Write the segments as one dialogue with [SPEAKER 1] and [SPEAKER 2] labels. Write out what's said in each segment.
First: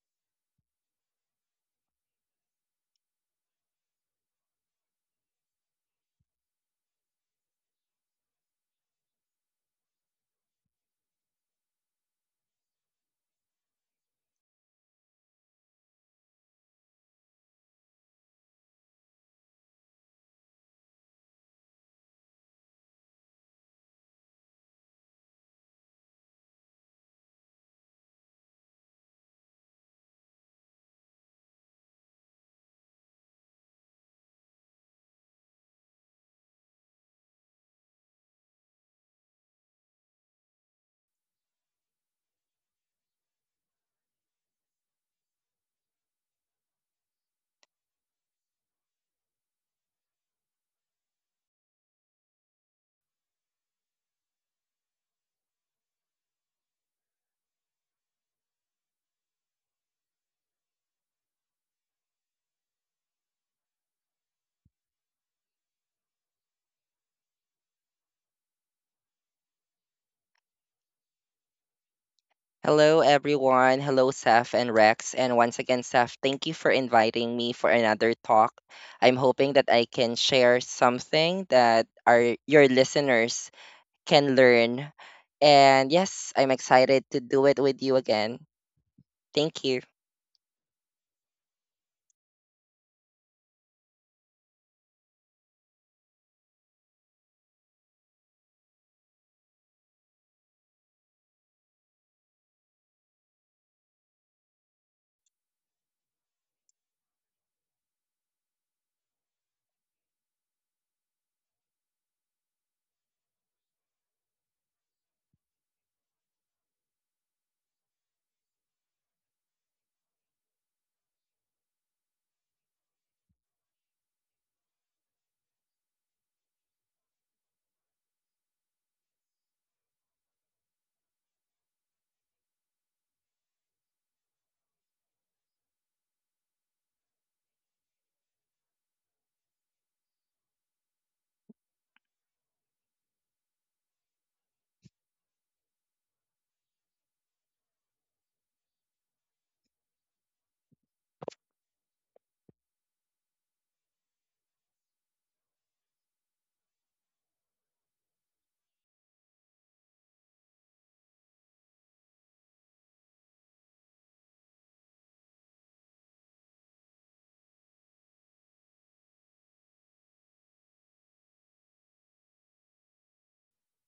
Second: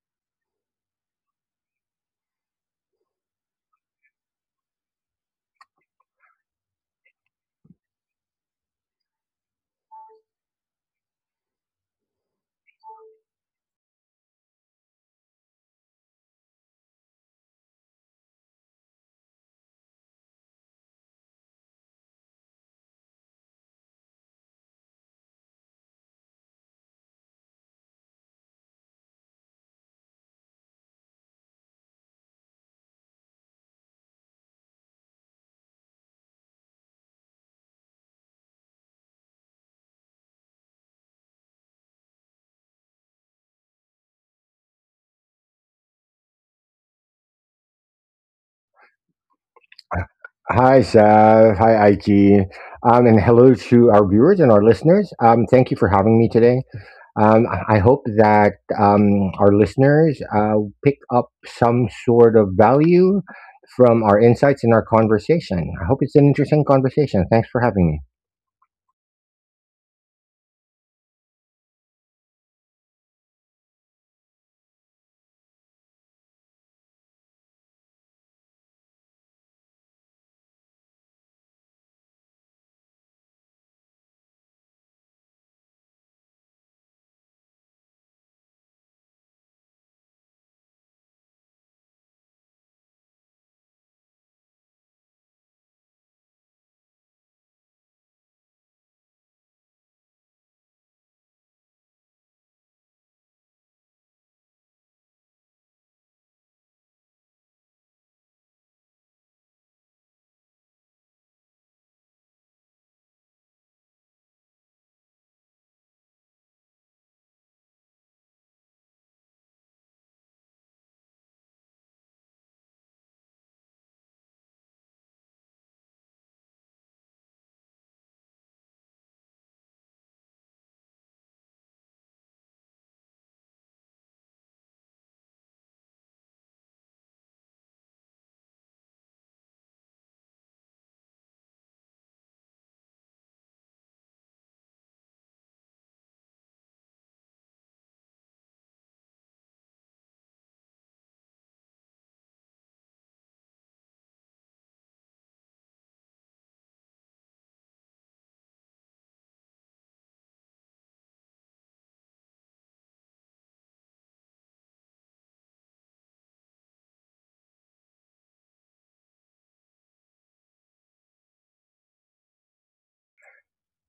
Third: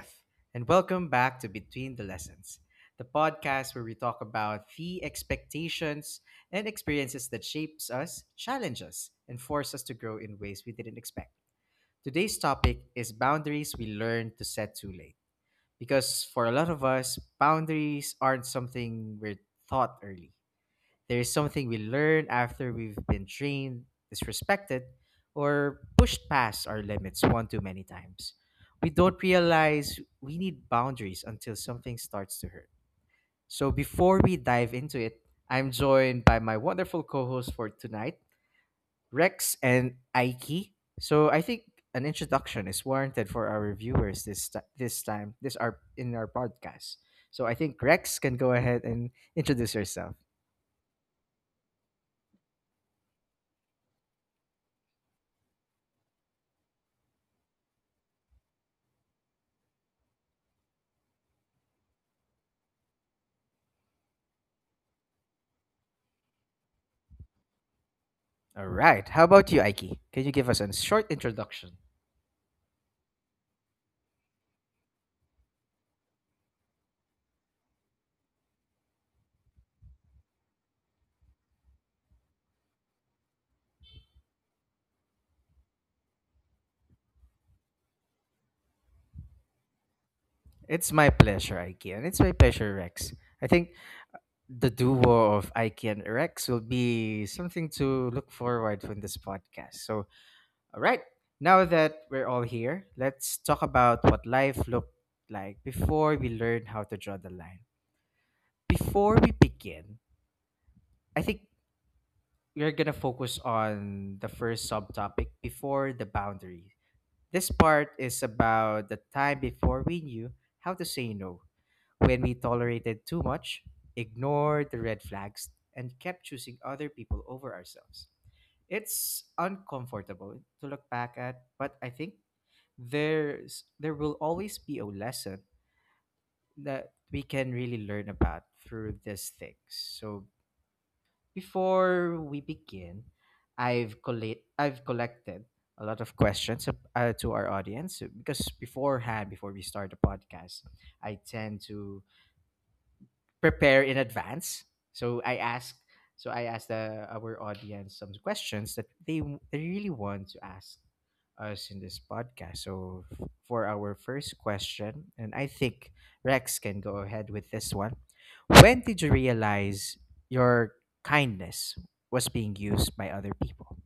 [SPEAKER 1] Seth, and welcome back to Between the Lessons, the podcast where we talk about the expectations and experiences that shapes us, challenge us, and force us to grow in ways we didn't expect. Today's topic is boundaries we learn to set too late. Because for a lot of us, boundaries aren't something we're taught early. There is something we learn after we've been trained, disrespected, or pushed past our limits one too many times. We don't realize we need boundaries until something starts to hurt. So before we dive into it, I'm joined by my wonderful co-host for tonight, Rex and Aiki. So I think an introduction is warranted for our viewers this time this our in our podcast. So I think Rex can go ahead and introduce herself.
[SPEAKER 2] Hi, Sav. Hi, IG. And hello to our viewers and our listeners. Thank you for having me today. I hope that our listeners pick up some sort of value from our insights in our conversation. I hope it's an interesting conversation. Thanks for having me.
[SPEAKER 1] All right. How about you, Aiki? Can you give us a short introduction?
[SPEAKER 3] Hello, everyone. Hello, Seth and Rex. And once again, Seth, thank you for inviting me for another talk. I'm hoping that I can share something that our your listeners can learn. And yes, I'm excited to do it with you again. Thank you.
[SPEAKER 1] It's my pleasure, Ikea, and it's my pleasure, Rex. I think the duo of Ikea and Rex will be something to look forward to in this podcast. So, all right, now that we're all here, let's talk about what life looked like before we learned how to draw the line. Before we begin, I think we're gonna focus on the first subtopic before the boundary. This part is about the time before we knew how to say no, when we tolerated too much, ignored the red flags, and kept choosing other people over ourselves. It's uncomfortable to look back at, but I think there will always be a lesson that we can really learn about through these things. So before we begin, I've collected a lot of questions to our audience because beforehand, before we start the podcast, I tend to prepare in advance. So I asked, our audience some questions that they really want to ask us in this podcast. So for our first question, and I think Rex can go ahead with this one. When did you realize your kindness was being used by other people?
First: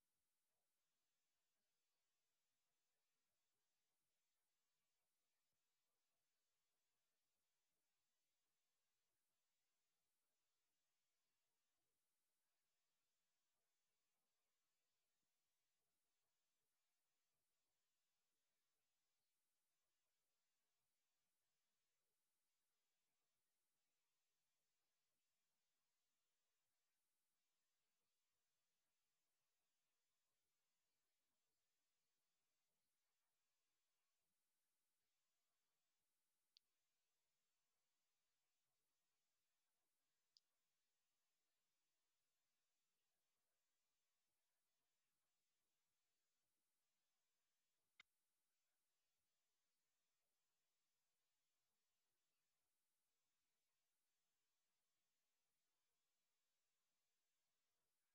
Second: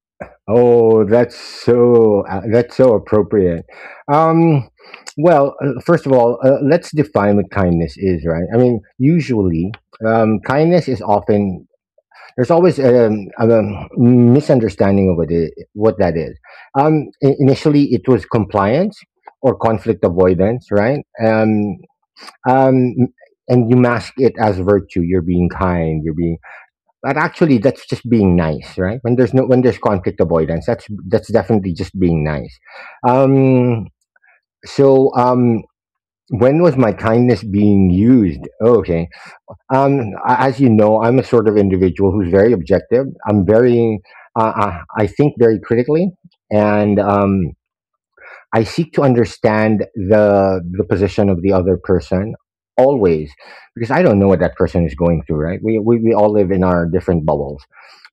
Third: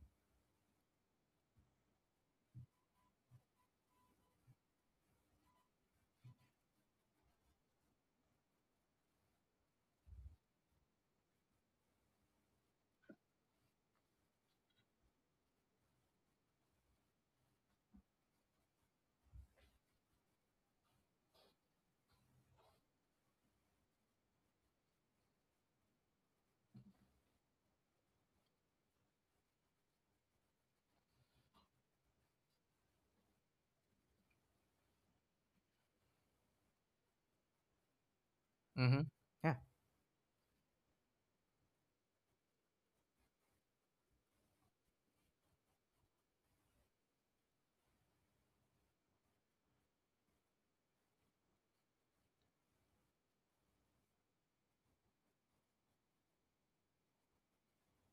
[SPEAKER 2] Oh, that's so appropriate. Um, well, first of all, let's define what kindness is, right? I mean, usually, kindness is often there's always a misunderstanding of what that is. Initially, it was compliance or conflict avoidance, right? Um, and you mask it as virtue. You're being kind. You're being, but actually that's just being nice. Right? When there's no, when there's conflict avoidance, that's definitely just being nice. um so um when was my kindness being used?
[SPEAKER 1] Mm-hmm.
[SPEAKER 2] Okay,
[SPEAKER 1] Yeah.
[SPEAKER 2] as you know, I'm a sort of individual who's very objective. I'm very, I think, very critically. And I seek to understand the position of the other person always, because I don't know what that person is going through, right? We all live in our different bubbles.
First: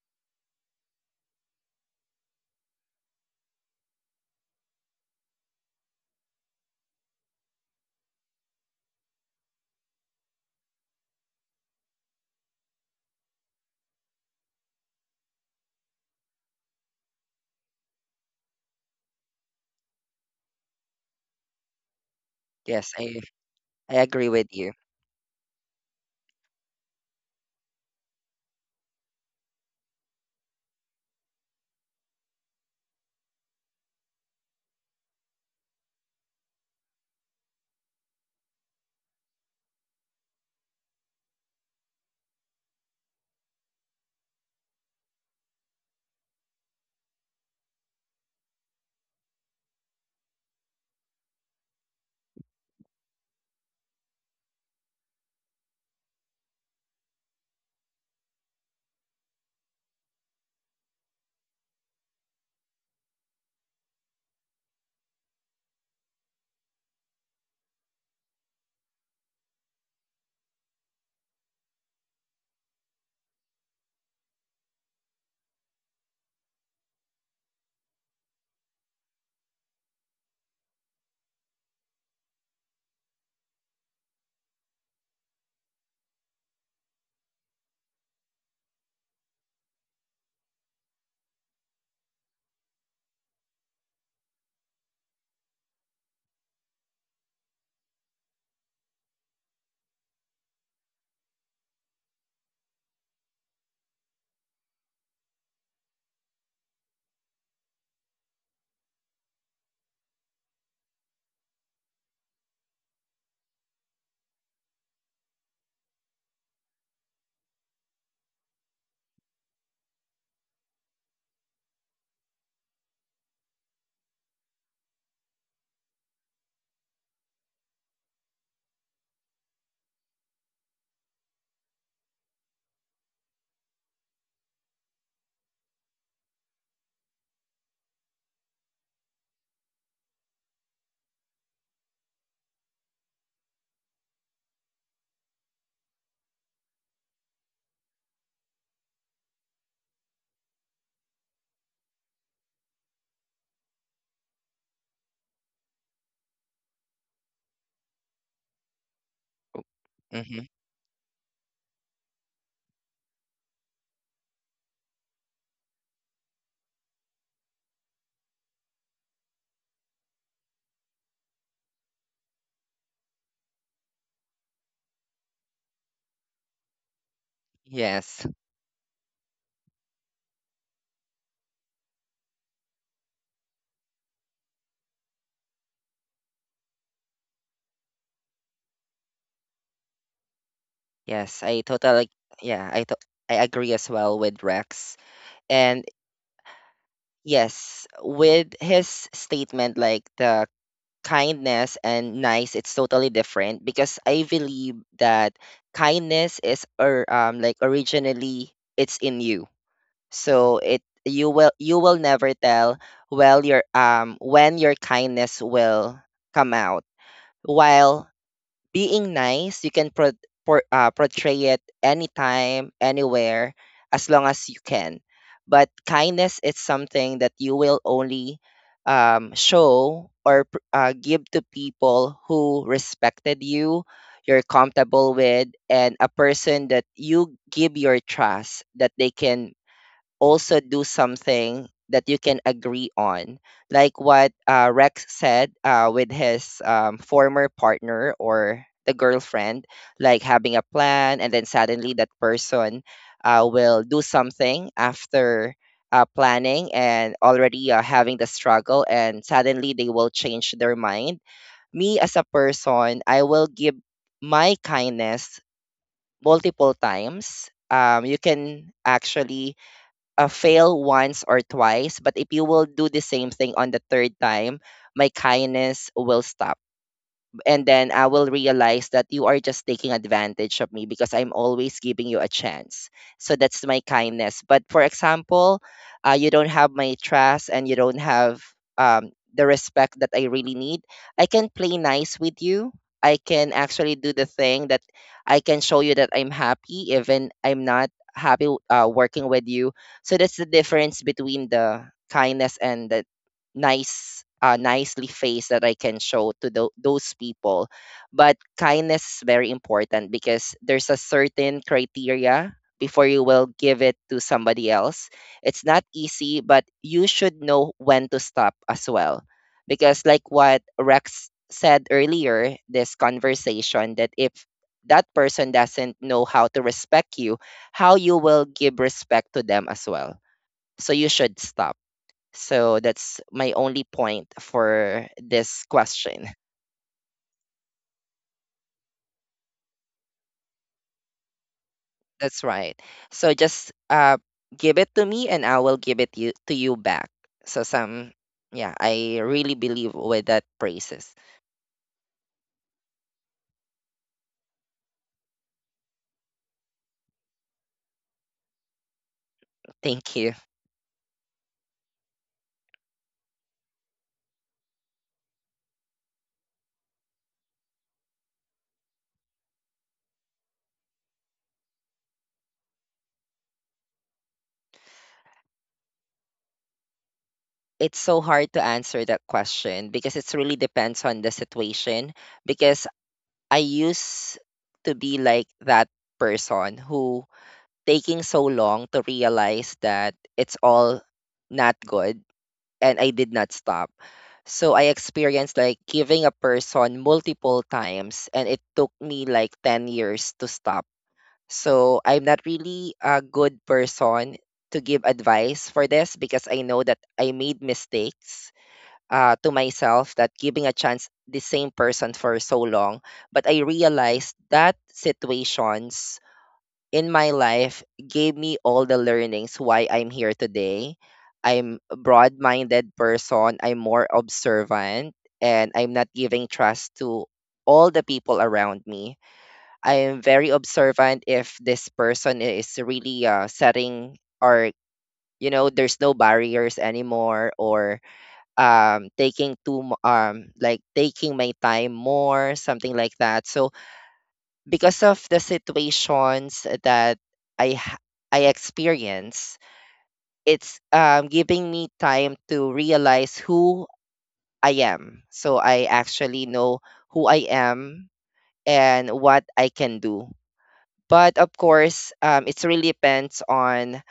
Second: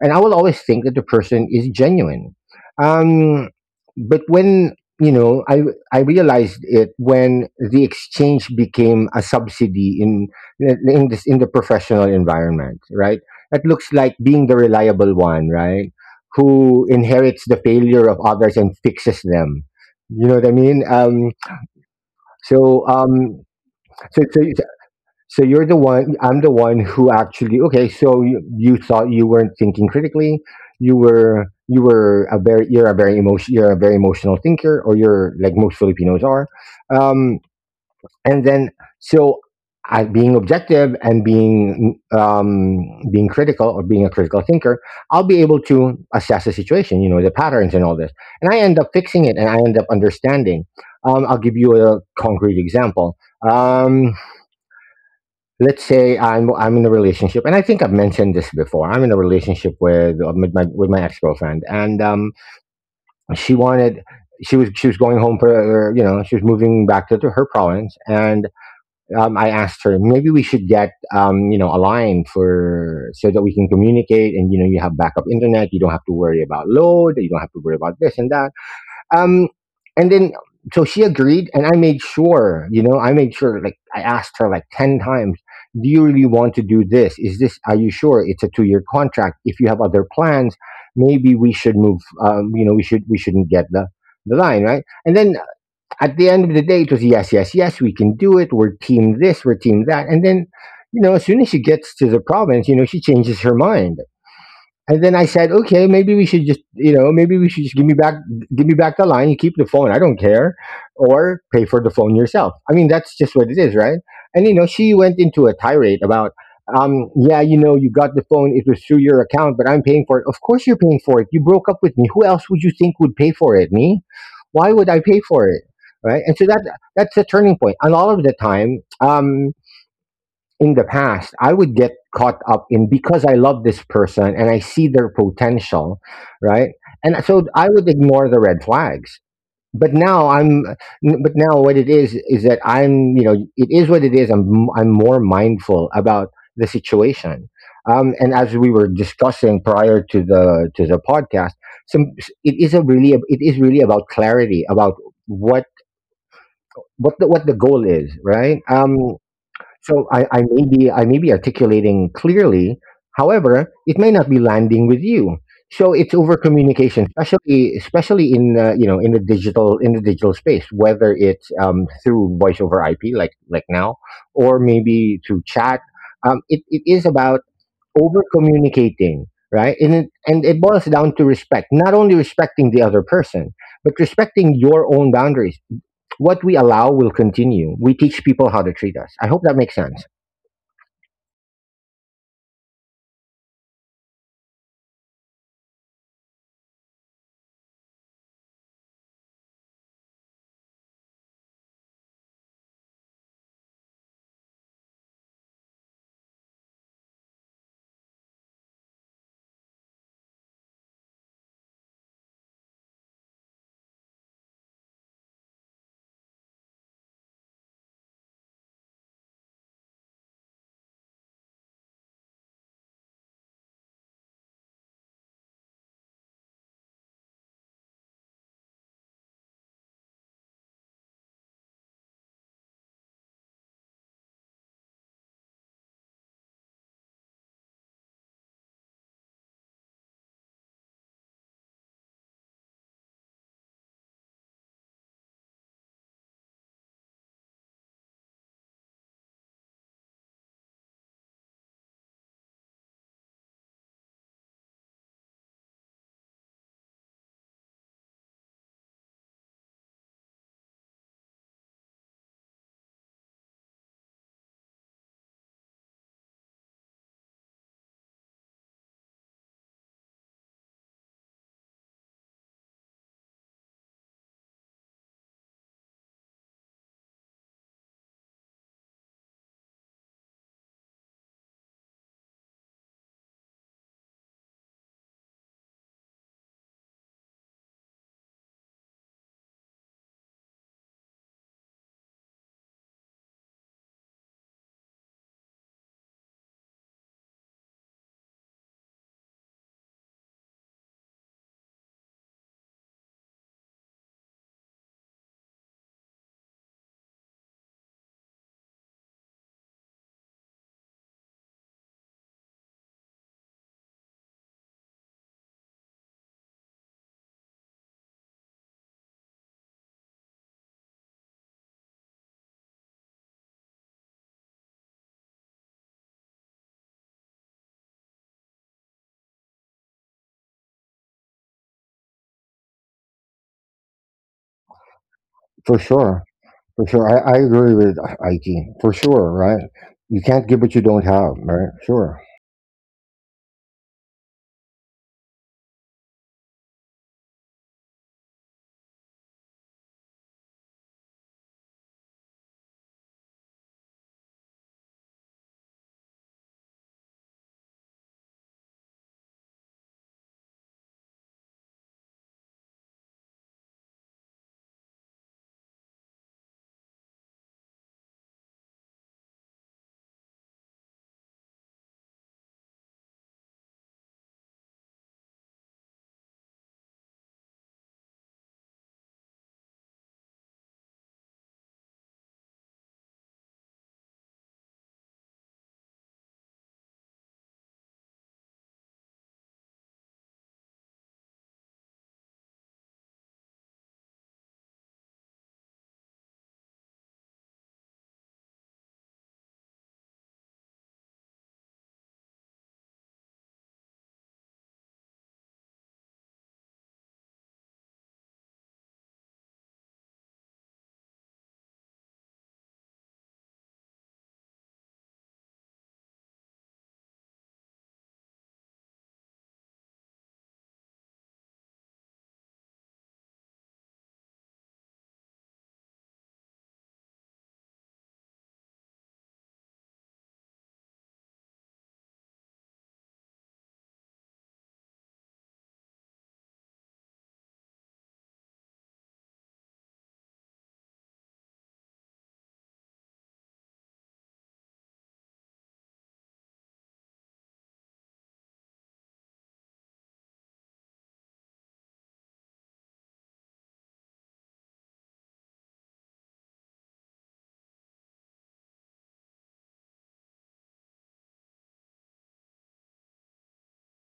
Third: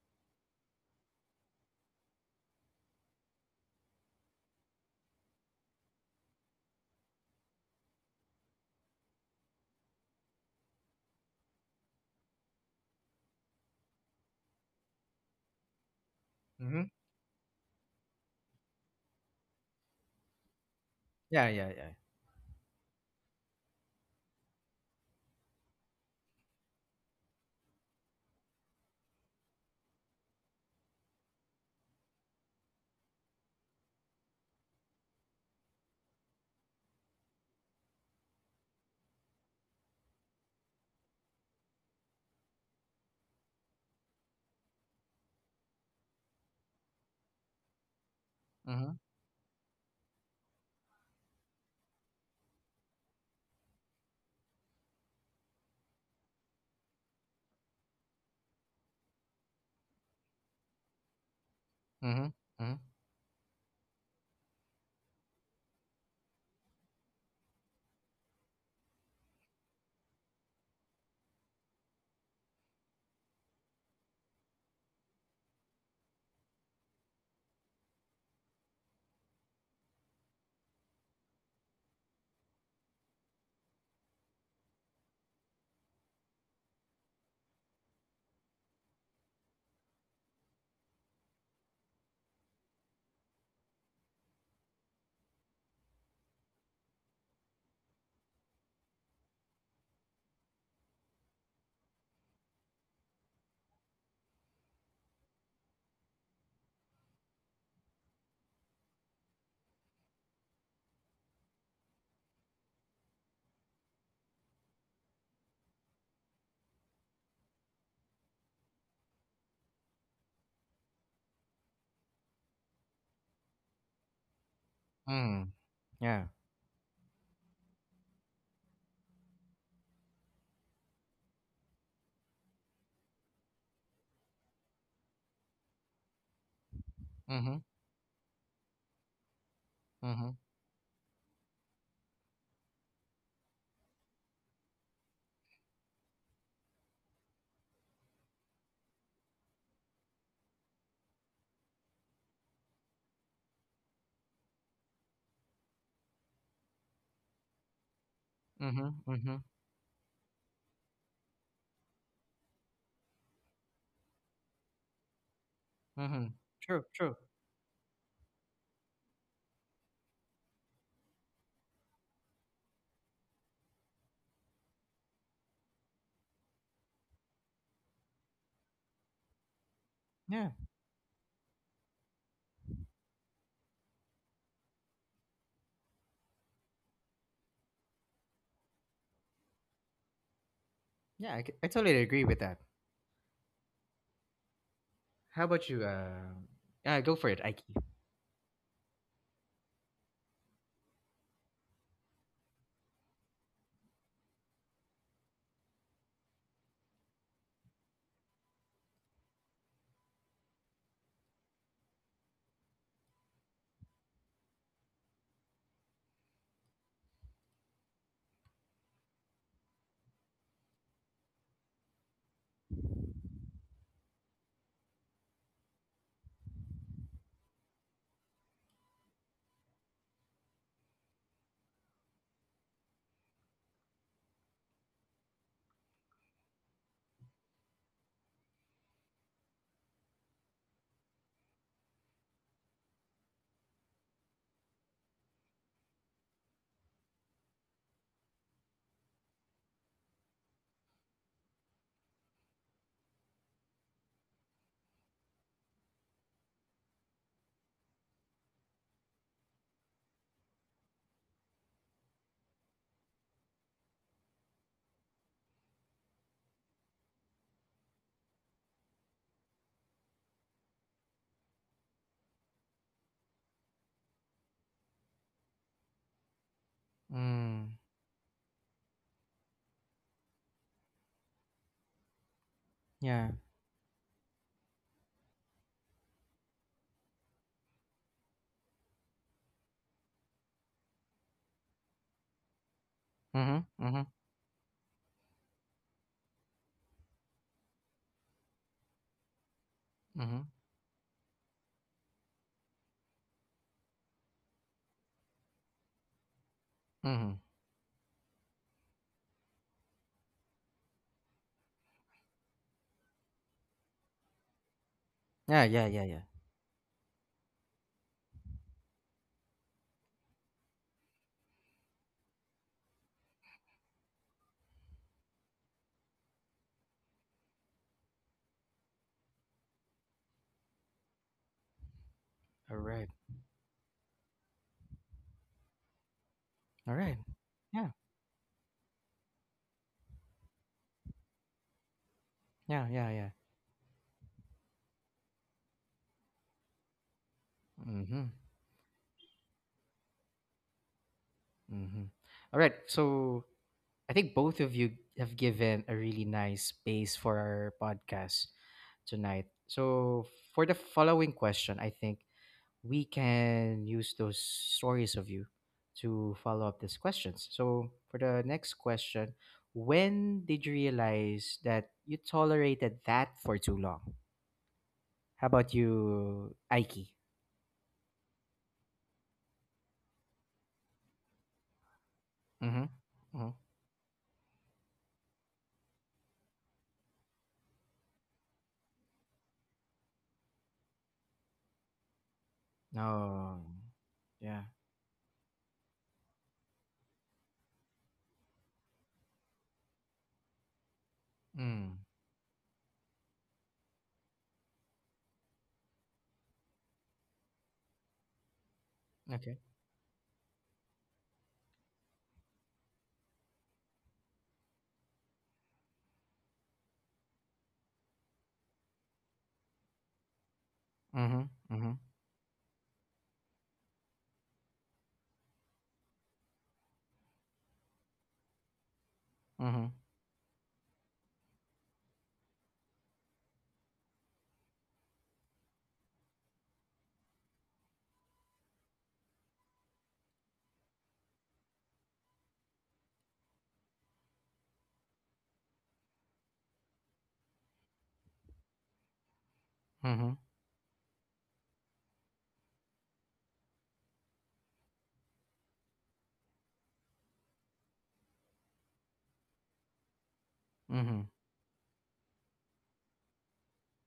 [SPEAKER 2] And I will always think that the person is genuine. Um but when you know, I realized it when the exchange became a subsidy in the professional environment, right? That looks like being the reliable one, right?
[SPEAKER 1] Mm-hmm.
[SPEAKER 2] Who inherits the failure of others and fixes them, you know what I mean?
[SPEAKER 1] Yeah. Yeah. Yeah.
[SPEAKER 2] So,
[SPEAKER 3] Yes, I
[SPEAKER 2] um,
[SPEAKER 3] I
[SPEAKER 2] so,
[SPEAKER 3] agree
[SPEAKER 2] so,
[SPEAKER 3] with you.
[SPEAKER 2] so you're the one. I'm the one who actually. Okay, so you thought you weren't thinking critically. You were. You were a very. You're a very emotion. You're a very emotional thinker, or you're like most Filipinos are. Um, and then, so I, being objective and being being critical or being a critical thinker, I'll be able to assess the situation, you know, the patterns and all this, and I end up
[SPEAKER 1] Mm-hmm.
[SPEAKER 2] fixing it and I end up understanding. I'll give you a concrete example. Um, let's say I'm in a relationship, and I think I've mentioned this before. I'm in a relationship with my, with my ex girlfriend, and
[SPEAKER 1] Mm-hmm. Mm-hmm.
[SPEAKER 2] she wanted, she was, she was going home for, you know, she was moving back to her province, and I asked her, maybe we should get, you know, a line for, so that we can communicate, and you know, you have backup internet, you don't have to worry about load, you don't have to worry about this and that. Um, and then so she agreed, and I made sure, you know, I made sure, like I asked her like 10 times, do you really want to do this? Is this? Are you sure it's a two-year contract? If you have other plans, maybe we should move. You know, we shouldn't get the line, right? And then at the end of the day, it was yes, yes, yes, we can do it. We're team this, we're team that. And then, you know, as soon as she gets to the province, you know, she changes her mind. And then I said, okay, maybe we should just, you know, maybe we should just give me back the line. You keep the phone. I don't care, or pay for the phone yourself. I mean, that's just what it is, right? And you know, she went into a tirade about, yeah, you know, you got the phone. It was through your account, but I'm paying for it. Of course, you're paying for it. You broke up with me. Who else would you think would pay for it? Me? Why would I pay for
[SPEAKER 1] Mm-hmm.
[SPEAKER 2] it? Right?
[SPEAKER 1] Yeah.
[SPEAKER 2] And so that, that's a turning point. And all of the time. In the past, I would get caught up in because I love this person and I see their potential, right? And so
[SPEAKER 1] Mm-hmm.
[SPEAKER 2] I would ignore the red flags. But now
[SPEAKER 1] Mm-hmm.
[SPEAKER 2] I'm, but now what it is that I'm, you know, it is what it is. I'm more mindful about the situation. And as we were discussing prior to the podcast, some, it is a really, it is really about clarity about what, what the goal is, right?
[SPEAKER 1] Mm-hmm. Mm-hmm.
[SPEAKER 2] So I,
[SPEAKER 3] Hmm.
[SPEAKER 2] I may be articulating clearly. However, it may not be landing with you. So it's
[SPEAKER 1] Mm-hmm.
[SPEAKER 2] over
[SPEAKER 1] True.
[SPEAKER 2] communication,
[SPEAKER 1] True.
[SPEAKER 2] especially in you know, in the digital space, whether it's through voice over IP like now, or maybe through chat. It is about over
[SPEAKER 3] Yes,
[SPEAKER 2] communicating, right? And
[SPEAKER 1] Yeah,
[SPEAKER 2] it boils down to respect, not only respecting the other person, but respecting your own boundaries. What we allow will continue. We teach people how to treat us. I hope that makes sense.
[SPEAKER 1] yeah,
[SPEAKER 3] yes,
[SPEAKER 1] I, c-
[SPEAKER 3] I
[SPEAKER 1] I totally
[SPEAKER 3] totally
[SPEAKER 1] agree with that.
[SPEAKER 3] yeah, I agree as well with Rex.
[SPEAKER 1] How about
[SPEAKER 3] And
[SPEAKER 1] you? Go for it, Ike.
[SPEAKER 3] yes, with his statement, like, the kindness and nice, it's totally different, because I believe that kindness is, or like, originally it's in you, so it you will never tell, well, your when your kindness will come out. While being nice, you can portray it anytime, anywhere, as long as you can. But kindness is something that you will only show, or give to people who respected you, you're comfortable with, and a person that you give your trust that they can also do something that you can agree on, like what Rex said with his former partner or the girlfriend, like having a plan, and then suddenly that person will do something after planning and already having the struggle, and suddenly they will change their mind. Me as a person, I will give my kindness multiple times. You can actually fail once or twice, but if you will do the same thing on the third time, my kindness will stop, and
[SPEAKER 1] Mm,
[SPEAKER 3] then I will realize that you are just taking advantage of me because I'm always giving you a chance. So
[SPEAKER 1] yeah.
[SPEAKER 3] that's my kindness. But for example, you don't have my trust and you don't have the respect that I really need. I can play nice with you. I can
[SPEAKER 1] Mm-hmm.
[SPEAKER 3] actually
[SPEAKER 1] Mm-hmm.
[SPEAKER 3] do the thing that I can show you that I'm happy, even I'm not happy working with you. So that's the
[SPEAKER 1] Mm-hmm.
[SPEAKER 3] difference between the kindness and the nicely face that I can show to those
[SPEAKER 1] Mm-hmm.
[SPEAKER 3] people. But kindness is very important because there's a certain criteria before you will give it to somebody else. It's
[SPEAKER 1] Yeah,
[SPEAKER 3] not
[SPEAKER 1] yeah, yeah, yeah.
[SPEAKER 3] easy, but you should know when to stop as well. Because, like what Rex said earlier, this conversation, that if that person doesn't know how to respect you, how you will give respect to them as well. So you should stop. So
[SPEAKER 1] All right.
[SPEAKER 3] that's my only point for this
[SPEAKER 2] For
[SPEAKER 3] question.
[SPEAKER 2] sure. For
[SPEAKER 1] All
[SPEAKER 2] sure.
[SPEAKER 1] right.
[SPEAKER 2] I agree
[SPEAKER 1] Yeah.
[SPEAKER 2] with IT. For sure, right? You can't give what you don't have, right? Sure.
[SPEAKER 3] That's right.
[SPEAKER 1] Yeah. Yeah.
[SPEAKER 3] So
[SPEAKER 1] Yeah.
[SPEAKER 3] just give it to me and I will give it you to you back. So some
[SPEAKER 1] Mm-hmm.
[SPEAKER 3] yeah, I really believe with that praises.
[SPEAKER 1] Mm-hmm. All right. So I think both of you have given a really nice space for our podcast tonight.
[SPEAKER 3] Thank
[SPEAKER 1] So
[SPEAKER 3] you.
[SPEAKER 1] for the following question, I think we can use those stories of you to follow up these questions. So, for the next question, when did you realize that you tolerated that for too long? How about you, Aiki?
[SPEAKER 3] It's so hard to answer that question because it really depends on the situation, because
[SPEAKER 1] Mm-hmm. Mm-hmm.
[SPEAKER 3] I used to be like that person who taking so long to realize that it's all not good, and I did not
[SPEAKER 1] Oh,
[SPEAKER 3] stop.
[SPEAKER 1] yeah.
[SPEAKER 3] So I experienced like giving a person multiple times, and it took me like 10 years to stop. So
[SPEAKER 1] Mm.
[SPEAKER 3] I'm not really a good person to give advice for this, because I know that I made mistakes to
[SPEAKER 1] Okay.
[SPEAKER 3] myself, that giving a chance the same person for so long. But I realized that situations in my life gave me all the learnings why I'm here today.
[SPEAKER 1] Mm-hmm.
[SPEAKER 3] I'm a
[SPEAKER 1] Mm-hmm.
[SPEAKER 3] broad-minded person, I'm more observant, and I'm not giving trust to all the people around me.
[SPEAKER 1] Mm-hmm.
[SPEAKER 3] I am very observant if this person is really setting, or, you know, there's no barriers anymore, or like taking my time more, something like that. So because of the situations that I ha- I experience,
[SPEAKER 1] Mm-hmm.
[SPEAKER 3] it's giving me time to realize who I am. So I actually know who I am and what I can do.
[SPEAKER 1] Mm-hmm.
[SPEAKER 3] But of course, it really depends on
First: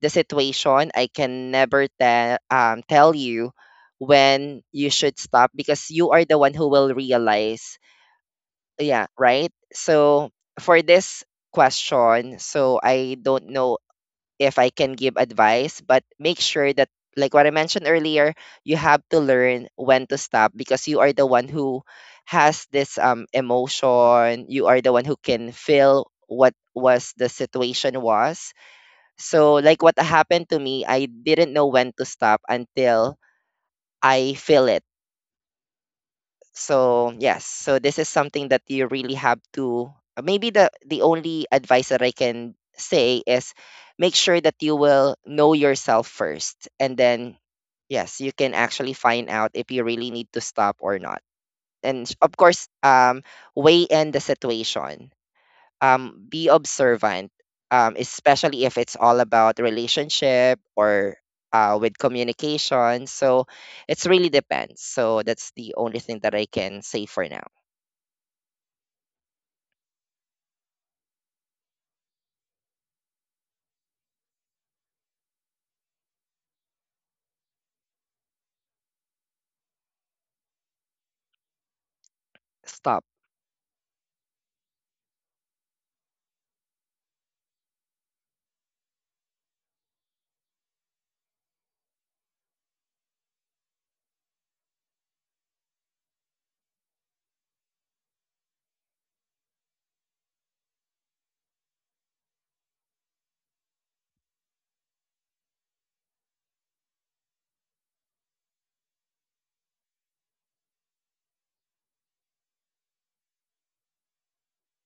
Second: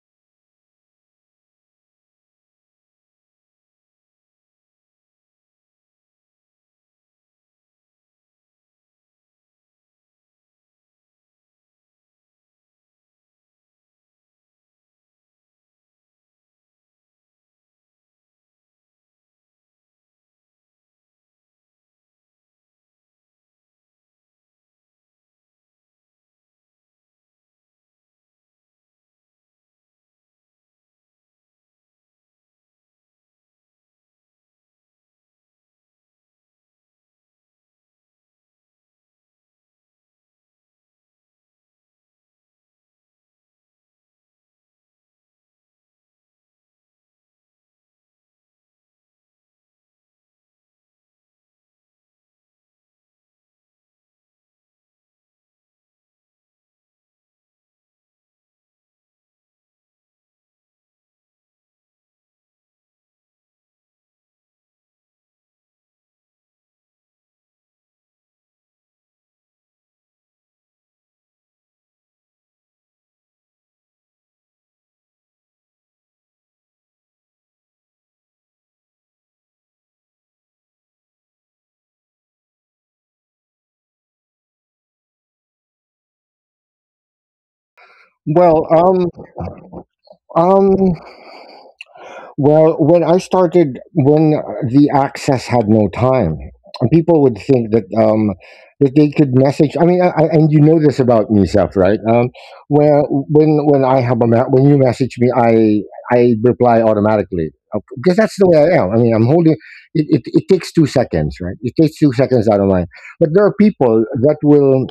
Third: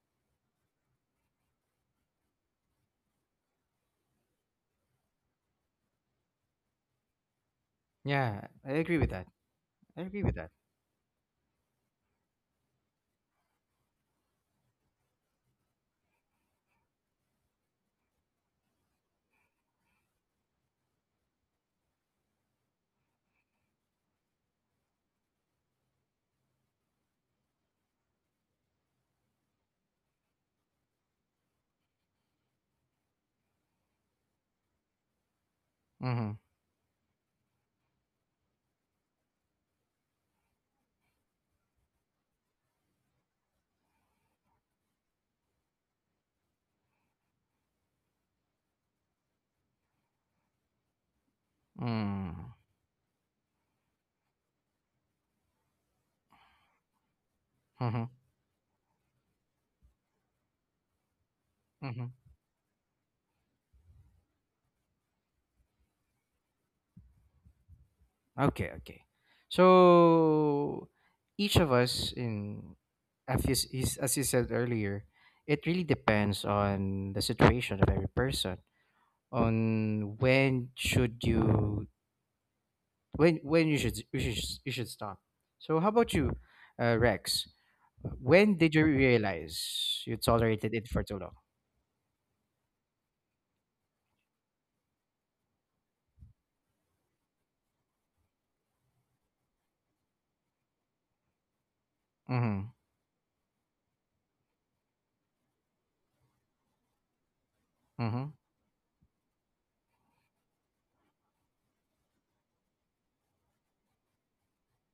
[SPEAKER 3] the situation. I can never tell you when you should stop because you are the one who will realize,
[SPEAKER 1] Yeah, I agree
[SPEAKER 3] yeah,
[SPEAKER 1] with that.
[SPEAKER 3] right?
[SPEAKER 1] I agree
[SPEAKER 3] So
[SPEAKER 1] with that.
[SPEAKER 3] for this question, so I don't know if I can give advice, but make sure that, like what I mentioned earlier, you have to learn when to stop because you are the one who has this emotion, you are the one who can feel what was the situation was. So like what happened to me, I didn't know when to stop until I feel it.
[SPEAKER 1] Mm-hmm.
[SPEAKER 3] So yes, so this is something that you really have to. Maybe the only advice that I can say is, make sure that you will know yourself first, and then yes, you can actually find out if you really need to stop or not. And of
[SPEAKER 1] Mm-hmm.
[SPEAKER 3] course, weigh in the situation, be observant, especially if it's all about relationship or with
[SPEAKER 1] Mm-hmm.
[SPEAKER 3] communication. So it's really depends. So that's the only thing that I can say for now.
[SPEAKER 1] Okay, okay. So each of us, in as you said earlier, it really depends on the situation of every person on
[SPEAKER 3] Stop.
[SPEAKER 1] when you should stop. So how about you, Rex? When
[SPEAKER 2] Well,
[SPEAKER 1] did you
[SPEAKER 2] um,
[SPEAKER 1] realize you
[SPEAKER 2] um,
[SPEAKER 1] tolerated it for too long?
[SPEAKER 2] Well, when I started, when the access had no time, people would think that that they could message. I mean, and you know this about me, Seth, right?
[SPEAKER 1] Mhm.
[SPEAKER 2] Where when I have when you message me, I reply automatically because
[SPEAKER 1] Mhm.
[SPEAKER 2] that's the way I am. I mean, I'm holding. It takes 2 seconds, right? It takes 2 seconds out of mine. But there are people that will,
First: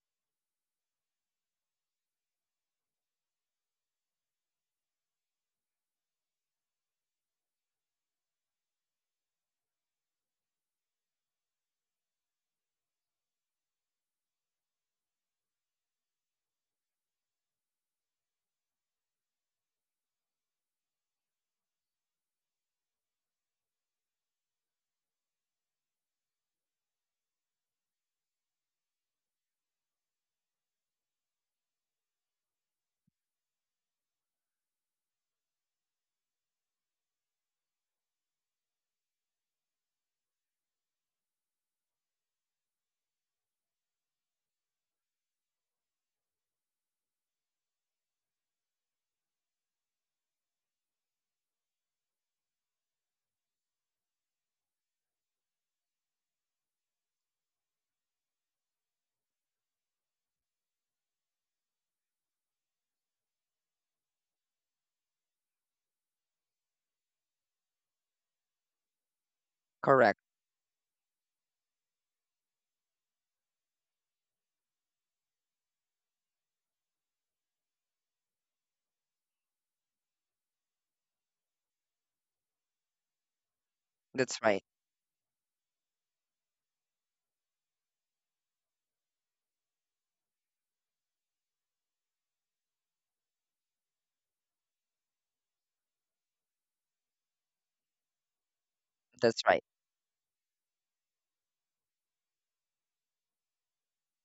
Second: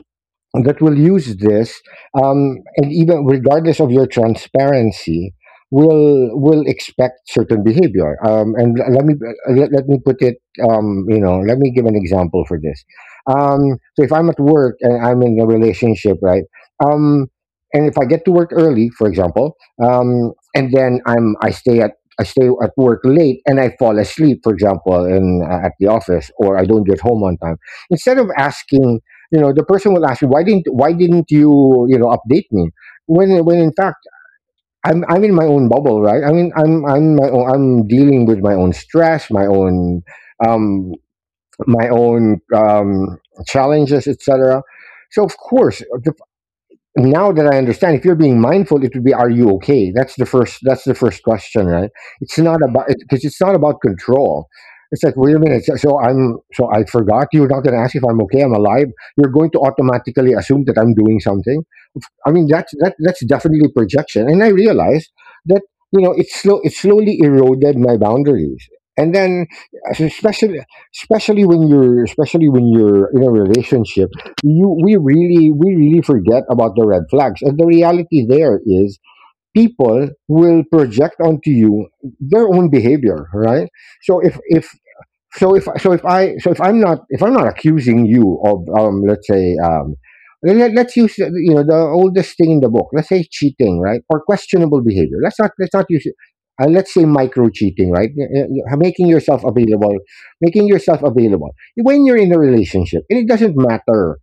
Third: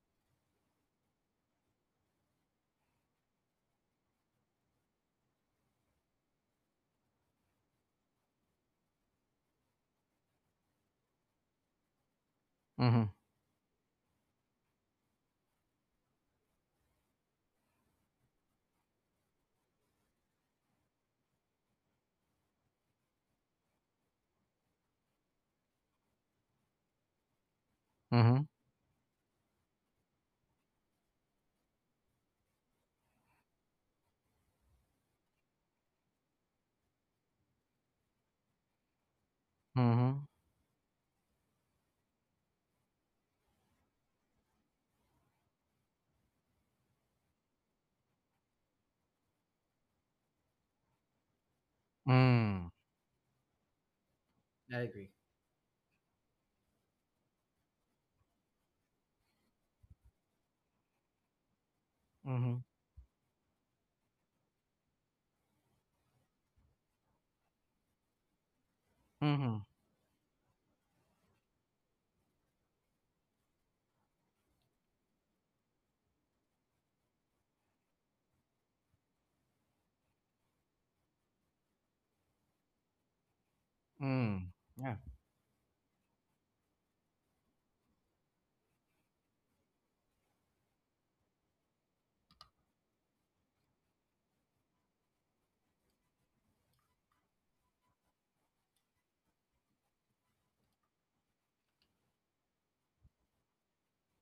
[SPEAKER 2] that will use this, and even regardless of your transparency, will expect certain behavior. Let me, let me put it, you know, let me give an example for this.
[SPEAKER 1] Mhm.
[SPEAKER 2] So if I'm at work and I'm in a relationship, right? Um, and if I get to work early, for example, and then I stay at work late and I fall asleep, for example, in at the office, or I don't get home on time. Instead of
[SPEAKER 1] Mhm.
[SPEAKER 2] asking, you know, the person will ask you, why didn't you, you know, update me, when in fact I'm in my own bubble, right? I mean, I'm my own, I'm dealing with my own stress,
[SPEAKER 1] Mhm.
[SPEAKER 2] um my own challenges, etc. So of course the now that I understand, if you're being mindful, it would be, "Are you okay?" That's the first. That's the first question, right? It's not
[SPEAKER 1] Mm.
[SPEAKER 2] about, because it's not about control.
[SPEAKER 1] I
[SPEAKER 2] It's
[SPEAKER 1] agree.
[SPEAKER 2] like, wait a minute. So I'm. So I forgot. You're not going to ask if I'm okay. I'm alive. You're going to automatically assume that I'm doing something. I mean,
[SPEAKER 1] Mhm.
[SPEAKER 2] that's that, that's definitely projection. And I realized that, you know, it slowly eroded my boundaries. And then,
[SPEAKER 1] Mhm.
[SPEAKER 2] uh,
[SPEAKER 3] Correct.
[SPEAKER 2] especially especially when you're, especially when you're in a relationship, you we really, we really forget about the red flags. And the reality there is people will project onto you their own behavior, right? So
[SPEAKER 3] That's
[SPEAKER 1] Mm.
[SPEAKER 3] right.
[SPEAKER 2] if
[SPEAKER 1] Yeah.
[SPEAKER 2] so if I- so if I So if I'm not, if I'm not accusing you of, let's say, let's use, you know, the oldest thing in the book, let's say cheating, right? Or questionable behavior. Let's not use it. Let's say micro cheating, right? Making
[SPEAKER 3] That's
[SPEAKER 2] yourself
[SPEAKER 3] right.
[SPEAKER 2] available, making yourself available when you're in a relationship. And it doesn't matter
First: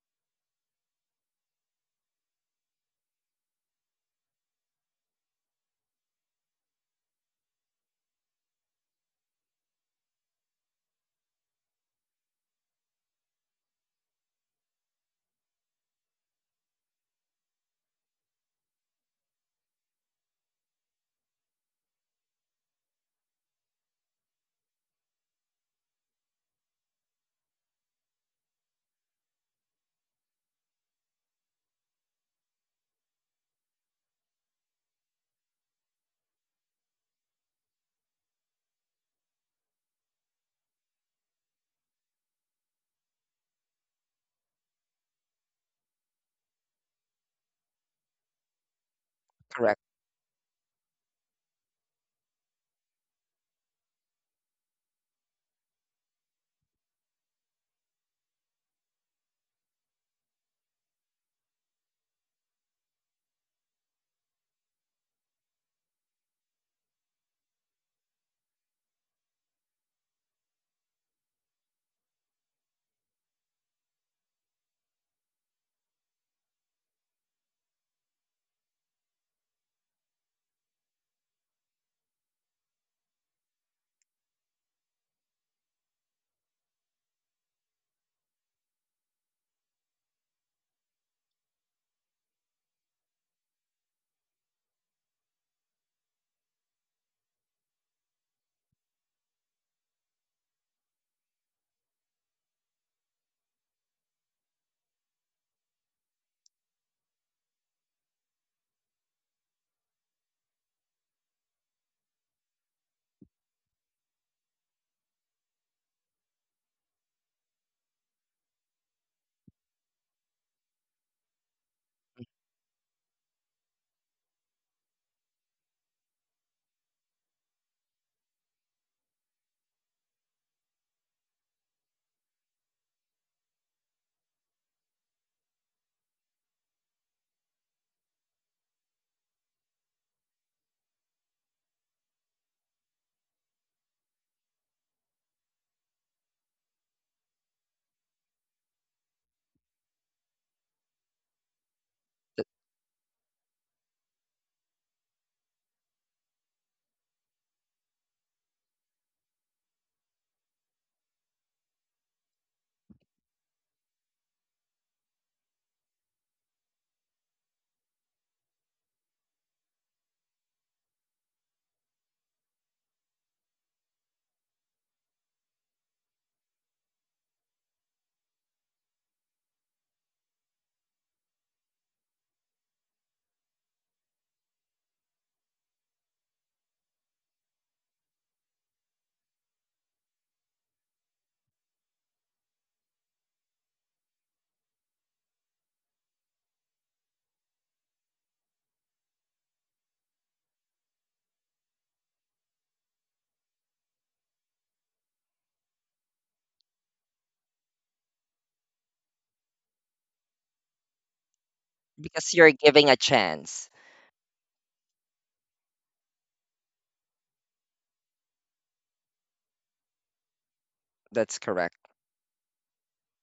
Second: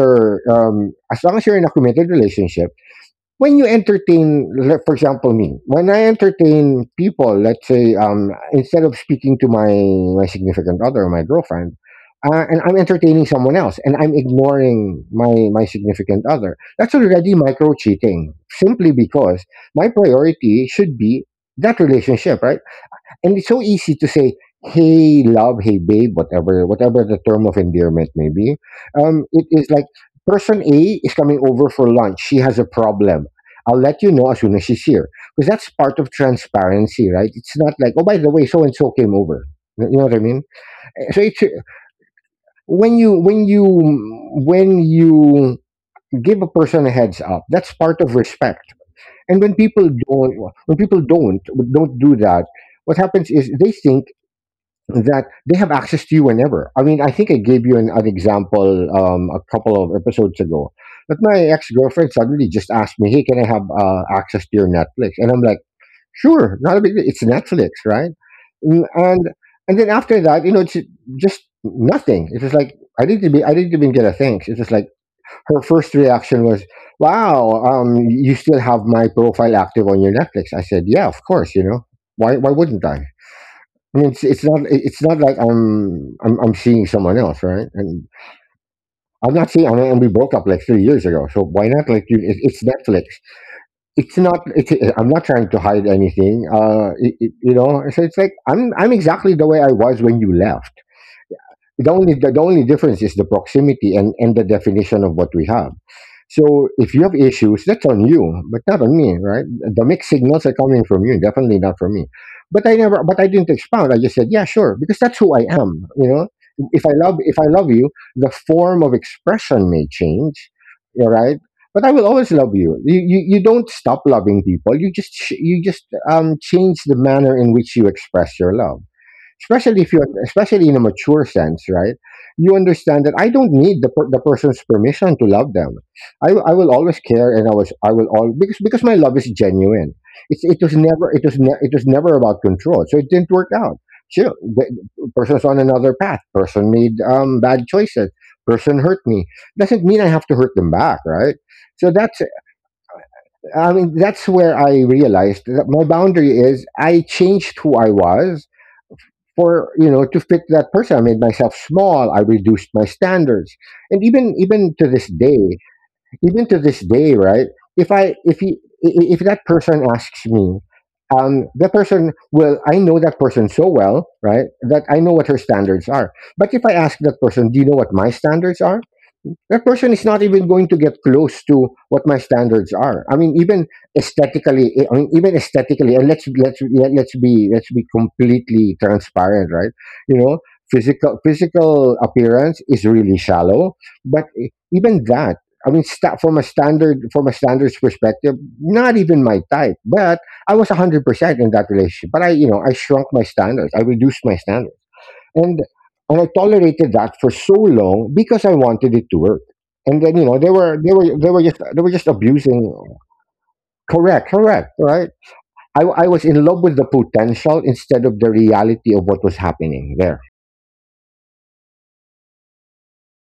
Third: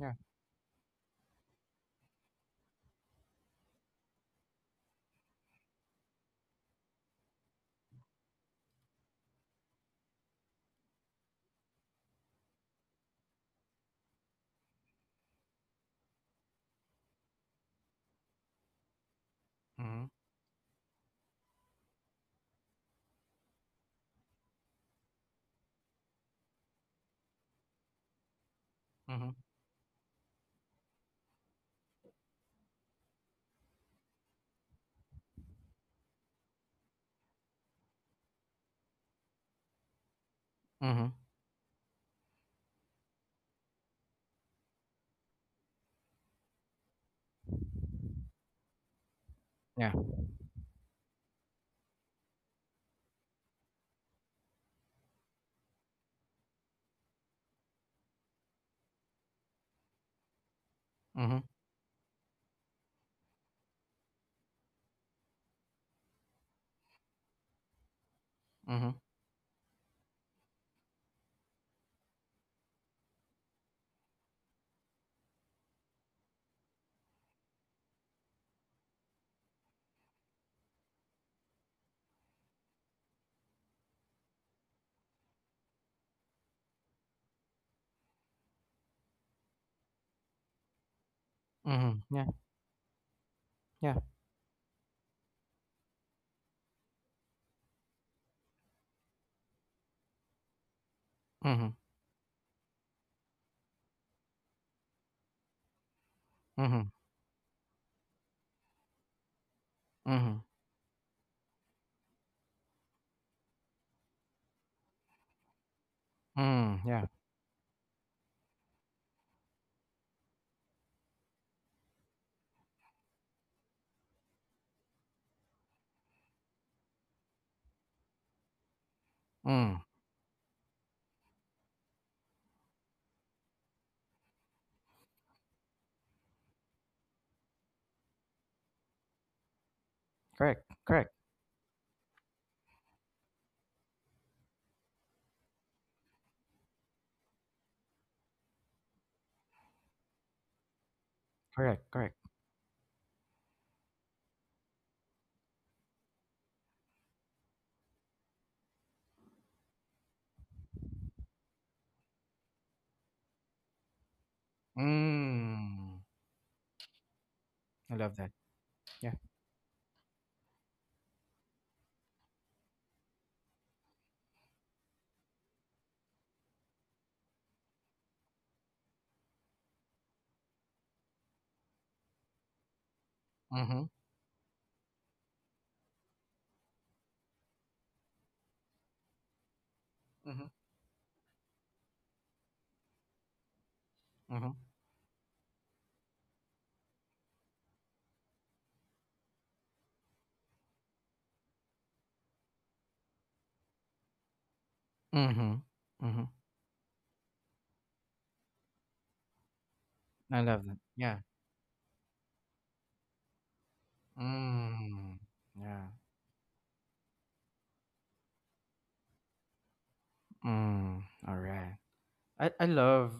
[SPEAKER 1] Yeah.
[SPEAKER 2] as long as you're in a committed relationship, when you entertain, like, for example, me, when I entertain people, let's say, instead of speaking to my significant other, my girlfriend, and I'm entertaining someone else, and I'm ignoring my significant other, that's already micro cheating, simply because my
[SPEAKER 1] Mm-hmm.
[SPEAKER 2] priority should be that relationship, right? And it's so easy to say, hey love, hey babe, whatever, whatever the term of endearment may be.
[SPEAKER 1] Mhm,
[SPEAKER 2] It is like, person A is coming over for lunch, she has a problem, I'll let you know as soon as she's here, because that's part of transparency, right? It's not like, oh, by the way, so and so came over, you know what I mean. Eh,
[SPEAKER 1] mhm,
[SPEAKER 2] so it's when you when you When you give a person a heads up, that's part of respect. And when
[SPEAKER 3] Correct.
[SPEAKER 2] people
[SPEAKER 1] yeah,
[SPEAKER 2] don't, when people don't do that, what happens is they think that they have access to you whenever. I mean, I think I gave you an example a couple of episodes ago, that my
[SPEAKER 1] mhm,
[SPEAKER 2] ex girlfriend suddenly just asked me, "Hey, can I have access to your Netflix?" And I'm like, "Sure, not a big deal. It's Netflix, right?" Mm,
[SPEAKER 1] mhm,
[SPEAKER 2] And and then after that, you know, it's just nothing. It was like I didn't even get a thanks. It was like her first reaction was, "Wow, you still have my profile active on your Netflix?" I said, "Yeah, of course. You know, why wouldn't I?" I mean, it's not like I'm seeing someone else, right? And I'm not seeing. I mean, and we broke up like 3 years ago, so why not? Like,
[SPEAKER 1] mhm, yeah,
[SPEAKER 2] it's Netflix.
[SPEAKER 1] yeah,
[SPEAKER 2] It's not. It's, I'm not trying to hide anything. It, it, you know. So it's like I'm exactly the way I was when you left.
[SPEAKER 1] mhm,
[SPEAKER 2] The only difference is the proximity and the definition of what we have. So
[SPEAKER 1] mhm,
[SPEAKER 2] if you have issues, that's on you, but not on me, right? The mixed
[SPEAKER 1] mhm,
[SPEAKER 2] signals are coming from you, definitely not from me. But I didn't expound. I just said, yeah, sure, because that's who I am, you know.
[SPEAKER 1] mm,
[SPEAKER 2] if i
[SPEAKER 1] yeah,
[SPEAKER 2] love if I love you, the form of expression may change, all right? But I will always love you. You don't stop loving people. You just change the manner in which you express your love, especially
[SPEAKER 1] mm,
[SPEAKER 2] if you especially in a mature sense, right? You understand that I don't need the person's permission to love them. I will always care, and I was I will all because my love is genuine. it's it
[SPEAKER 1] correct,
[SPEAKER 2] was never
[SPEAKER 1] correct,
[SPEAKER 2] it was ne- it was never about control, so it didn't work out. Sure, the person's on another path. Person made bad choices. Person hurt me. Doesn't mean I have to hurt them back, right? So
[SPEAKER 1] correct, correct.
[SPEAKER 2] that's, I mean, that's where I realized that my boundary is, I changed who I was for, you know, to fit that person. I made myself small. I reduced my standards. And even to this day,
[SPEAKER 1] Mm,
[SPEAKER 2] even to this day, right? if
[SPEAKER 1] I
[SPEAKER 2] i
[SPEAKER 1] love that.
[SPEAKER 2] if he i- i-
[SPEAKER 1] Yeah.
[SPEAKER 2] if that person asks me, that person will, I know that person so well, right, that I know what her standards are. But if I ask that person, do you know what my standards are? That person is not even going to get close to what my standards are. I mean, even
[SPEAKER 1] Mhm,
[SPEAKER 2] aesthetically, I mean, even aesthetically, and let's be completely transparent, right? You know,
[SPEAKER 1] mhm,
[SPEAKER 2] physical appearance is really shallow, but
[SPEAKER 1] mhm,
[SPEAKER 2] even that, I mean, sta from a standard from a standards perspective, not even my type. But I was 100% in that relationship. But I, you know, I shrunk my standards. I reduced my standards, and
[SPEAKER 1] mhm,
[SPEAKER 2] I
[SPEAKER 1] mhm.
[SPEAKER 2] tolerated that for so long because I wanted it to work. And then, you know,
[SPEAKER 1] I
[SPEAKER 2] they
[SPEAKER 1] love
[SPEAKER 2] were
[SPEAKER 1] that.
[SPEAKER 2] they were
[SPEAKER 1] Yeah.
[SPEAKER 2] they were just
[SPEAKER 3] Because you're
[SPEAKER 2] abusing.
[SPEAKER 3] giving a chance.
[SPEAKER 2] Correct, correct, right.
[SPEAKER 1] Mm, yeah.
[SPEAKER 2] I was in love with the potential instead of the reality of what was happening there.
[SPEAKER 1] Mm,
[SPEAKER 3] That's
[SPEAKER 1] all
[SPEAKER 3] correct.
[SPEAKER 1] right. I love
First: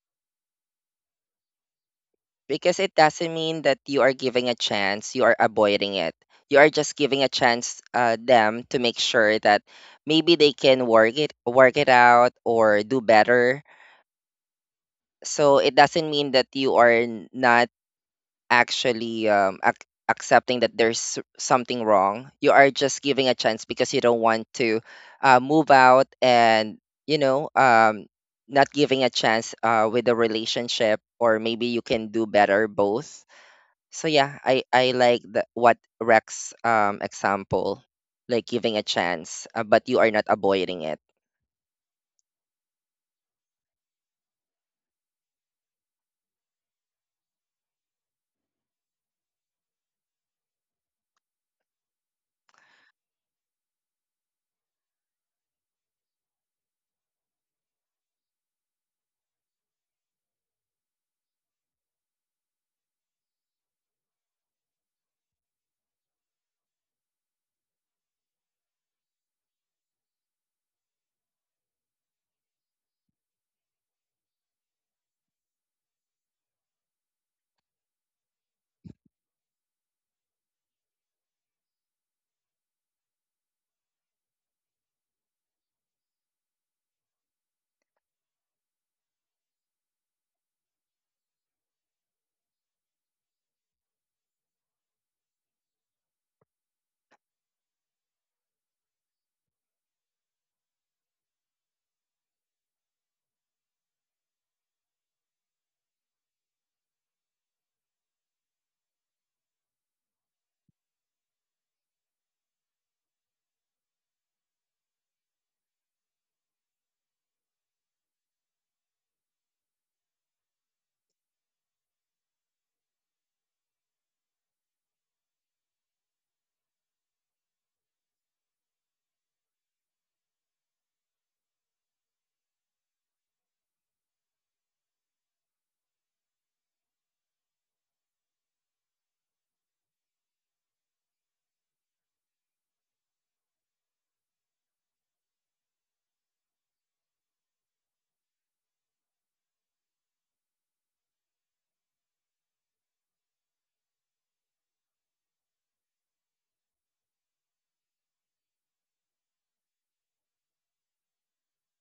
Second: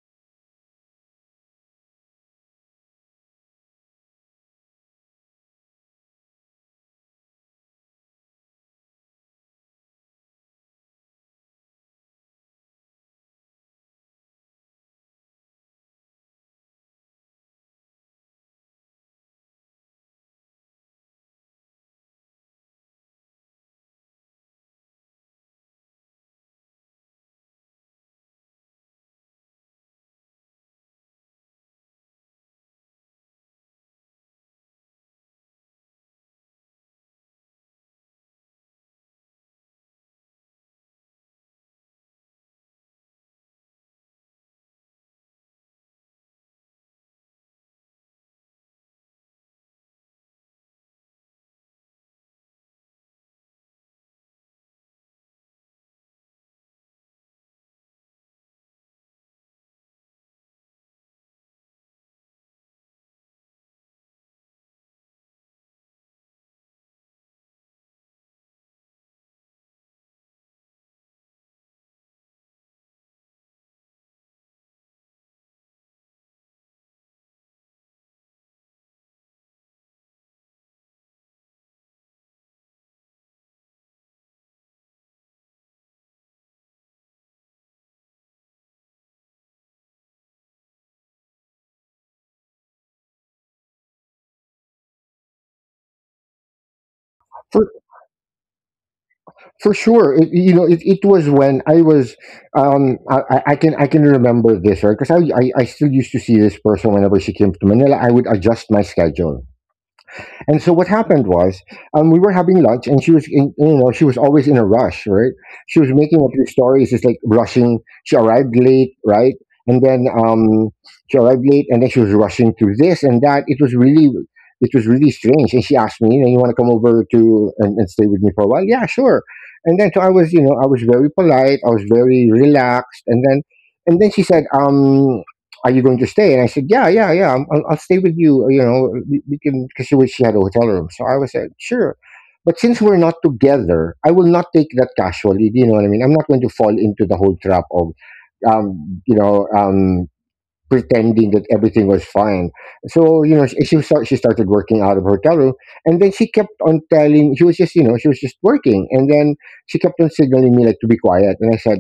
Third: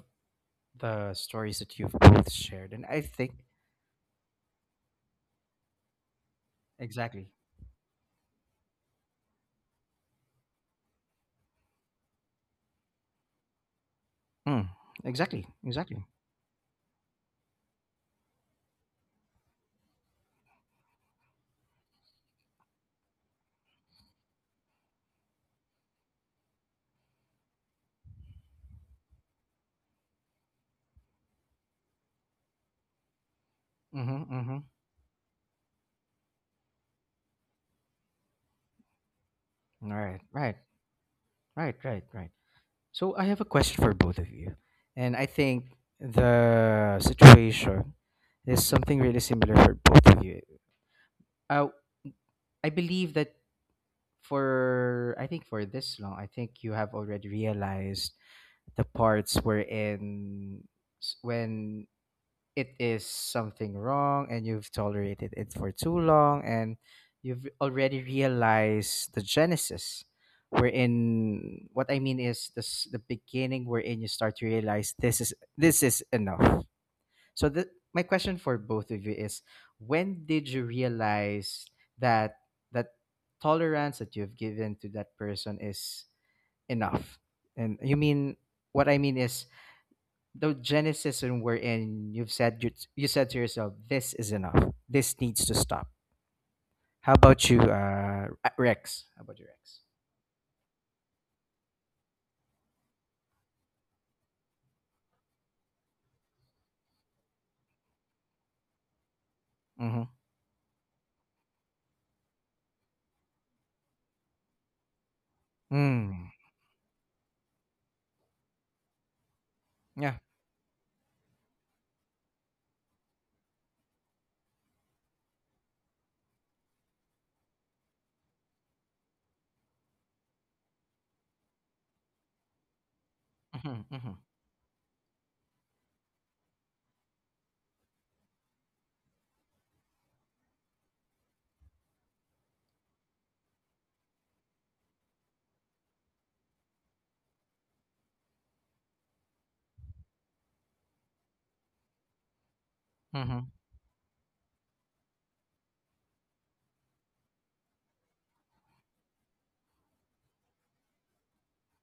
[SPEAKER 1] the stories that you've both shared,
[SPEAKER 3] Because
[SPEAKER 1] and
[SPEAKER 3] it
[SPEAKER 1] I
[SPEAKER 3] doesn't
[SPEAKER 1] think.
[SPEAKER 3] mean that you are giving a chance, you are avoiding it. You are just giving
[SPEAKER 1] Exactly.
[SPEAKER 3] a chance them to make sure that maybe they can work it out or do better.
[SPEAKER 1] Mm, exactly,
[SPEAKER 3] So it
[SPEAKER 1] exactly.
[SPEAKER 3] doesn't mean that you are not actually accepting that there's something wrong. You are just giving a chance because you don't want to move out and, you know um, not giving a chance with the relationship, or maybe you can do better both. So
[SPEAKER 1] Mhm,
[SPEAKER 3] yeah, i,
[SPEAKER 1] mhm.
[SPEAKER 3] I like what Rex, example, like giving a chance, but
[SPEAKER 1] All
[SPEAKER 3] you are
[SPEAKER 1] right,
[SPEAKER 3] not
[SPEAKER 1] right,
[SPEAKER 3] avoiding it.
[SPEAKER 1] right, right, right. So I have a question for both of you. And I think the situation is something really similar for both of you. Uh, I believe that, for, I think, for this long, I think you have already realized the parts wherein, when it is something wrong and you've tolerated it for too long, and you've already realized the genesis, wherein what I mean is this: the beginning, wherein you start to realize this is enough. So my question for both of you is: when did you realize that that tolerance that you've given to that person is enough? And you mean, what I mean is the genesis and wherein you've said, you said to yourself, "This is enough. This needs to stop." How about you,
[SPEAKER 2] For
[SPEAKER 1] Rex? How about you,
[SPEAKER 2] for
[SPEAKER 1] Rex?
[SPEAKER 2] sure, it, you know, it was when I was, I can remember this, right, because I still used to see this person whenever she came to Manila. I would adjust my schedule.
[SPEAKER 1] Mm-hmm.
[SPEAKER 2] And so what happened was, we were having lunch, and she was, in, you know, she was always in a rush, right? She was making
[SPEAKER 1] Mm.
[SPEAKER 2] up these stories, just like rushing. She arrived late, right? And then,
[SPEAKER 1] Yeah.
[SPEAKER 2] she arrived late, and then she was rushing through this and that. It was really strange. And she asked me, you know, you want to come over to and, stay with me for a while? Yeah, sure. And then so I was, you know, I was very polite. I was very relaxed.
[SPEAKER 1] Mm-hmm.
[SPEAKER 2] And then
[SPEAKER 1] Mm-hmm.
[SPEAKER 2] she said, are you going to stay? And I said, yeah, yeah, yeah, I'm, I'll stay with you. You know, we can, because she had a hotel room. So I was like, sure. But since we're not together, I will not take that casually. Do you know what I mean? I'm not going to fall into the whole trap of, um, you know, um, pretending that everything was fine. So, you know,
[SPEAKER 1] Mm-hmm.
[SPEAKER 2] she started working out of her hotel room. And then she kept on telling, she was just, you know, she was just working. And then she kept on signaling me like to be quiet. And I said,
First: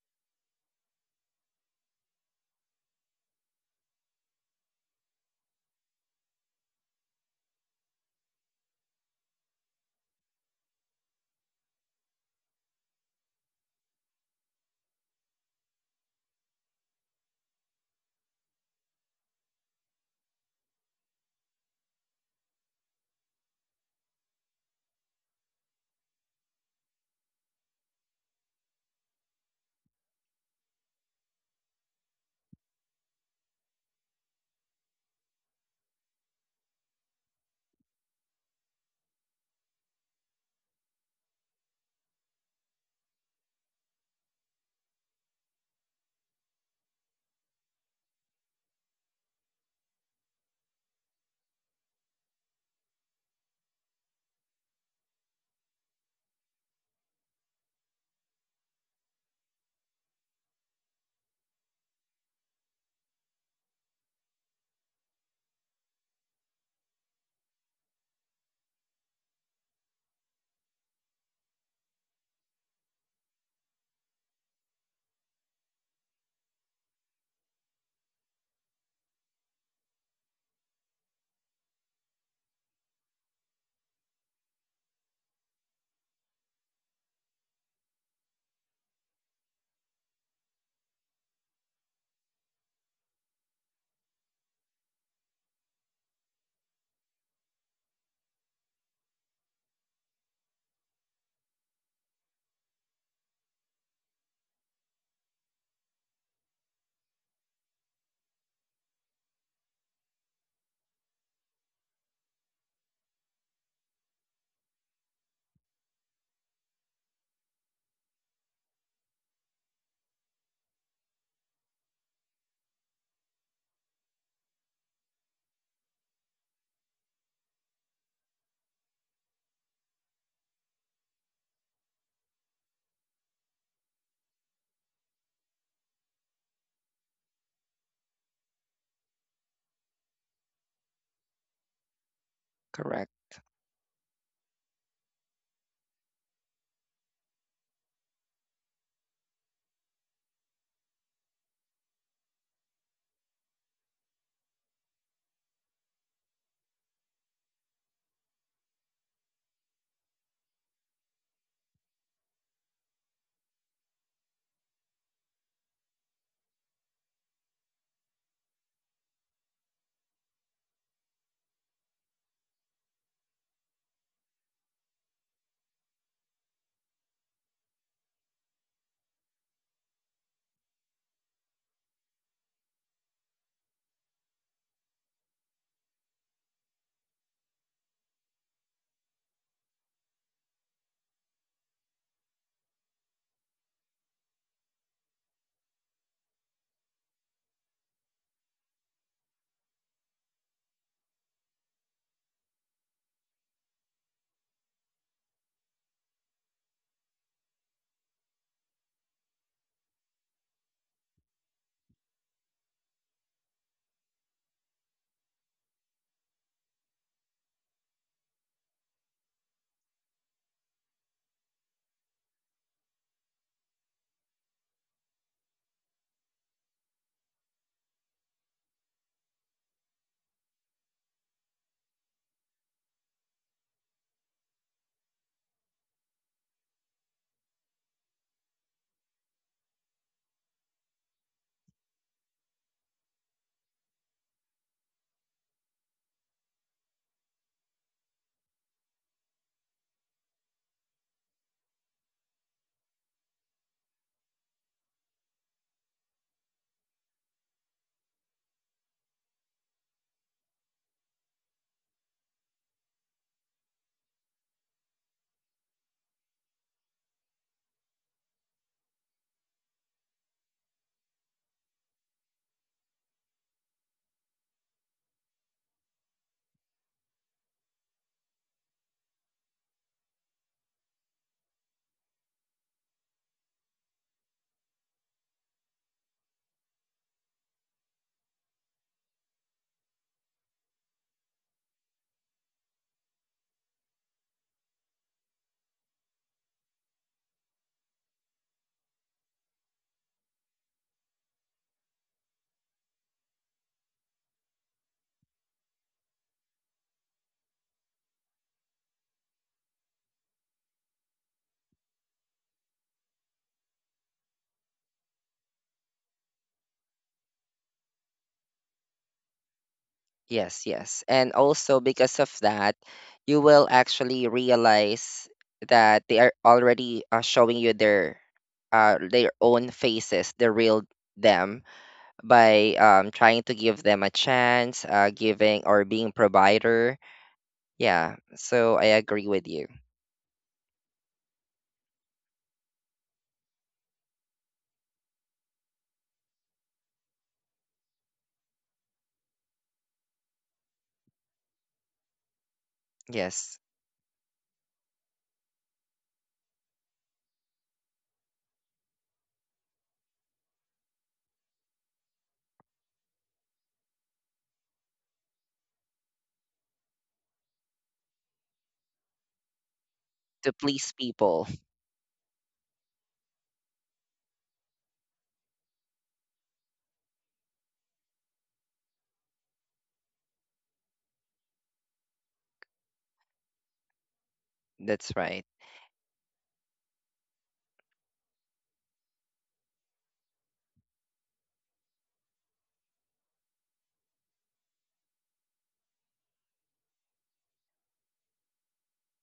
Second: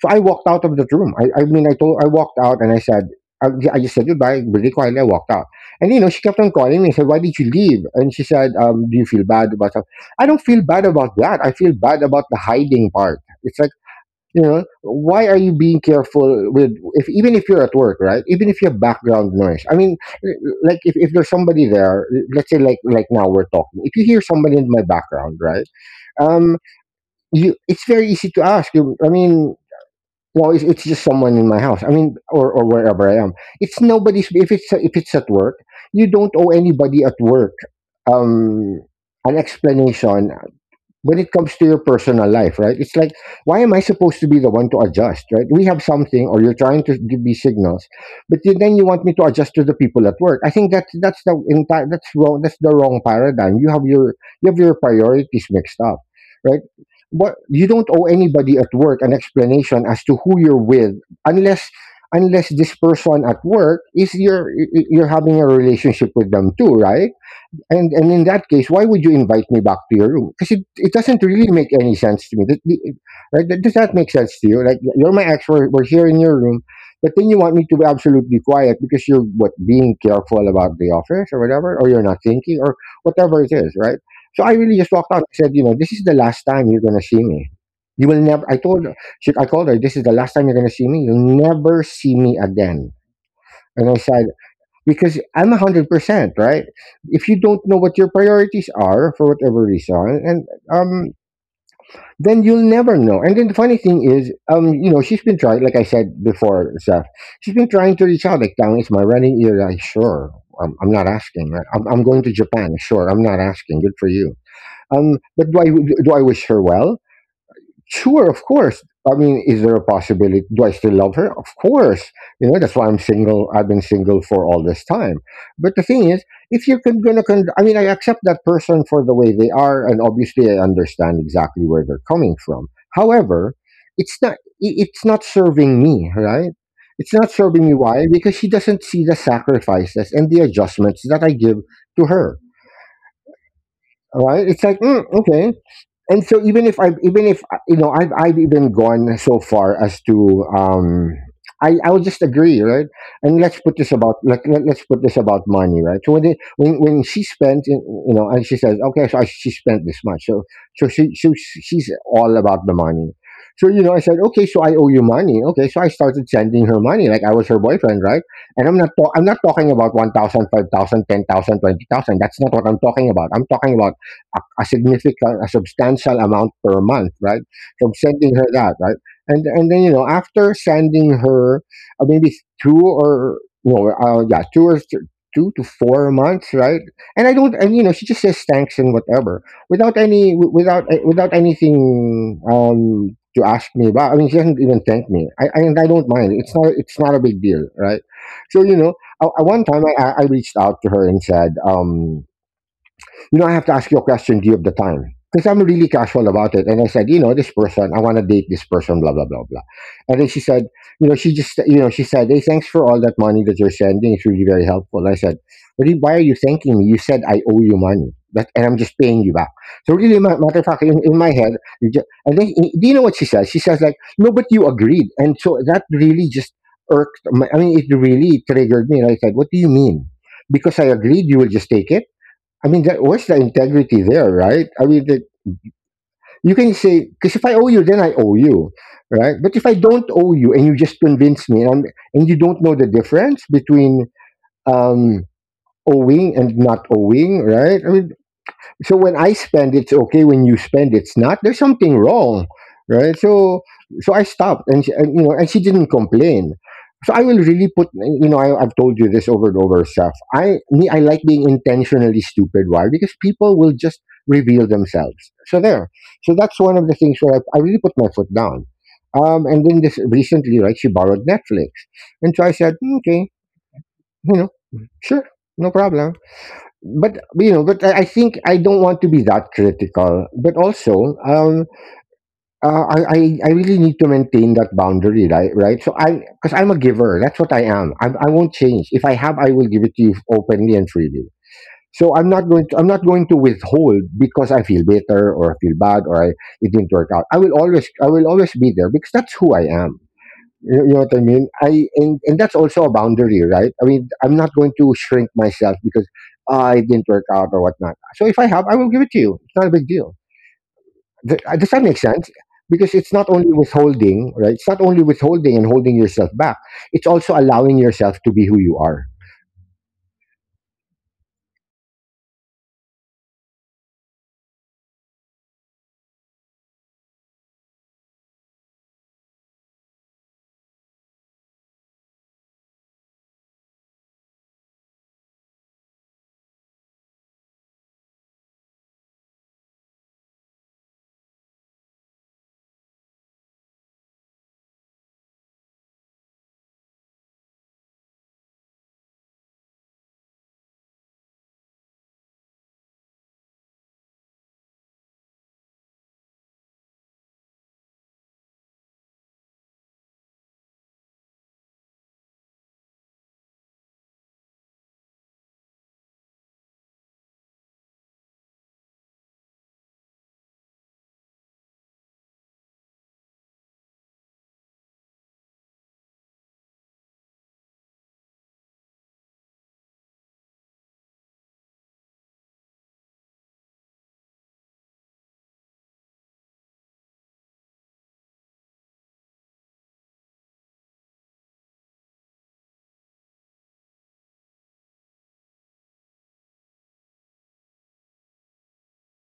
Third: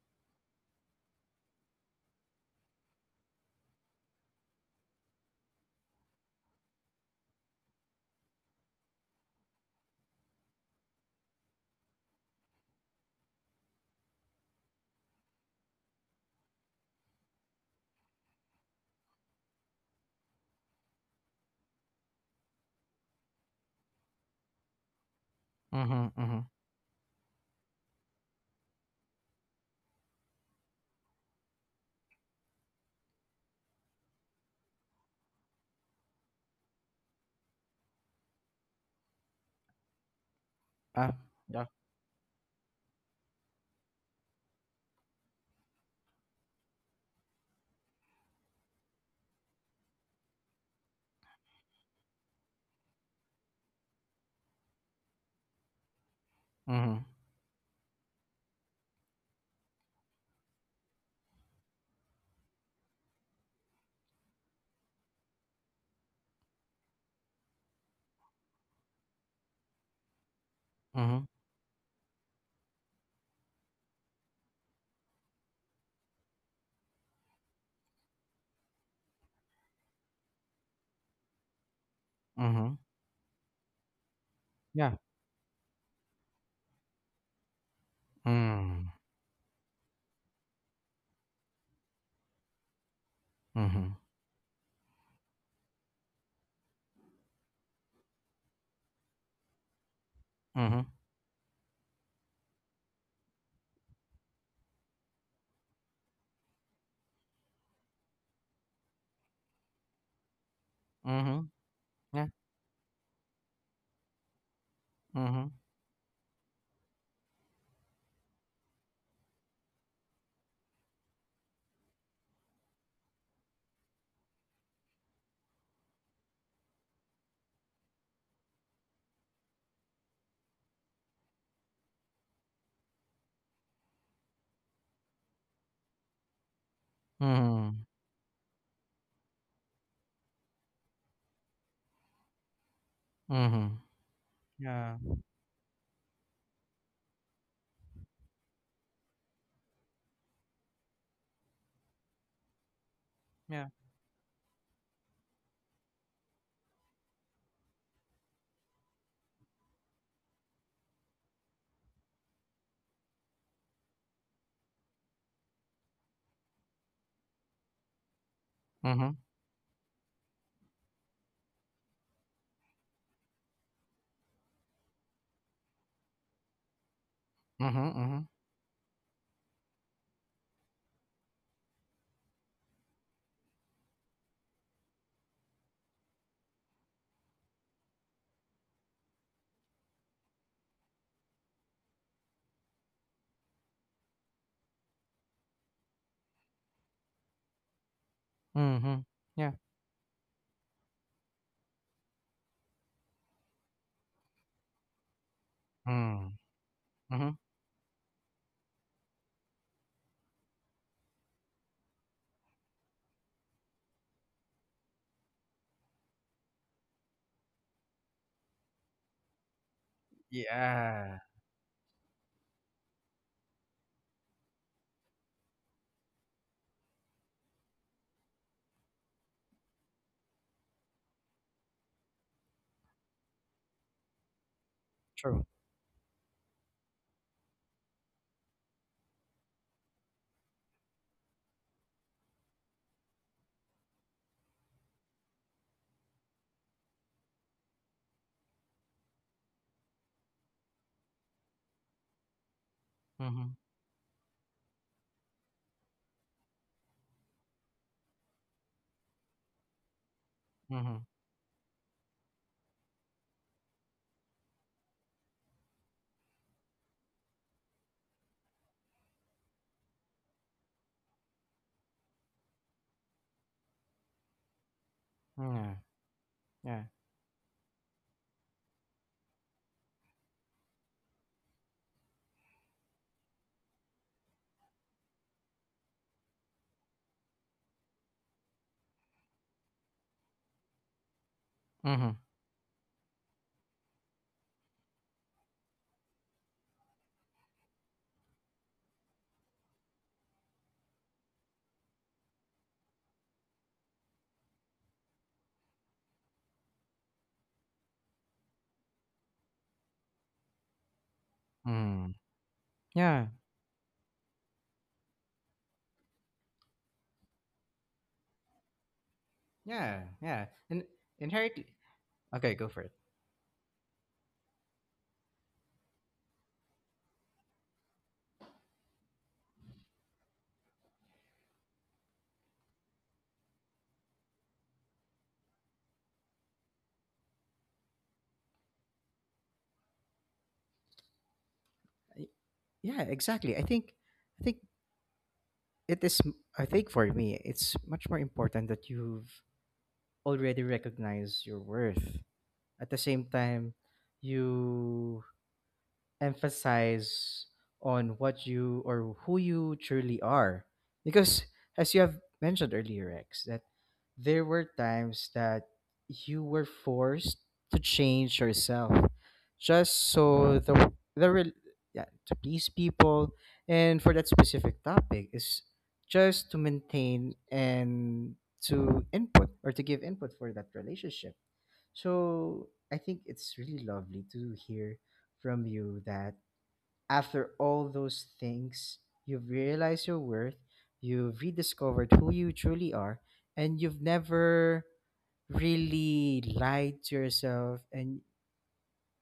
[SPEAKER 2] so I walked out of that room. I mean, I told, I walked out, and I said, I just said goodbye, really quietly. I walked out. And, you know, she kept on calling me. I said, why did you leave? And she said, do you feel bad about something? I don't feel bad about that. I feel bad about the hiding part. It's like, you know, why are you being careful with, if even if you're at work, right? Even if you have background noise. I mean, like if there's somebody there, let's say like now we're talking, if you hear somebody in my background, right?
[SPEAKER 1] Mm-hmm. Mm-hmm.
[SPEAKER 2] um, you, it's very easy to ask. You, I mean, well, it's just someone in my house. I mean, or wherever I am. It's nobody's. If it's at work, you don't owe anybody at work um, an explanation
[SPEAKER 1] Ah.
[SPEAKER 2] when it comes to
[SPEAKER 1] Yeah.
[SPEAKER 2] your personal life, right? It's like, why am I supposed to be the one to adjust, right? We have something, or you're trying to give me signals, but then you want me to adjust to the people at work. I think that's the entire that's wrong. That's the wrong paradigm. You have your, you have your priorities mixed up, right?
[SPEAKER 1] Mm-hmm.
[SPEAKER 2] What, you don't owe anybody at work an explanation as to who you're with, unless, unless this person at work is your, you're having a relationship with them too, right? And in that case, why would you invite me back to your room? Because it doesn't
[SPEAKER 1] Mm-hmm.
[SPEAKER 2] really make any sense to me. Right? That, does that make sense to you? Like, you're my ex, we're here in your room, but then you want me to be absolutely quiet because you're what, being careful about the office or whatever, or you're not thinking
[SPEAKER 1] Mm-hmm.
[SPEAKER 2] or whatever it is, right? So I really just
[SPEAKER 1] Yeah.
[SPEAKER 2] walked out and said, you know, this is the last time you're gonna see me. You will never. I told
[SPEAKER 1] Mm.
[SPEAKER 2] her, I called her, this is the last time you're gonna see me. You'll never see me again. And I
[SPEAKER 1] Mm-hmm.
[SPEAKER 2] said, because I'm 100%, right? If you don't know what your priorities are for whatever reason, and,
[SPEAKER 1] Mm-hmm.
[SPEAKER 2] um, then you'll never know. And then the funny thing is, you know, she's been trying, like I said before, Seth, she's been trying to reach out, like, down is my running ear, like, sure. I'm not
[SPEAKER 1] Mm-hmm.
[SPEAKER 2] asking, right? I'm going
[SPEAKER 1] Yeah.
[SPEAKER 2] to Japan. Sure, I'm not asking. Good for you.
[SPEAKER 1] Mm-hmm.
[SPEAKER 2] But do I, do I wish her well? Sure, of course. I mean, is there a possibility? Do I still love her? Of course. You know, that's why I'm single. I've been single for all this time. But the thing is, if you're con- gonna, con- I mean, I accept that person for the way they are, and obviously, I understand exactly where they're coming from. However, It's not serving me, right? It's not serving me.
[SPEAKER 1] Mm-hmm.
[SPEAKER 2] Why? Because she doesn't see the sacrifices and the adjustments that I give to her.
[SPEAKER 3] Correct.
[SPEAKER 1] Mm-hmm.
[SPEAKER 2] All right. It's like,
[SPEAKER 1] Yeah.
[SPEAKER 2] mm, okay, and so even if, you know, I've even gone so far as to, I'll just agree, right, and
[SPEAKER 1] Yeah.
[SPEAKER 2] let's put this about money, right? So when when she spent, you know, and she says, okay, so she spent this much, so so she so she's all about the money. So, you know, I said, okay, so I owe you money. Okay, so I started sending her money like I was her boyfriend, right? And I'm not ta-
[SPEAKER 1] Mm-hmm.
[SPEAKER 2] I'm not talking about one thousand, five thousand, ten thousand, twenty thousand. That's not what I'm talking about. I'm talking about a significant, a substantial amount per month, right?
[SPEAKER 1] Mm-hmm.
[SPEAKER 2] So I'm
[SPEAKER 1] Mm-hmm.
[SPEAKER 2] sending her that, right? And then, you know, after sending her, maybe two or no, yeah, two or 2 to 4 months, right? And I don't, and you know, she just says thanks and whatever, without any, without anything to ask me about. I mean, she doesn't even thank me. I And I don't mind. It's not a big deal, right? So you know,
[SPEAKER 1] Mm-hmm. Yeah.
[SPEAKER 2] One time I reached out to her and said, you know, I have to ask you a question. Do you have the time? Because I'm really casual
[SPEAKER 1] Mm.
[SPEAKER 2] about it. And I said, you
[SPEAKER 1] Mm-hmm.
[SPEAKER 2] know, this person, I want to date this person, blah, blah, blah, blah. And then she said, you know, she said, hey, thanks for all that money that you're sending. It's really very helpful. I said, but why are you thanking me? You said I owe you money. And I'm just paying you back. So really, matter of fact, in
[SPEAKER 1] Yeah.
[SPEAKER 2] my head, you ju- and then do you know what she says? She says like, no, but you agreed. And so that really just irked. I mean, it really triggered me. And I said, what do you mean? Because I agreed, you will just take it. I mean, what's the integrity there, right? I mean, that
[SPEAKER 1] True.
[SPEAKER 2] you can say, because if I owe you, then I owe you, right? But if I don't owe you and you just convince me, and you don't know the difference between um, owing and not owing, right? I mean, so when I spend, it's okay. When you spend, it's not. There's something wrong, right?
[SPEAKER 1] Mm-hmm.
[SPEAKER 2] So so I stopped, and you know, and she didn't complain. So I will really put, you know, I've told you this over and over, stuff.
[SPEAKER 1] Mm-hmm.
[SPEAKER 2] I like being intentionally stupid. Why? Because people will just reveal themselves. So there. So that's one of the things where I really put my foot down. And then this recently, right? She borrowed Netflix, and so I said, "Mm, okay, you know, sure, no
[SPEAKER 1] Yeah,
[SPEAKER 2] problem,
[SPEAKER 1] yeah.
[SPEAKER 2] but you know, but I think I don't want to be that critical. But also, uh, I, I I really need to maintain that boundary, right? Right. So I, because I'm a giver, that's what I am. I won't change. If I have, I will give it to you openly and freely. So
[SPEAKER 1] Mhm,
[SPEAKER 2] I'm not going to I'm not going to withhold because I feel bitter or I feel bad or it didn't work out. I will always be there because that's who I am. You know what I mean? I And that's also a boundary, right? I mean, I'm not going to shrink myself because I didn't work out or whatnot. So if I have, I will give it to you. It's not a big deal. Does that make
[SPEAKER 1] mhm.
[SPEAKER 2] sense? Because it's not
[SPEAKER 1] Yeah,
[SPEAKER 2] only withholding, right? It's not only withholding and holding yourself back. It's also allowing yourself to be who you are.
[SPEAKER 1] yeah, yeah.
[SPEAKER 3] Yes,
[SPEAKER 1] And
[SPEAKER 3] yes. And
[SPEAKER 1] inherently.
[SPEAKER 3] also because of
[SPEAKER 1] Okay, go
[SPEAKER 3] that,
[SPEAKER 1] for it.
[SPEAKER 3] you will actually realize that they are already showing you their own faces, the real them, by trying to give them a chance, giving or being provider. Yeah, so I agree with you.
[SPEAKER 1] Y- Yeah, exactly. I think it is. I think for me, it's much more important that you've already recognized your worth. At the same
[SPEAKER 3] Yes,
[SPEAKER 1] time, you emphasize on what you or who you truly are. Because as you have mentioned earlier, Rex, that there were times that you were forced to change yourself just
[SPEAKER 3] to
[SPEAKER 1] so
[SPEAKER 3] please
[SPEAKER 1] the
[SPEAKER 3] people.
[SPEAKER 1] rel Yeah, to please people, and for that specific topic is just to maintain and to input or to give input for that relationship. So I think it's really lovely to hear
[SPEAKER 3] That's right.
[SPEAKER 1] from you that after all those things, you've realized your worth, you've rediscovered who you truly are, and you've never really lied to yourself, and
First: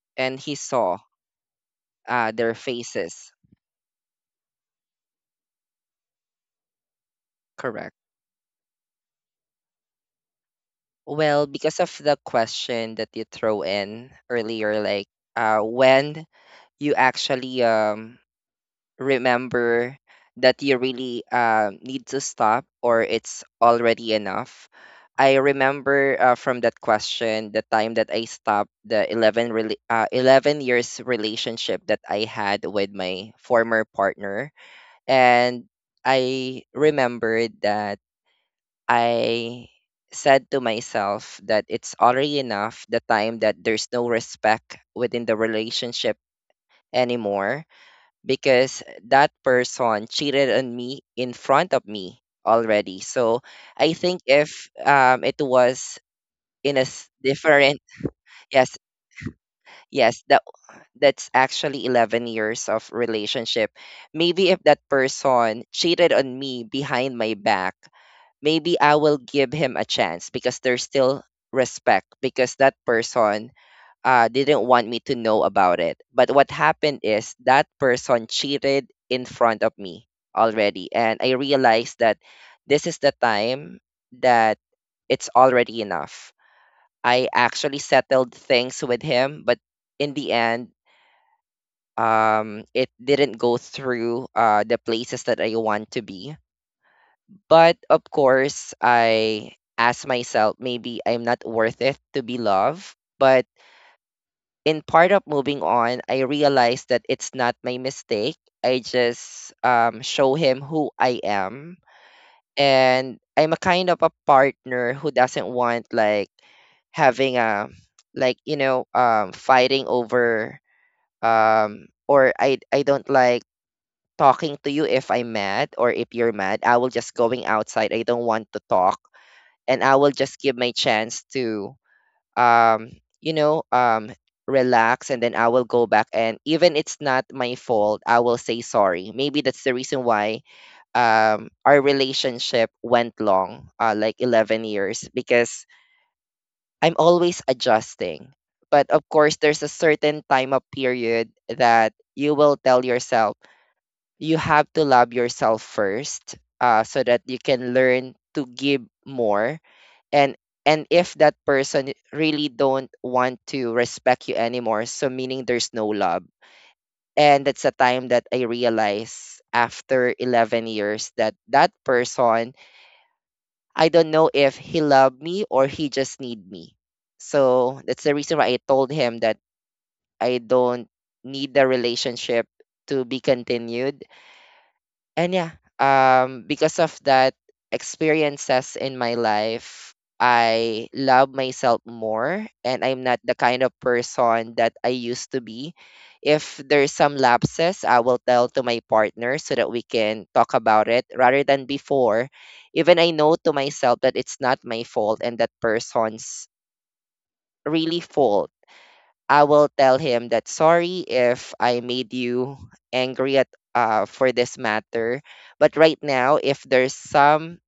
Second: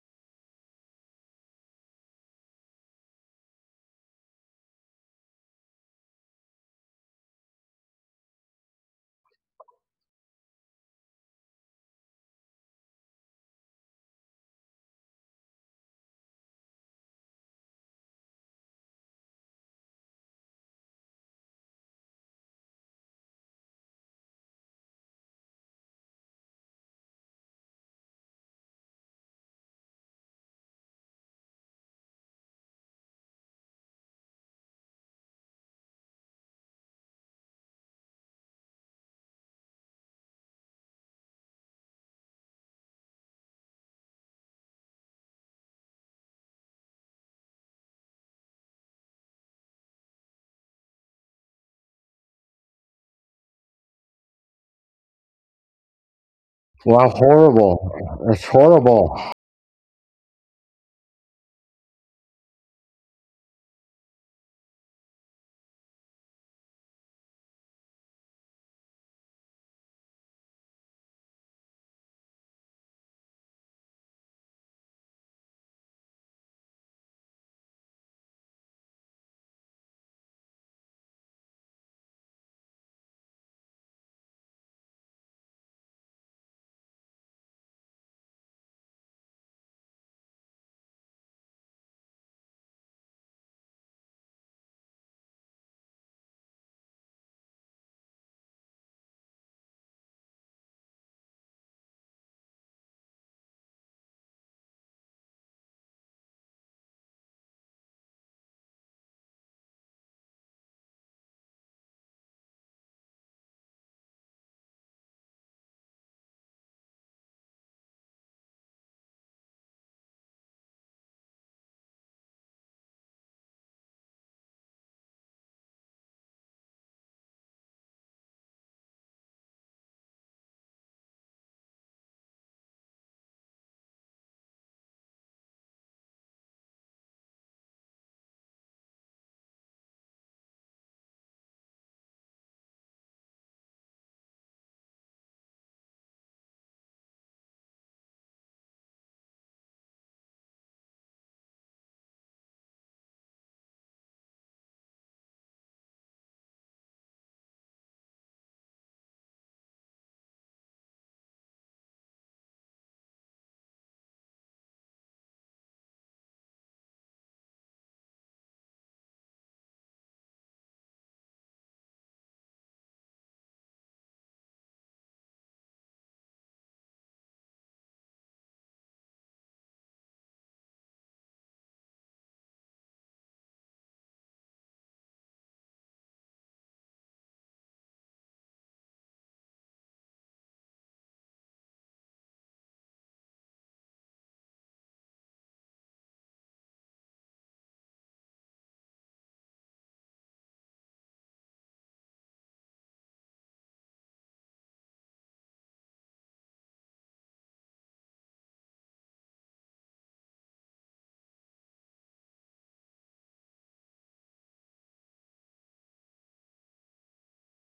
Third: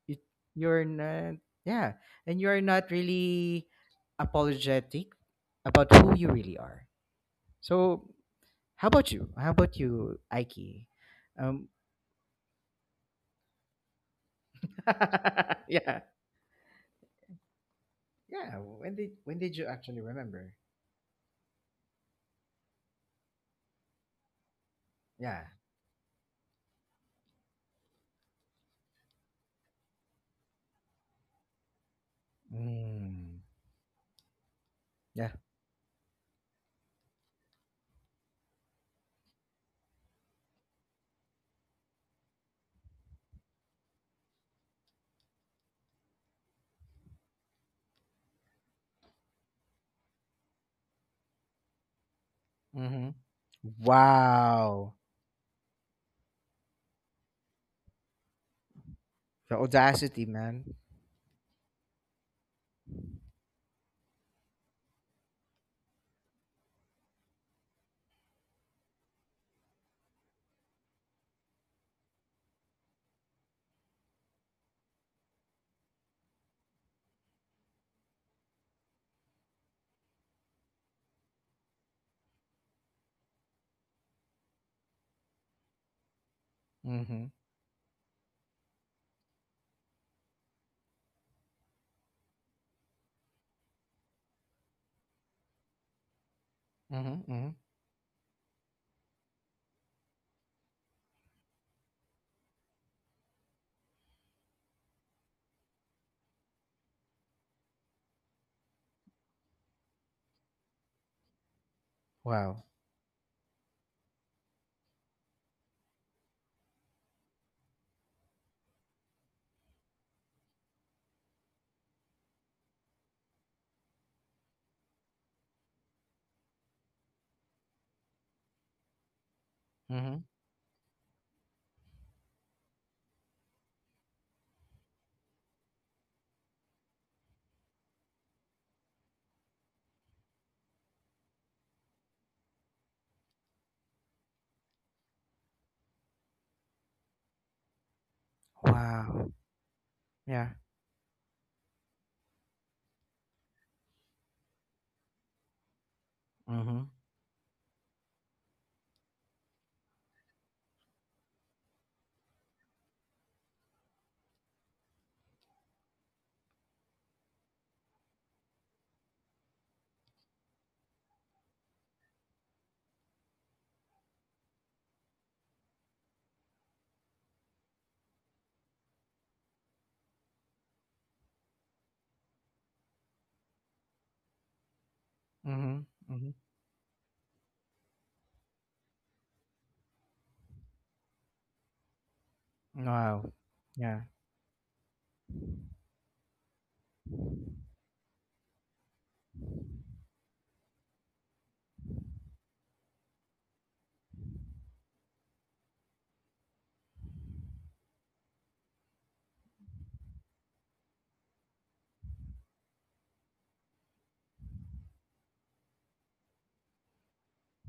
[SPEAKER 1] you,
[SPEAKER 3] And he
[SPEAKER 1] you're
[SPEAKER 3] saw
[SPEAKER 1] not. Yeah. And
[SPEAKER 3] their
[SPEAKER 1] you're not
[SPEAKER 3] faces.
[SPEAKER 1] really apologetic about who you really are.
[SPEAKER 3] Correct.
[SPEAKER 1] So how about you Aiki?
[SPEAKER 3] Well,
[SPEAKER 1] um
[SPEAKER 3] because of the question that you throw in earlier, like
[SPEAKER 1] yeah.
[SPEAKER 3] when you actually
[SPEAKER 1] Yeah, when did you
[SPEAKER 3] remember
[SPEAKER 1] actually remember?
[SPEAKER 3] that you really need to stop, or it's already enough. I
[SPEAKER 1] Yeah.
[SPEAKER 3] remember from that question the time that I stopped the 11 years relationship that I had with my
[SPEAKER 1] Mm.
[SPEAKER 3] former partner. And I remembered that I said to myself that it's already enough, the time that there's no respect within the relationship anymore, because that person cheated on me in front of me already.
[SPEAKER 1] Mhm.
[SPEAKER 3] So I think if,
[SPEAKER 1] Wow.
[SPEAKER 3] it was in a
[SPEAKER 2] Wow,
[SPEAKER 3] different—
[SPEAKER 2] horrible! That's
[SPEAKER 3] Yes,
[SPEAKER 2] horrible.
[SPEAKER 1] The
[SPEAKER 3] yes.
[SPEAKER 1] audacity,
[SPEAKER 3] that
[SPEAKER 1] man.
[SPEAKER 3] that's actually 11 years of relationship. Maybe if that person cheated on me behind my back, maybe I will give him a chance because there's still respect, because that person didn't want me to know about it. But what happened is that person cheated in front of me already. And I realized that this is the time that it's already enough. I
[SPEAKER 1] Mhm.
[SPEAKER 3] actually settled things with him, but in the end, it didn't go through the places that I want to be.
[SPEAKER 1] Mhm. Mhm.
[SPEAKER 3] But of course, I ask myself, maybe I'm not worth it to be loved. But in part of moving on, I realized that it's not my mistake. I just show him who I am.
[SPEAKER 1] Wow.
[SPEAKER 3] And I'm a kind of a partner who doesn't want, like, having a, like, fighting over, or I don't like talking to you if I'm mad, or if you're mad I will just going outside. I don't want to talk, and I will
[SPEAKER 1] Mhm.
[SPEAKER 3] just give my chance to um you know um relax, and then I will go back, and even it's not my fault I will say sorry. Maybe that's the reason why our relationship went long, like 11 years, because I'm always adjusting. But of
[SPEAKER 1] Wow.
[SPEAKER 3] course, there's a certain
[SPEAKER 1] Yeah.
[SPEAKER 3] time up period that you will tell yourself, you have to love yourself first,
[SPEAKER 1] Mhm.
[SPEAKER 3] so that you can learn to give more. And and if that person really don't want to respect you anymore, so meaning there's no love. And that's the time that I realize after 11 years that that person, I don't know if he loved me or he just need me. So that's the reason why I told him that I don't need the relationship to be continued. And yeah,
[SPEAKER 1] Mhm. Mhm.
[SPEAKER 3] because of that experiences in my life, I love myself more and I'm not
[SPEAKER 1] Wow.
[SPEAKER 3] the kind of
[SPEAKER 1] Yeah.
[SPEAKER 3] person that I used to be. If there's some lapses, I will tell to my partner so that we can talk about it rather than before. Even I know to myself that it's not my fault and that person's really fault, I will tell him that sorry if I made you angry at for this matter. But right now, if there's some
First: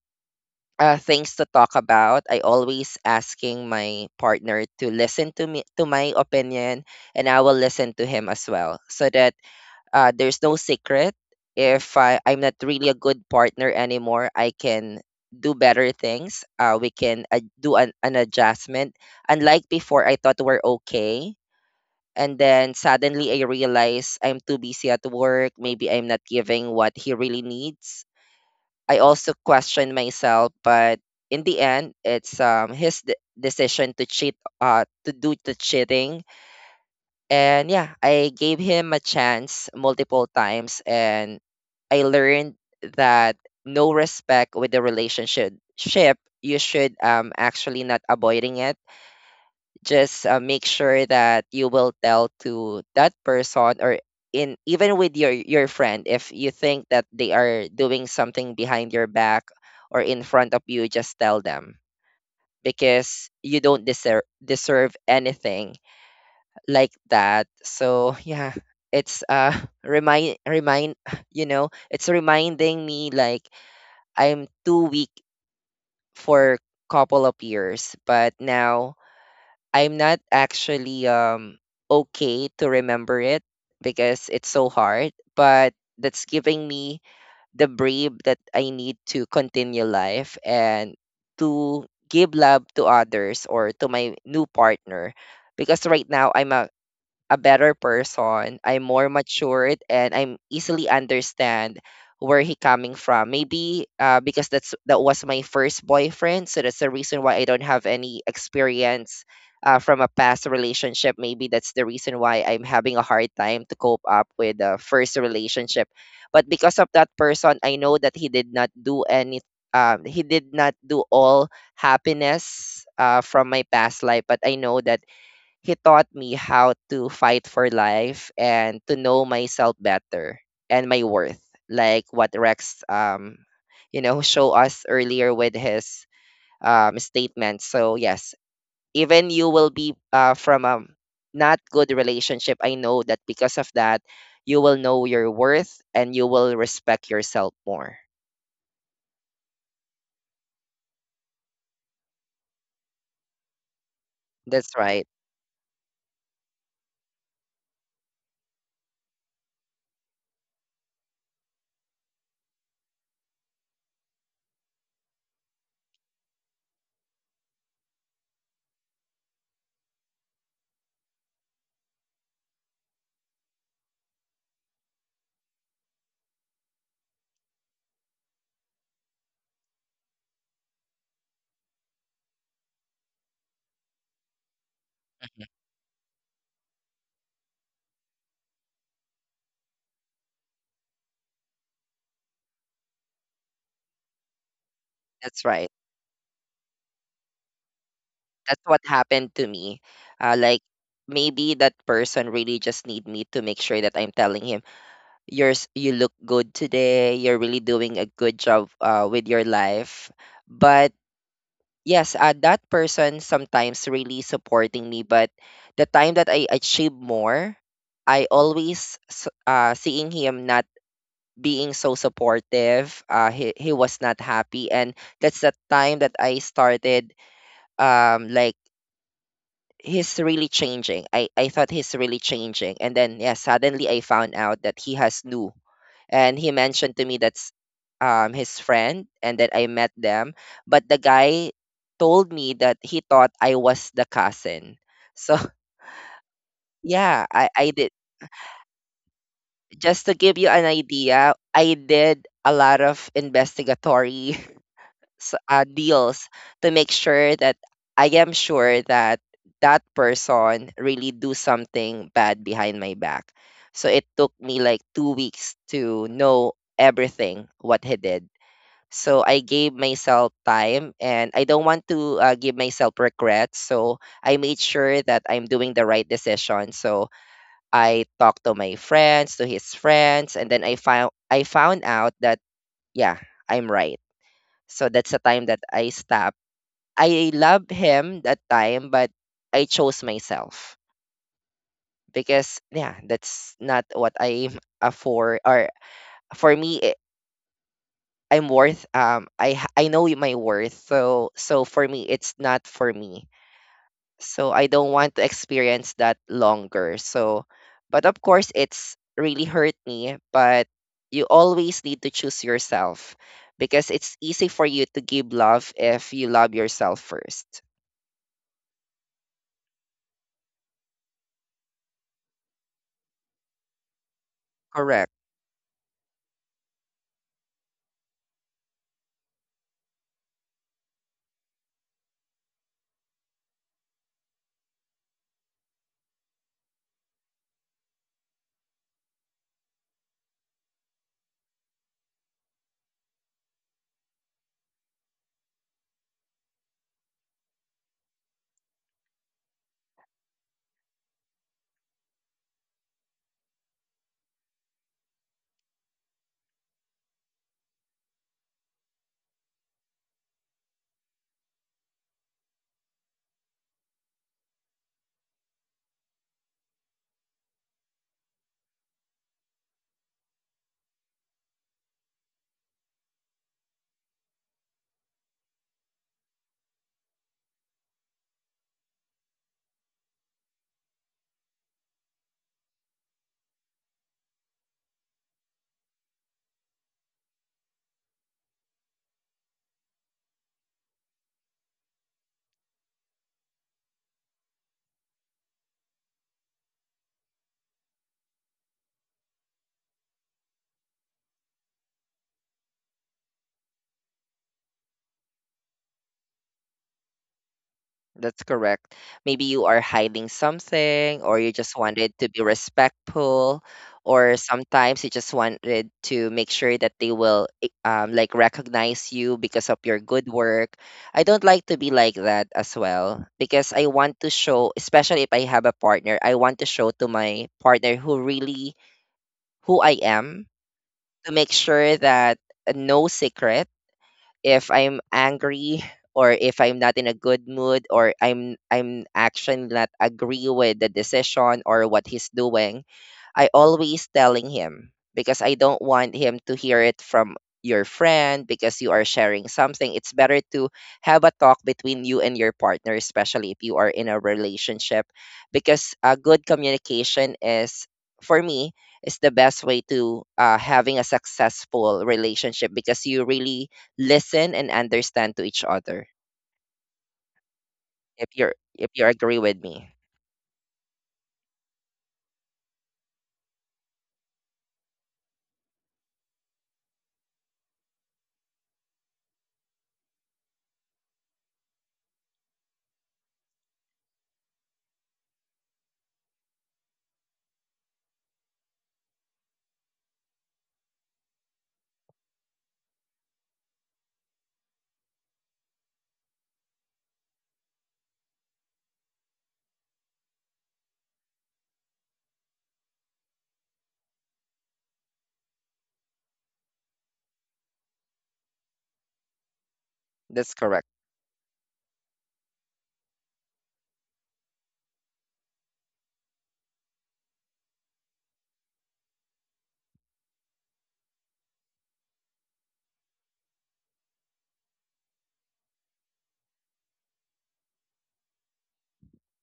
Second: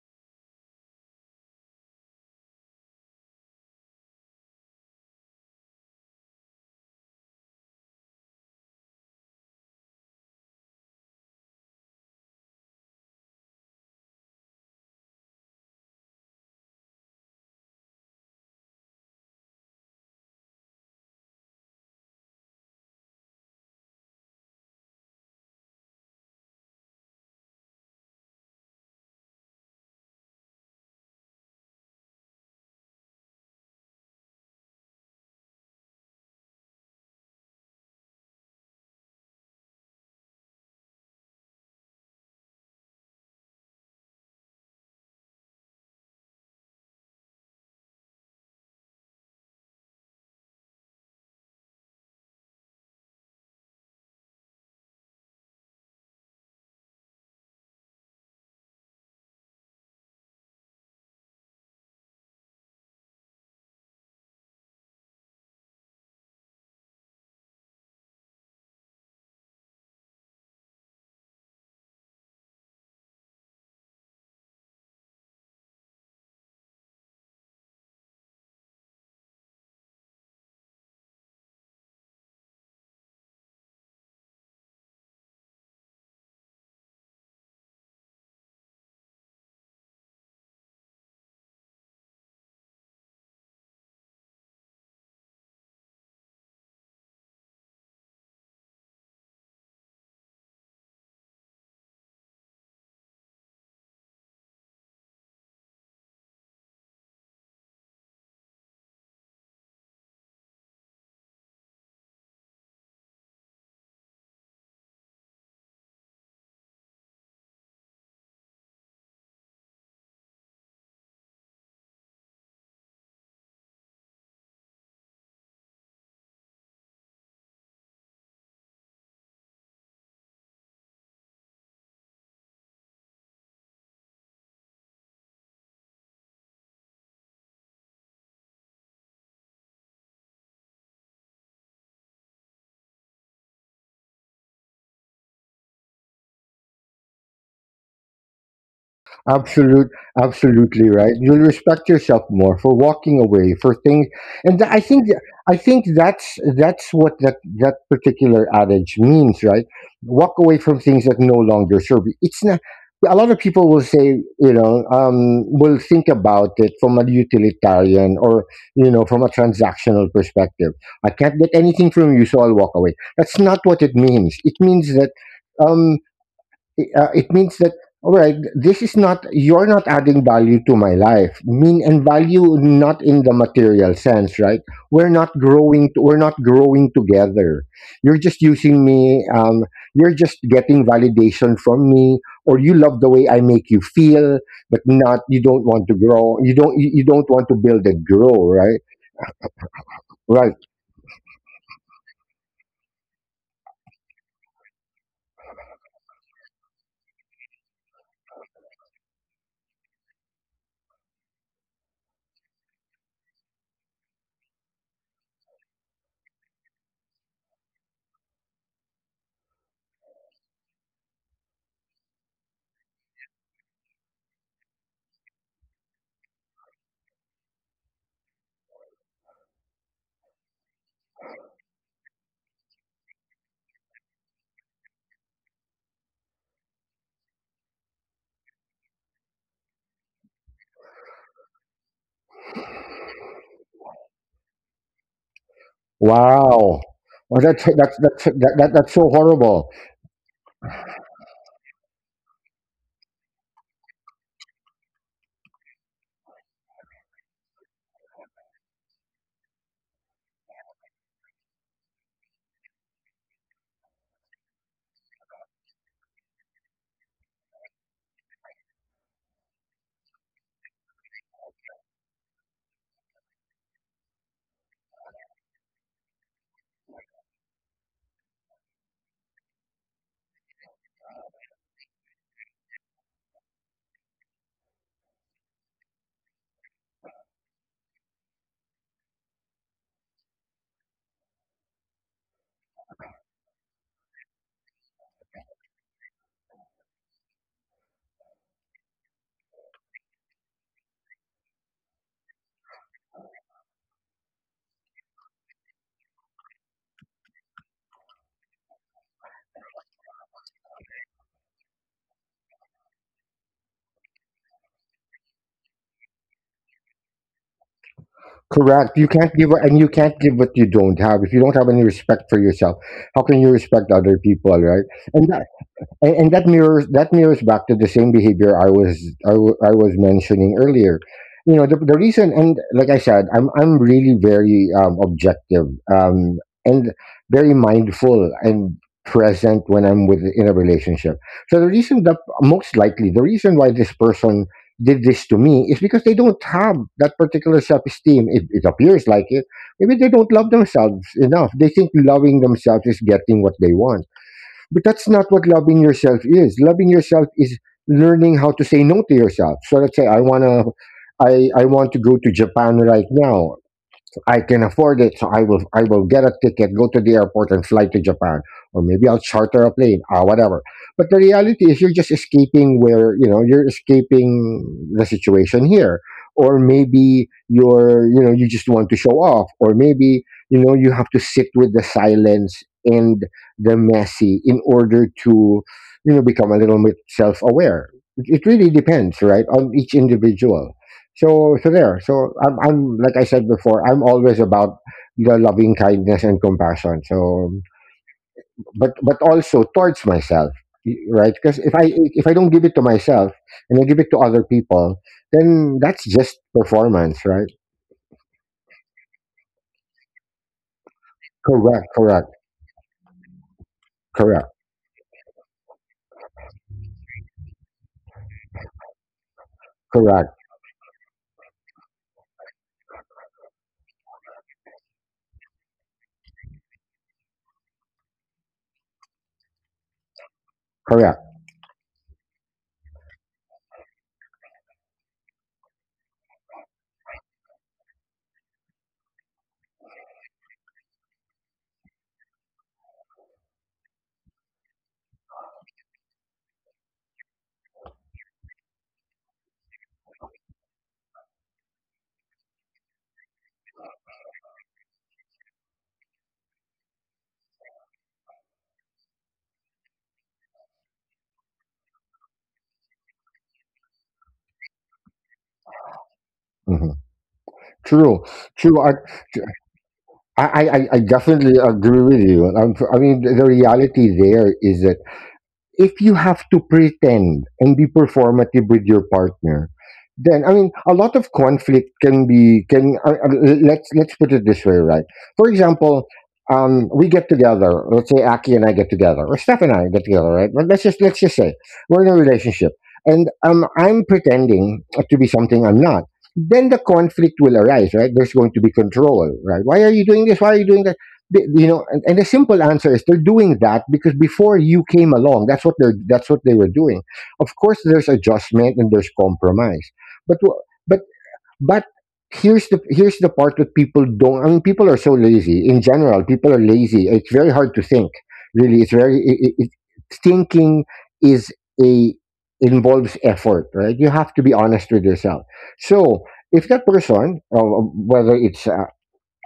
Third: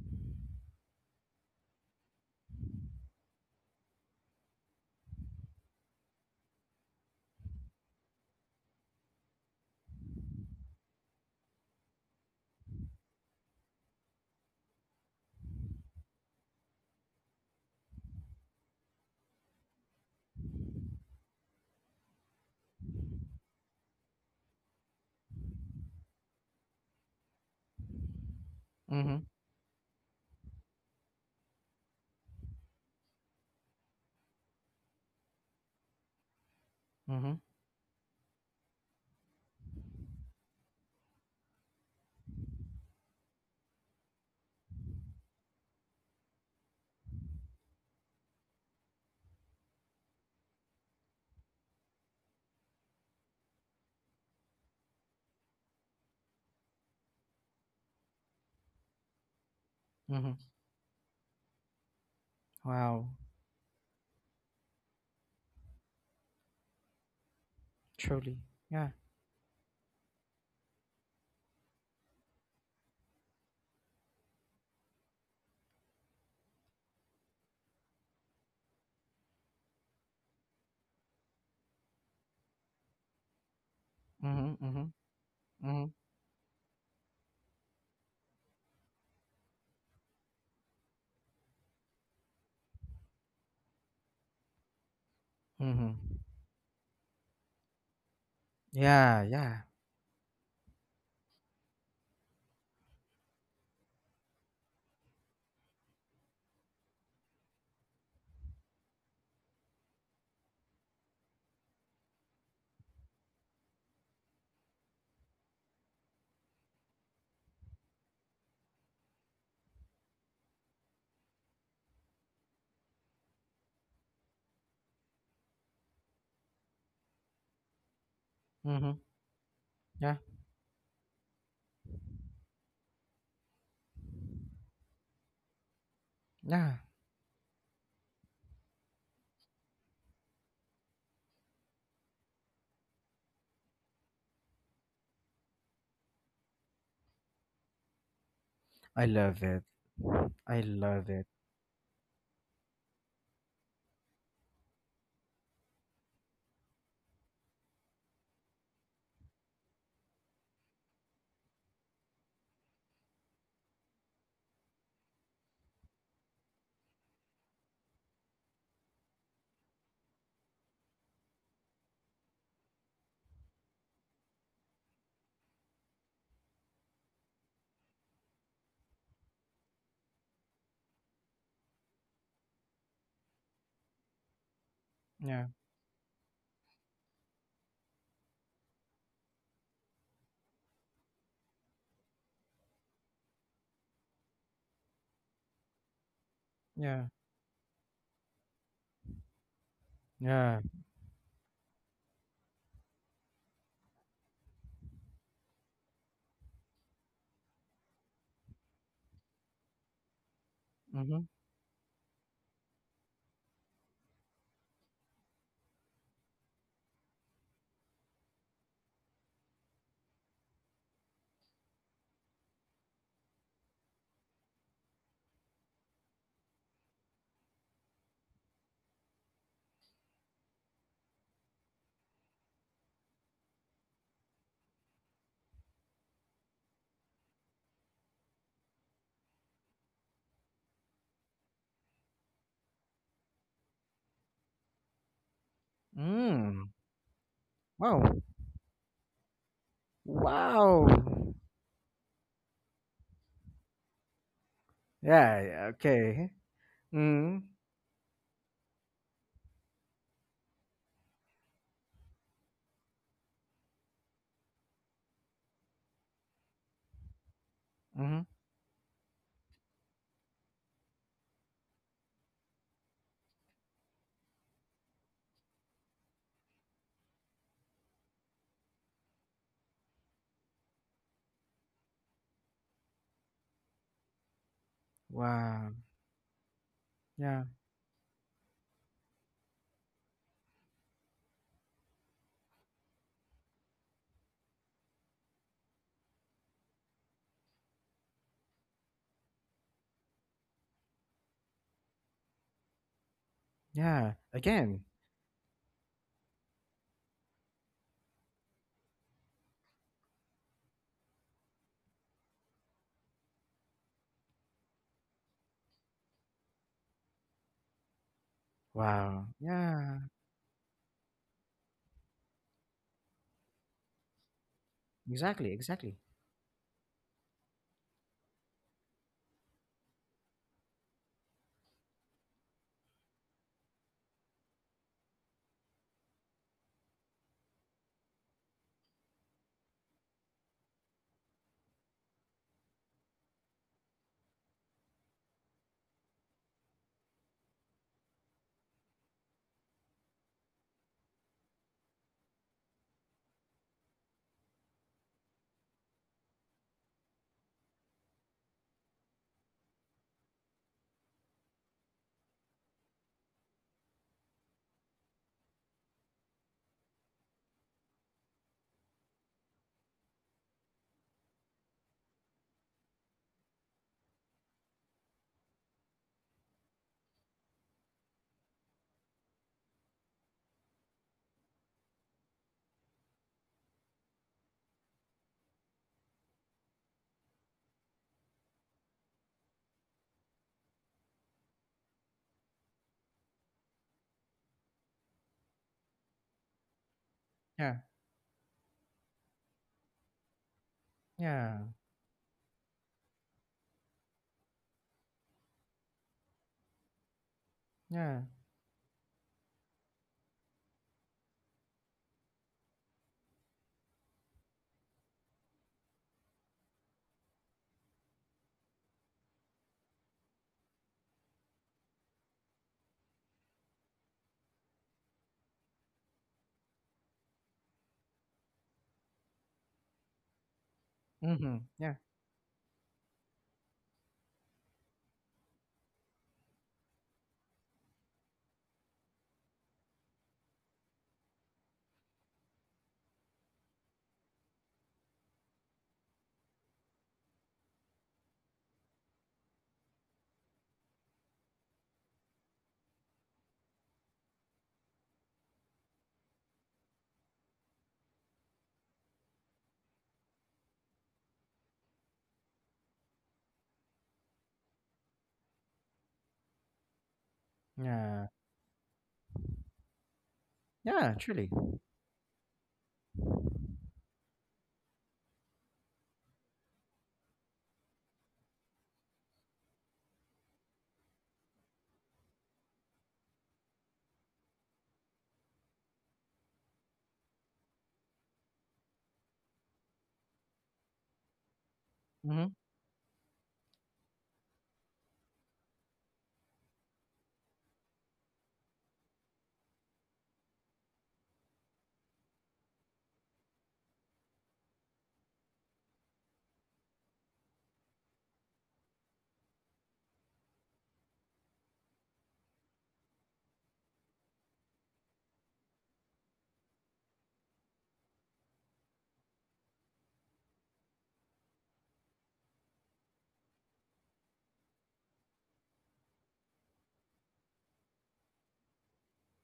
[SPEAKER 3] things to talk about, I always asking my partner to listen to me to my opinion, and I will listen to him as well, so that there's no secret. If I, I'm not really a good partner anymore, I can do better things. We can do an adjustment. Unlike before, I thought we're okay and then suddenly I realize I'm too busy at work. Maybe I'm not giving what he really needs. I
[SPEAKER 1] Mhm.
[SPEAKER 3] also question myself, but in the end, it's his decision to cheat, to do the cheating.
[SPEAKER 1] Mhm.
[SPEAKER 3] And yeah, I gave him a chance multiple times, and I learned that no respect with the relationship. You should actually not avoiding it, just make sure that you will tell to that person, or in even with your friend, if you think that they are doing something behind your back or in
[SPEAKER 1] Mhm.
[SPEAKER 3] front of you, just tell them
[SPEAKER 1] Wow.
[SPEAKER 3] because you don't deserve anything like that, so
[SPEAKER 1] Truly.
[SPEAKER 3] yeah,
[SPEAKER 1] Yeah.
[SPEAKER 3] it's remind remind it's reminding me like I'm too weak for couple of years. But now I'm not actually okay to remember it because it's
[SPEAKER 1] Mhm.
[SPEAKER 3] so
[SPEAKER 1] Mhm.
[SPEAKER 3] hard, but
[SPEAKER 1] Mhm.
[SPEAKER 3] that's giving me the brave that I need to continue life and to give love to others or to my new partner, because
[SPEAKER 1] Mhm.
[SPEAKER 3] right now I'm a better person. I'm more
[SPEAKER 1] Yeah. Yeah.
[SPEAKER 3] matured and I'm easily understand where he coming from. Maybe because that was my first boyfriend, so that's the reason why I don't have any experience from a past relationship. Maybe that's the reason why I'm having a hard time to cope up with the first relationship. But because of that person, I know that he did not do any. He did not do all happiness from my past life, but I know that he taught me how to fight for life and to
[SPEAKER 1] Mhm.
[SPEAKER 3] know myself
[SPEAKER 1] Yeah.
[SPEAKER 3] better and my worth, like what Rex, show us earlier with his
[SPEAKER 1] Yeah.
[SPEAKER 3] statement. So yes, even you will be from a not good relationship. I know that because of that, you will know your worth and you will respect yourself more.
[SPEAKER 1] I love it.
[SPEAKER 2] Absolute,
[SPEAKER 1] I
[SPEAKER 2] Absolutely
[SPEAKER 1] love
[SPEAKER 2] right.
[SPEAKER 1] it.
[SPEAKER 2] You'll respect yourself more for walking away for things, and
[SPEAKER 3] That's
[SPEAKER 2] th-
[SPEAKER 3] right.
[SPEAKER 2] I think that's what that particular adage means, right? Walk away from things that no longer serve you. It's not. A lot of people will say, you know, will think about it from a utilitarian or you know, from a transactional perspective. I can't get anything from you, so I'll walk away. That's not what it means. Um, it means that, all right, this is not, you're not adding value to my life, mean, and value not in the material sense, right? We're not
[SPEAKER 1] Yeah.
[SPEAKER 3] Mhm.
[SPEAKER 2] growing, we're not growing together. You're just using me. You're just getting validation from me, or you love the way I make you feel, but not, you
[SPEAKER 3] That's
[SPEAKER 2] don't
[SPEAKER 3] right.
[SPEAKER 2] want to grow,
[SPEAKER 1] Yeah.
[SPEAKER 2] you don't want to build and grow,
[SPEAKER 3] That's
[SPEAKER 2] right?
[SPEAKER 3] what happened to me. Uh,
[SPEAKER 2] Right.
[SPEAKER 1] Yeah.
[SPEAKER 3] like maybe that person really just need me to make sure that I'm telling him, "You look good today. You're really doing a good job with your life." But
[SPEAKER 1] Mhm.
[SPEAKER 3] yes, that person sometimes really supporting me. But the time that I achieve more, I always seeing him not being so supportive. He was not happy, and that's the time that I started like he's really changing. I thought he's really changing. And then yeah, suddenly I found out that he has new. And he mentioned to me that's his friend and that I met them. But the guy told me that he thought I was the cousin. So
[SPEAKER 1] Mm.
[SPEAKER 2] Wow,
[SPEAKER 3] yeah, I,
[SPEAKER 2] that's
[SPEAKER 3] I did,
[SPEAKER 1] Wow.
[SPEAKER 2] that's so horrible.
[SPEAKER 3] just to give you an
[SPEAKER 1] Wow.
[SPEAKER 3] idea, I did a lot of investigatory
[SPEAKER 1] Yeah, yeah,
[SPEAKER 3] deals
[SPEAKER 1] okay.
[SPEAKER 3] to make sure
[SPEAKER 1] Mm.
[SPEAKER 3] that I am sure that that person really do something bad behind my back. So it took me like 2 weeks to know everything what he
[SPEAKER 1] Mhm.
[SPEAKER 3] did. So I gave myself time and I don't want to give myself regrets. So I made sure that I'm doing the right decision. So I talked to my friends, to his friends, and then I found out that yeah, I'm right. So that's the time that
[SPEAKER 1] Wow.
[SPEAKER 3] I stop. I
[SPEAKER 1] Yeah.
[SPEAKER 3] love him that time, but I chose myself because yeah, that's not what I'm for. Or for me, I'm worth. I know my worth. So for me, it's not for me.
[SPEAKER 1] Yeah.
[SPEAKER 3] So I
[SPEAKER 1] Again.
[SPEAKER 3] don't want to experience that longer. So, but of course, it's really hurt me. But you always need to choose yourself because it's easy for you to give love if you love yourself first.
[SPEAKER 2] Correct. You
[SPEAKER 1] Wow.
[SPEAKER 2] can't give, and you
[SPEAKER 1] Yeah.
[SPEAKER 2] can't give what you don't have. If you don't have any respect for yourself, how can you respect other people, right?
[SPEAKER 3] Correct.
[SPEAKER 2] And
[SPEAKER 1] Exactly, exactly.
[SPEAKER 2] and that mirrors, that mirrors back to the same behavior I was mentioning earlier. You know, the reason, and like I said, I'm really very objective um, and very mindful and present when I'm with, in a relationship. So the reason, that most likely the reason why this person did this to me, is because they don't have that particular self-esteem. It appears like it. Maybe they don't love themselves enough. They think loving themselves is getting what they want, but that's not what loving yourself is. Loving yourself is learning how to say no to yourself. So let's say I want to go to Japan right now. I can afford it, so I will get a ticket, go to the airport, and fly to Japan, or maybe I'll charter a plane, ah, whatever. But the reality is, you're just escaping, where you know you're escaping the situation here, or maybe you're, you know, you just want to show off, or maybe, you know, you have to sit with the silence and the messy in order to, you know, become a little bit self-aware. It really depends, right, on each individual. So so there so I'm like I said before, I'm always about the loving kindness and compassion. So,
[SPEAKER 1] Yeah.
[SPEAKER 2] but also towards myself, right? Because
[SPEAKER 1] Yeah.
[SPEAKER 2] if I don't give it to myself and I give it to other people, then that's just performance, right?
[SPEAKER 1] Yeah.
[SPEAKER 3] That's correct. Maybe you are hiding something, or you just
[SPEAKER 2] Correct,
[SPEAKER 3] wanted
[SPEAKER 2] correct.
[SPEAKER 3] to be respectful, or
[SPEAKER 2] Correct.
[SPEAKER 3] sometimes you just wanted to make sure that they will like recognize you because of your good
[SPEAKER 2] Correct,
[SPEAKER 3] work. I don't like to be like that as well because I want to show, especially if I have a partner, I want to show to my partner who I am,
[SPEAKER 2] correct.
[SPEAKER 3] to make
[SPEAKER 1] Mhm. Yeah.
[SPEAKER 3] sure that no secret, if I'm angry or if I'm not in a good mood or I'm actually not agree with the decision or what he's doing. I always telling him because I don't want him to hear it from your friend because you are sharing something. It's better to have a talk between you and your partner, especially if you are in a relationship, because a good communication is, for me, is the best way to having a successful relationship because you really listen and understand to each other.
[SPEAKER 2] Hmm, true.
[SPEAKER 1] Yeah.
[SPEAKER 3] If you're
[SPEAKER 2] true
[SPEAKER 3] if
[SPEAKER 2] I,
[SPEAKER 3] you agree with me,
[SPEAKER 2] I
[SPEAKER 1] Yeah, truly.
[SPEAKER 2] definitely agree with you. I mean, the reality there is that if you have to pretend and be performative with your partner, then, I mean, a lot of conflict can be, can let's put it this way, right? For example, we get together, let's say Aki and I get together, or Steph and I get together, right? But let's just, let's just say we're in a
[SPEAKER 1] Mhm.
[SPEAKER 2] relationship, and I'm pretending to be something I'm not. Then the conflict will arise, right? There's going to be control, right? Why are you doing this? Why are you doing that? You know, and the simple answer is, they're doing that because before you came along, that's what they're, that's what they were doing. Of course there's adjustment and there's compromise, but
[SPEAKER 3] that's
[SPEAKER 2] wh-
[SPEAKER 3] correct.
[SPEAKER 2] but but here's the, here's the part that people don't, I mean, people are so lazy, in general, people are lazy. It's very hard to think, really. It's very, thinking is a, involves effort, right? You have to be honest with yourself. So if that person, whether it's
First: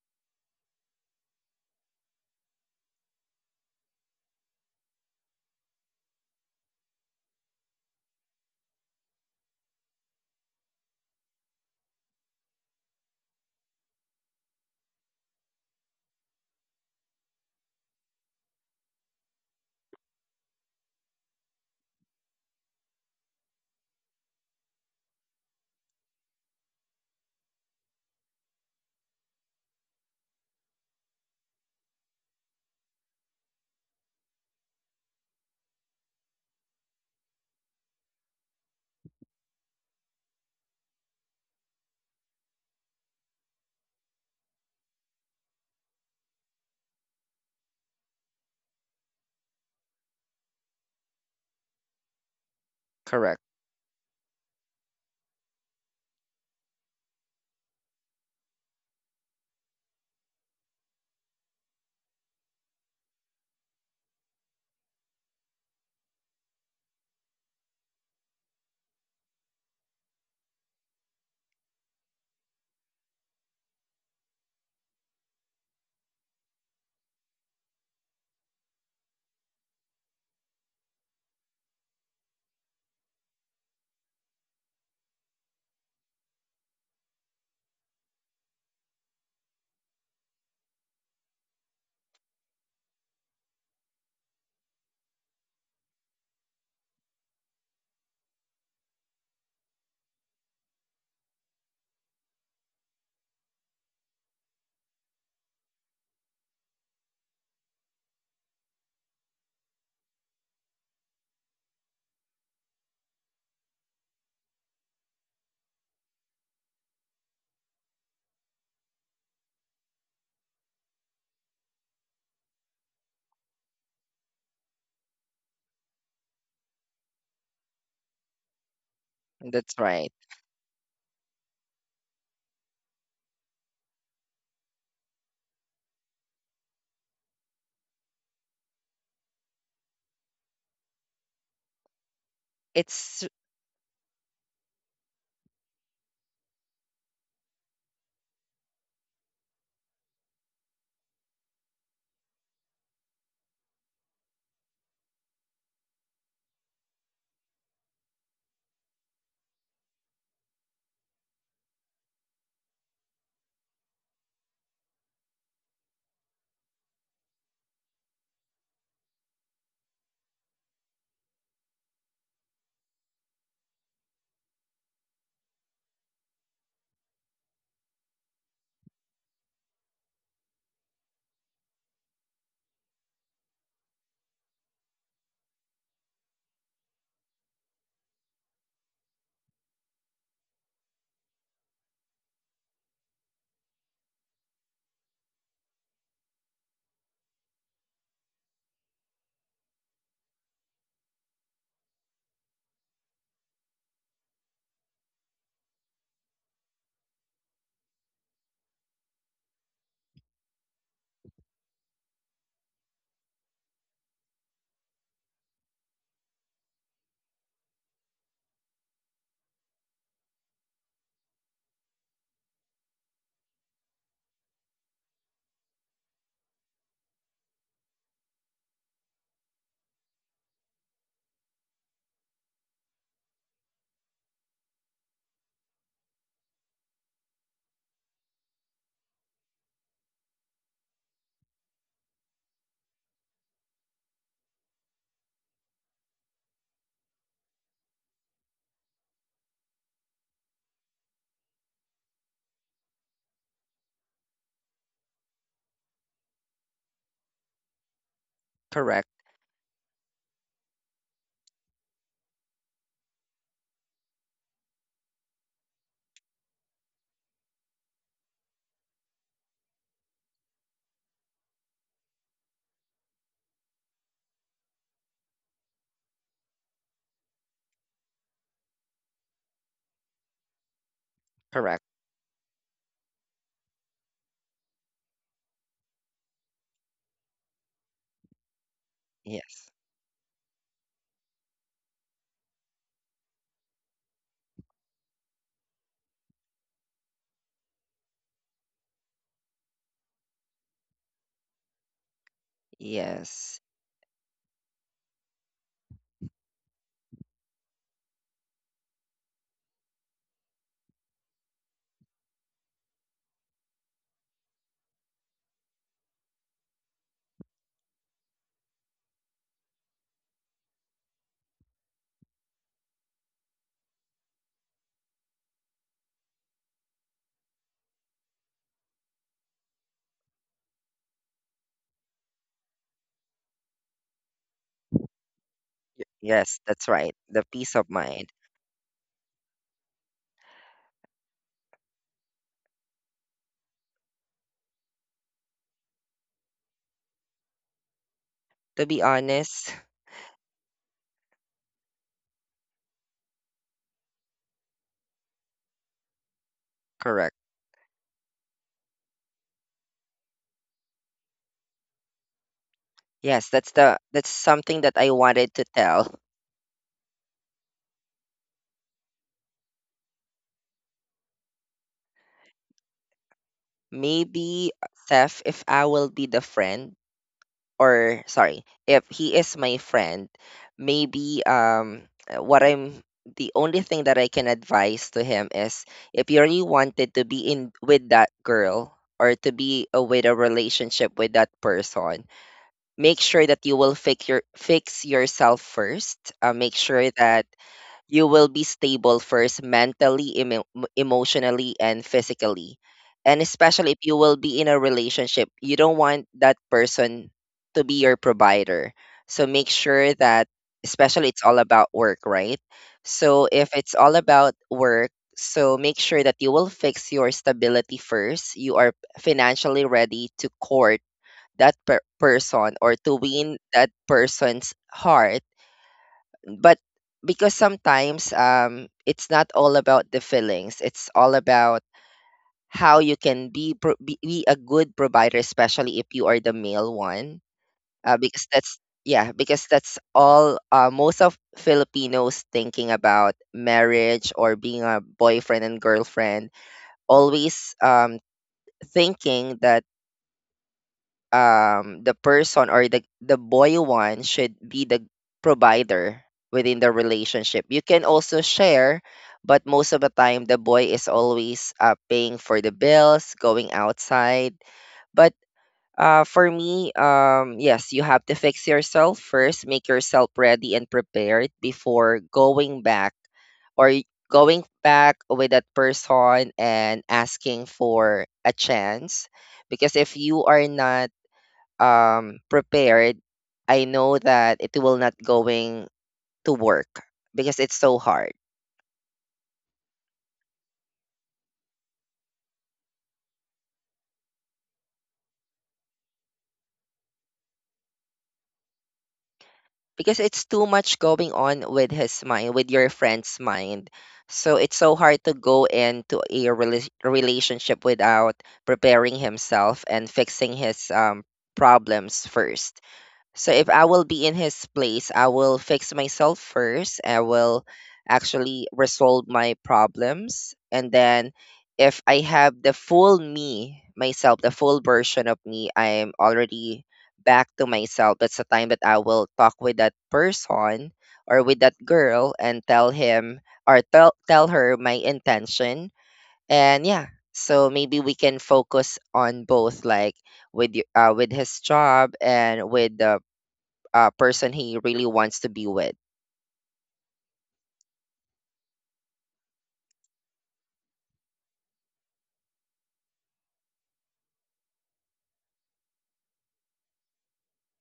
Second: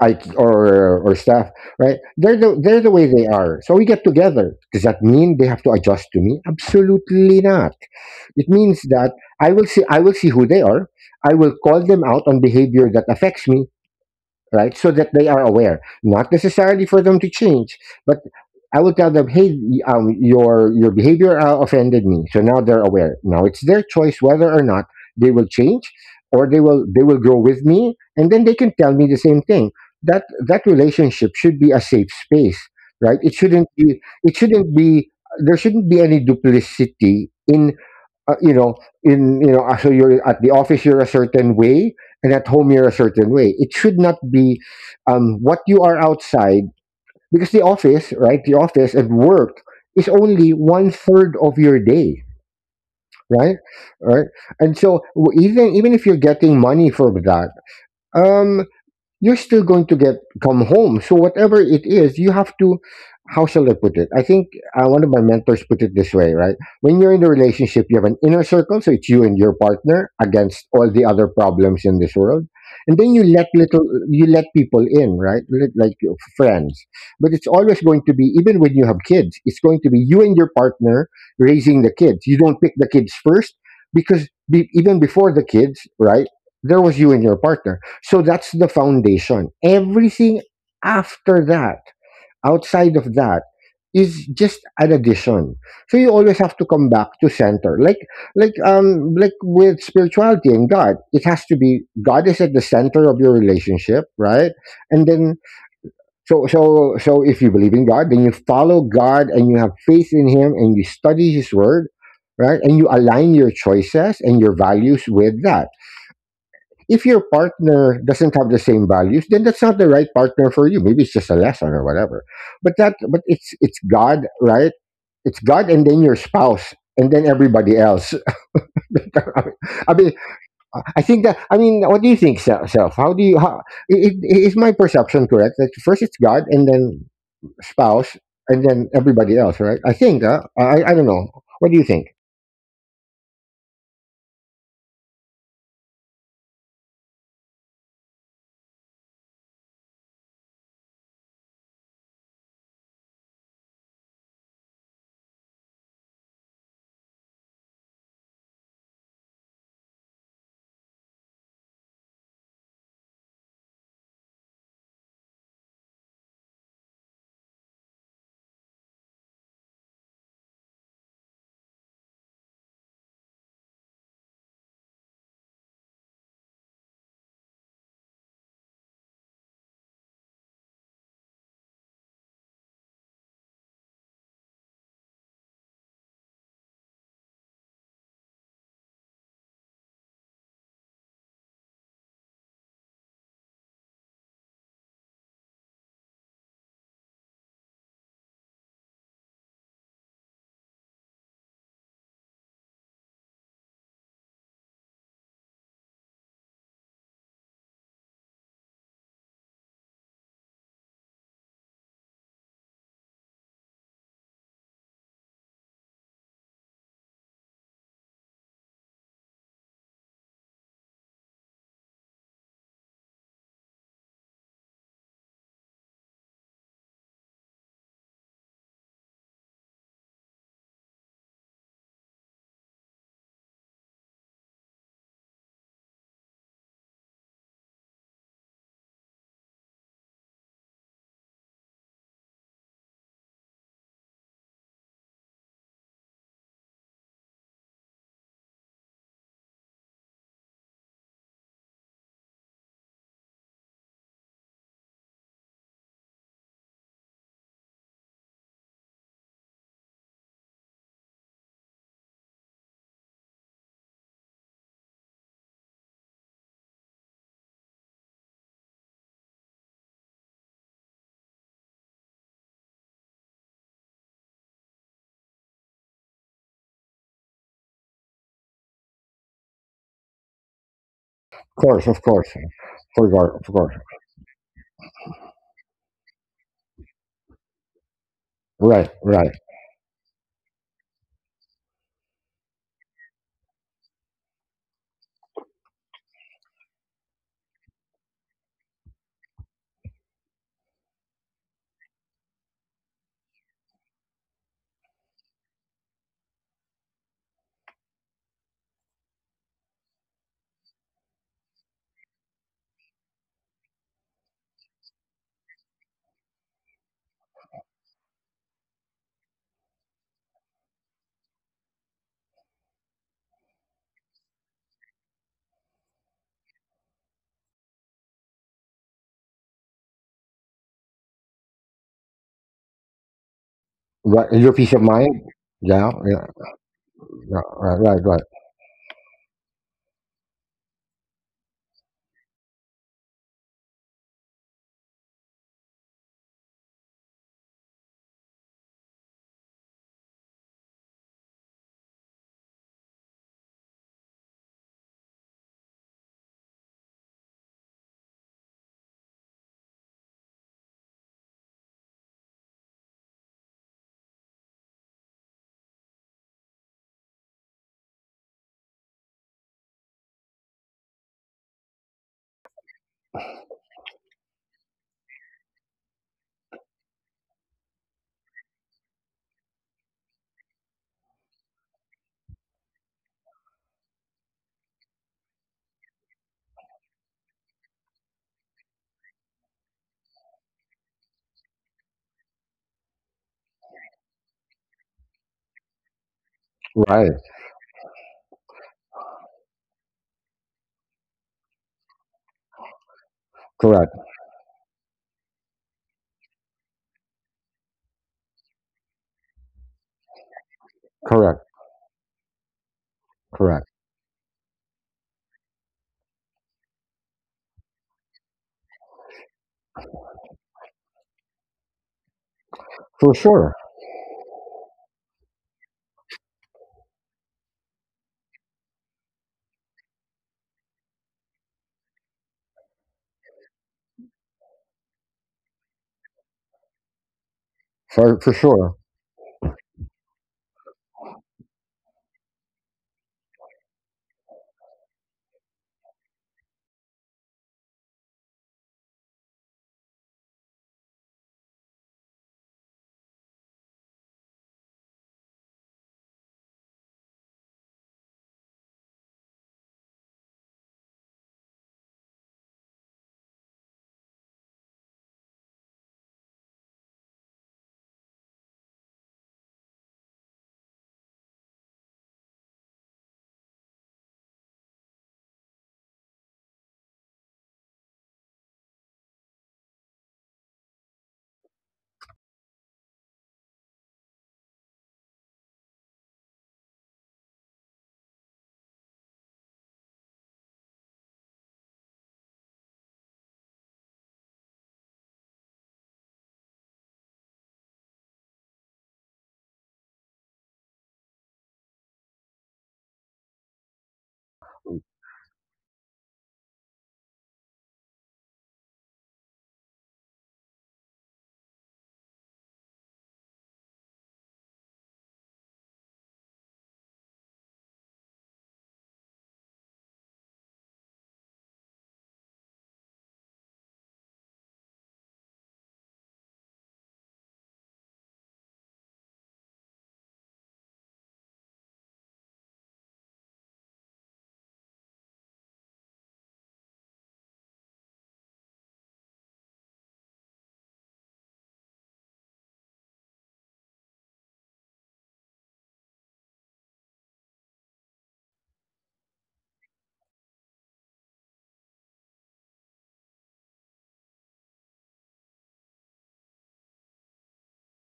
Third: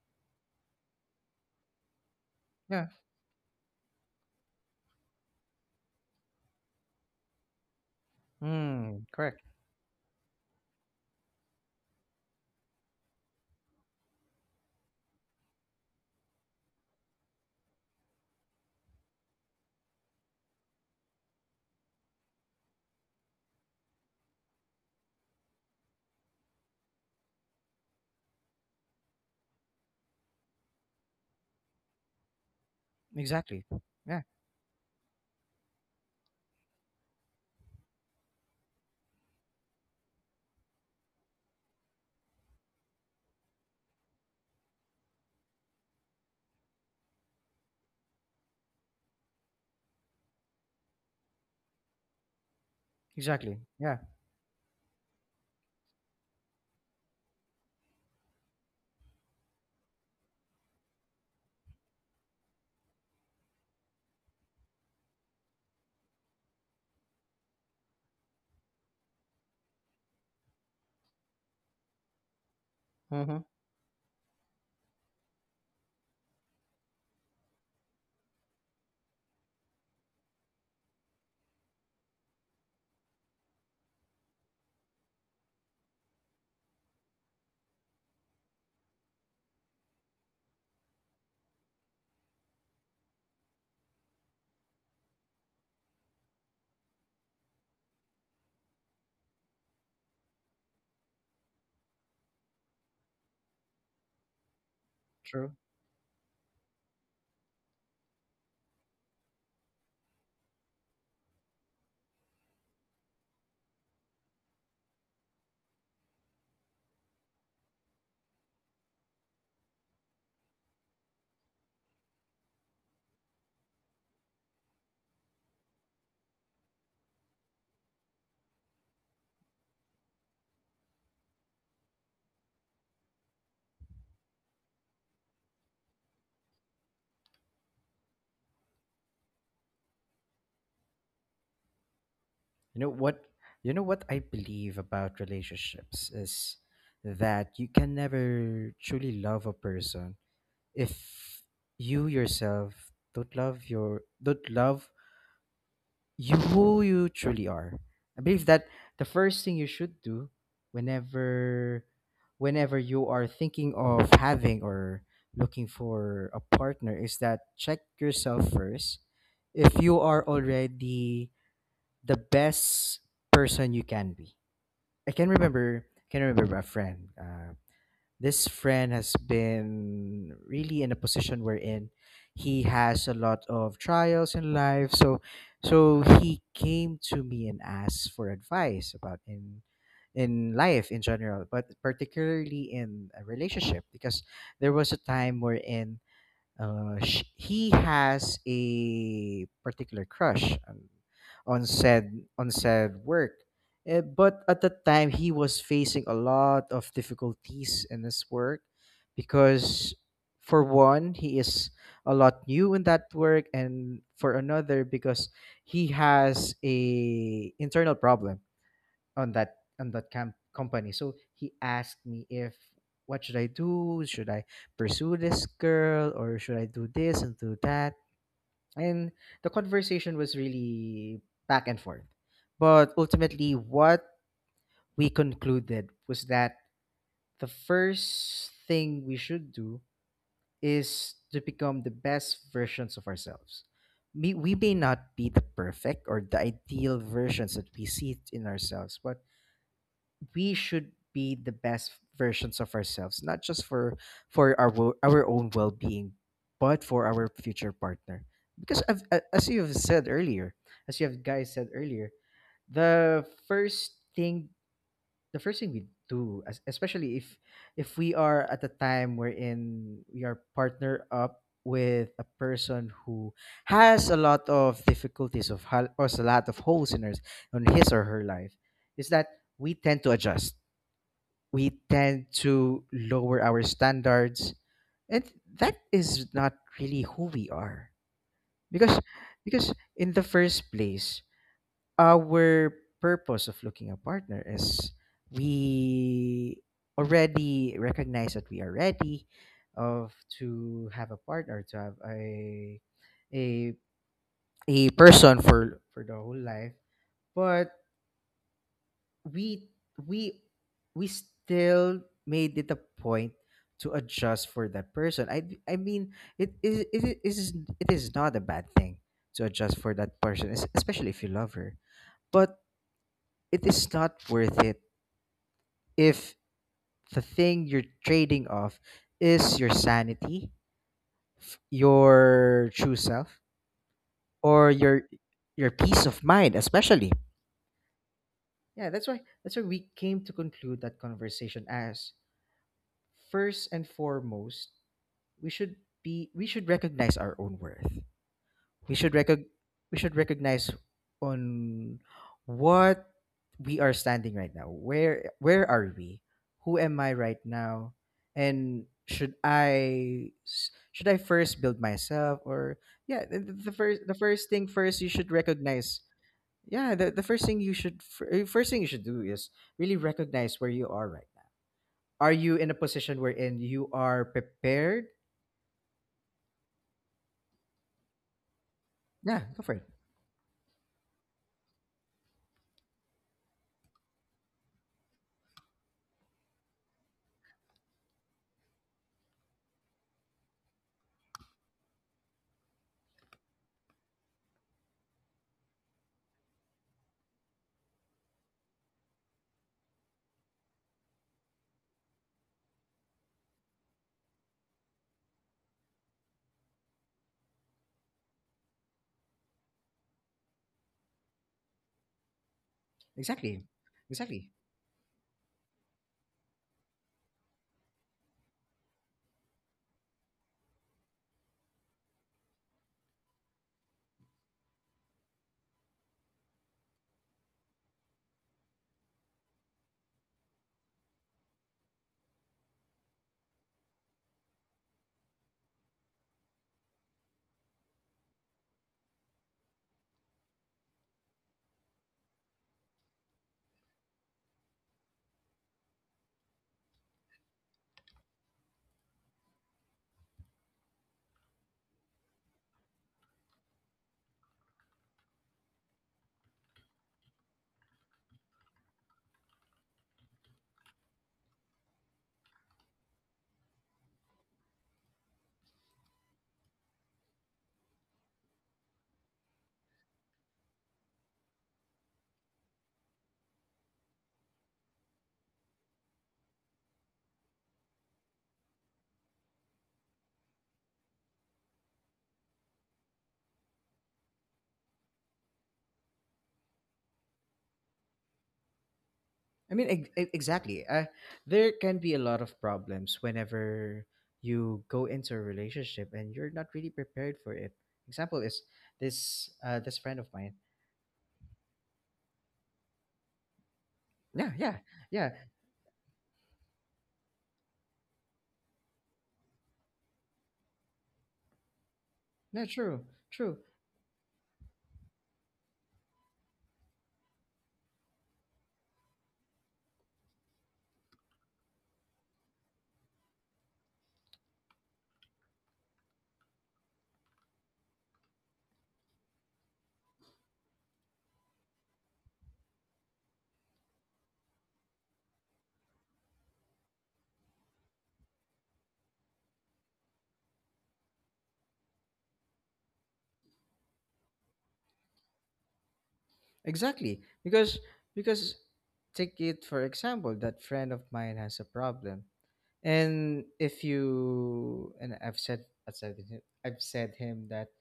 [SPEAKER 2] I, or Staff, right? They're the, they're
[SPEAKER 1] Yeah.
[SPEAKER 2] the way they are. So we get together. Does that mean they have to adjust to me? Absolutely not. It means
[SPEAKER 1] Mm,
[SPEAKER 2] that
[SPEAKER 1] correct.
[SPEAKER 2] I will see who they are. I will call them out on behavior that affects me, right? So that they are aware. Not necessarily for them to change, but I looked at them. Hey, your behavior offended me. So now they're aware. Now it's their choice whether or not they will change, or they will grow with me, and then they can tell me the same thing. That, that relationship should be a safe space, right? It
[SPEAKER 1] Exactly.
[SPEAKER 2] shouldn't be.
[SPEAKER 1] Yeah.
[SPEAKER 2] It shouldn't be. There shouldn't be any duplicity in, you know, So you're at the office, you're a certain way, and at home, you're a certain way. It should not be, what you are outside, because the office, right? The office and work is only one third of your day,
[SPEAKER 3] Correct.
[SPEAKER 2] right?
[SPEAKER 1] Exactly. Yeah.
[SPEAKER 2] Right. And so, even, even if you're getting money for that, um, you're still going to get, come home. So whatever it is, you have to. How shall I put it? I think, one of my mentors put it this way, right? When you're in a relationship, you have an inner circle, so it's you and your partner against all the other problems in this world, and then
[SPEAKER 1] Mhm.
[SPEAKER 2] you let people in, right? Like your friends, but it's always going to be, even when you have kids, it's going to be you and your partner raising the kids. You don't pick the kids first because be, even before the kids, right? There was you and your partner, so that's the foundation. Everything after that, outside of that, is just an addition. So you always have to come back to center. Like with spirituality and God, it has to be, God is at the center of your relationship, right? And then,
[SPEAKER 1] True.
[SPEAKER 2] so so if you believe in God, then you follow God and you have faith in him and you study his word, right? And you align your choices and your values with that. If your partner doesn't have the same values, then that's not the right partner for you. Maybe it's just a lesson or whatever. But that, but it's God, right? It's God, and then your spouse, and then everybody else.
[SPEAKER 3] That's
[SPEAKER 2] I
[SPEAKER 3] right.
[SPEAKER 2] mean, I think that. I mean, what do you think, self? How do you? Is my perception correct? That first it's God, and then spouse, and then everybody else, right? I think. I don't know. What do you think?
[SPEAKER 1] You know what?
[SPEAKER 3] It's
[SPEAKER 1] You know what I believe about relationships is that you can never truly love a person if you yourself don't love you who you truly are. I believe that the first thing you should do whenever whenever you are thinking of having or looking for a partner is that check yourself first, if you are already the best person you can be. I can remember a friend. This friend has been really in a position wherein he has a lot of trials in life, so he came to me and asked for advice about, in life in general, but particularly in a relationship, because there was a time wherein, he has a particular crush on, on said on said work. But at the time, he was facing a lot of difficulties in his work because, for one, he is a lot new in that work, and for another, because he has a internal problem on that, on that camp company. So he asked me, if what should I do? Should I pursue this girl or should I do this and do that? And the conversation was really back and forth. But ultimately what we concluded was that the first thing we should do is to become the best versions of ourselves. We may not be the perfect or the ideal versions that we see in ourselves, but we should be the best versions of ourselves, not just for for our own well being, but for our future partner. Because I've,
[SPEAKER 3] correct.
[SPEAKER 1] a- as you have guys said earlier, the first thing the first thing we do, as especially if we are at a time wherein we are partner up with a person who has a lot of difficulties or has a lot of holes on his or her life, is that we
[SPEAKER 3] Correct.
[SPEAKER 2] Of
[SPEAKER 1] tend
[SPEAKER 2] course,
[SPEAKER 1] to
[SPEAKER 2] for God,
[SPEAKER 1] lower
[SPEAKER 2] of
[SPEAKER 1] our
[SPEAKER 2] course.
[SPEAKER 1] standards. And that is not really who we are,
[SPEAKER 2] Right,
[SPEAKER 1] because
[SPEAKER 2] right,
[SPEAKER 3] Yes.
[SPEAKER 1] because in the first place, our purpose of looking a partner is we already recognize that we are ready of to have a partner to have
[SPEAKER 3] Yes.
[SPEAKER 1] a a person for the whole life. But we we we still made it a point to adjust for that person. I mean, it is it, it is it is not a bad thing to adjust for that person, especially if you love her. But it is not worth it if the thing you're trading off is your sanity, your true self,
[SPEAKER 2] right. Your
[SPEAKER 1] or
[SPEAKER 2] peace of
[SPEAKER 1] your
[SPEAKER 2] mind.
[SPEAKER 1] your
[SPEAKER 2] Yeah,
[SPEAKER 1] peace of
[SPEAKER 2] yeah.
[SPEAKER 1] mind,
[SPEAKER 3] Yes, that's
[SPEAKER 1] especially.
[SPEAKER 3] right.
[SPEAKER 2] Yeah,
[SPEAKER 3] The peace
[SPEAKER 2] right,
[SPEAKER 3] of
[SPEAKER 2] right, right,
[SPEAKER 3] mind.
[SPEAKER 1] Yeah, that's why we came to conclude that conversation as: first and foremost, we should we should recognize our own worth.
[SPEAKER 3] To
[SPEAKER 1] We
[SPEAKER 3] be
[SPEAKER 1] should recog-
[SPEAKER 3] honest,
[SPEAKER 1] we should recognize on what we are standing right now. Where are we? Who am I
[SPEAKER 3] correct.
[SPEAKER 1] right now? And should I first build myself, or yeah, the,
[SPEAKER 3] Yes,
[SPEAKER 1] the
[SPEAKER 3] that's
[SPEAKER 1] the
[SPEAKER 3] the
[SPEAKER 1] first the
[SPEAKER 3] that's
[SPEAKER 1] first thing
[SPEAKER 3] something
[SPEAKER 1] first
[SPEAKER 3] that I
[SPEAKER 1] you should
[SPEAKER 3] wanted to
[SPEAKER 1] recognize?
[SPEAKER 3] tell.
[SPEAKER 1] Yeah, the first thing you should fir- first thing you should do is really recognize where you are right now. Are you in a position wherein you are
[SPEAKER 3] Maybe
[SPEAKER 1] prepared?
[SPEAKER 3] Seth, if I will be the friend, or sorry, if he
[SPEAKER 1] Yeah,
[SPEAKER 3] is
[SPEAKER 1] go for
[SPEAKER 3] my
[SPEAKER 1] it.
[SPEAKER 3] friend, maybe what I'm the only thing that I can advise to him is, if you really wanted to be in with that girl or to be with a relationship with that person, make sure that you will fix yourself first. Make sure
[SPEAKER 2] right.
[SPEAKER 3] that you will be stable first mentally, emotionally, and physically. And especially
[SPEAKER 2] Correct,
[SPEAKER 3] if you will be in a relationship, you don't want that person to be your provider. So make sure that, especially it's
[SPEAKER 2] correct,
[SPEAKER 3] all about work, right? So
[SPEAKER 1] Exactly.
[SPEAKER 2] correct.
[SPEAKER 3] if it's all
[SPEAKER 1] Exactly.
[SPEAKER 3] about work, so make sure that you will fix your stability first. You are financially ready to court that person or
[SPEAKER 2] For
[SPEAKER 3] to
[SPEAKER 2] sure,
[SPEAKER 3] win that person's heart, but because sometimes it's not all about the feelings, it's all about how you can be be a good provider, especially if you are the male one,
[SPEAKER 2] for
[SPEAKER 3] because
[SPEAKER 2] sure.
[SPEAKER 3] that's, yeah, because that's all, most of filipinos thinking about marriage or being a boyfriend and girlfriend, always thinking that the person, or the boy one should be the provider within the relationship. You can also share, but most of the time the boy is always paying for the bills, going outside. But for me, yes, you have to fix yourself first, make yourself ready and prepared before going back or going back with that person and asking for a chance, because if you are not prepared, I know that it will not going to work because it's so hard.
[SPEAKER 1] I mean, exactly. There can be a lot of problems whenever you go into a relationship and you're not really prepared for it. Example is this
[SPEAKER 3] Because
[SPEAKER 1] friend of
[SPEAKER 3] it's
[SPEAKER 1] mine.
[SPEAKER 3] too much going on with his mind, with your friend's mind.
[SPEAKER 1] Yeah,
[SPEAKER 3] So it's
[SPEAKER 1] yeah,
[SPEAKER 3] so hard
[SPEAKER 1] yeah.
[SPEAKER 3] to go into a relationship without preparing himself and fixing his problems
[SPEAKER 1] No,
[SPEAKER 3] first.
[SPEAKER 1] true,
[SPEAKER 3] So
[SPEAKER 1] true.
[SPEAKER 3] if I will be in his place, I will fix myself first. I will actually resolve my problems. And then if I have the full me, myself, the full version of me, I am already back to myself. That's the time that I will talk with that person or with that girl and tell him, or tell her my intention. And yeah, so maybe we can focus on both, like with with his job and with the person he really wants to be with.
[SPEAKER 1] Exactly. Because take it for example, that friend of mine has a problem. And if you, and I've said him that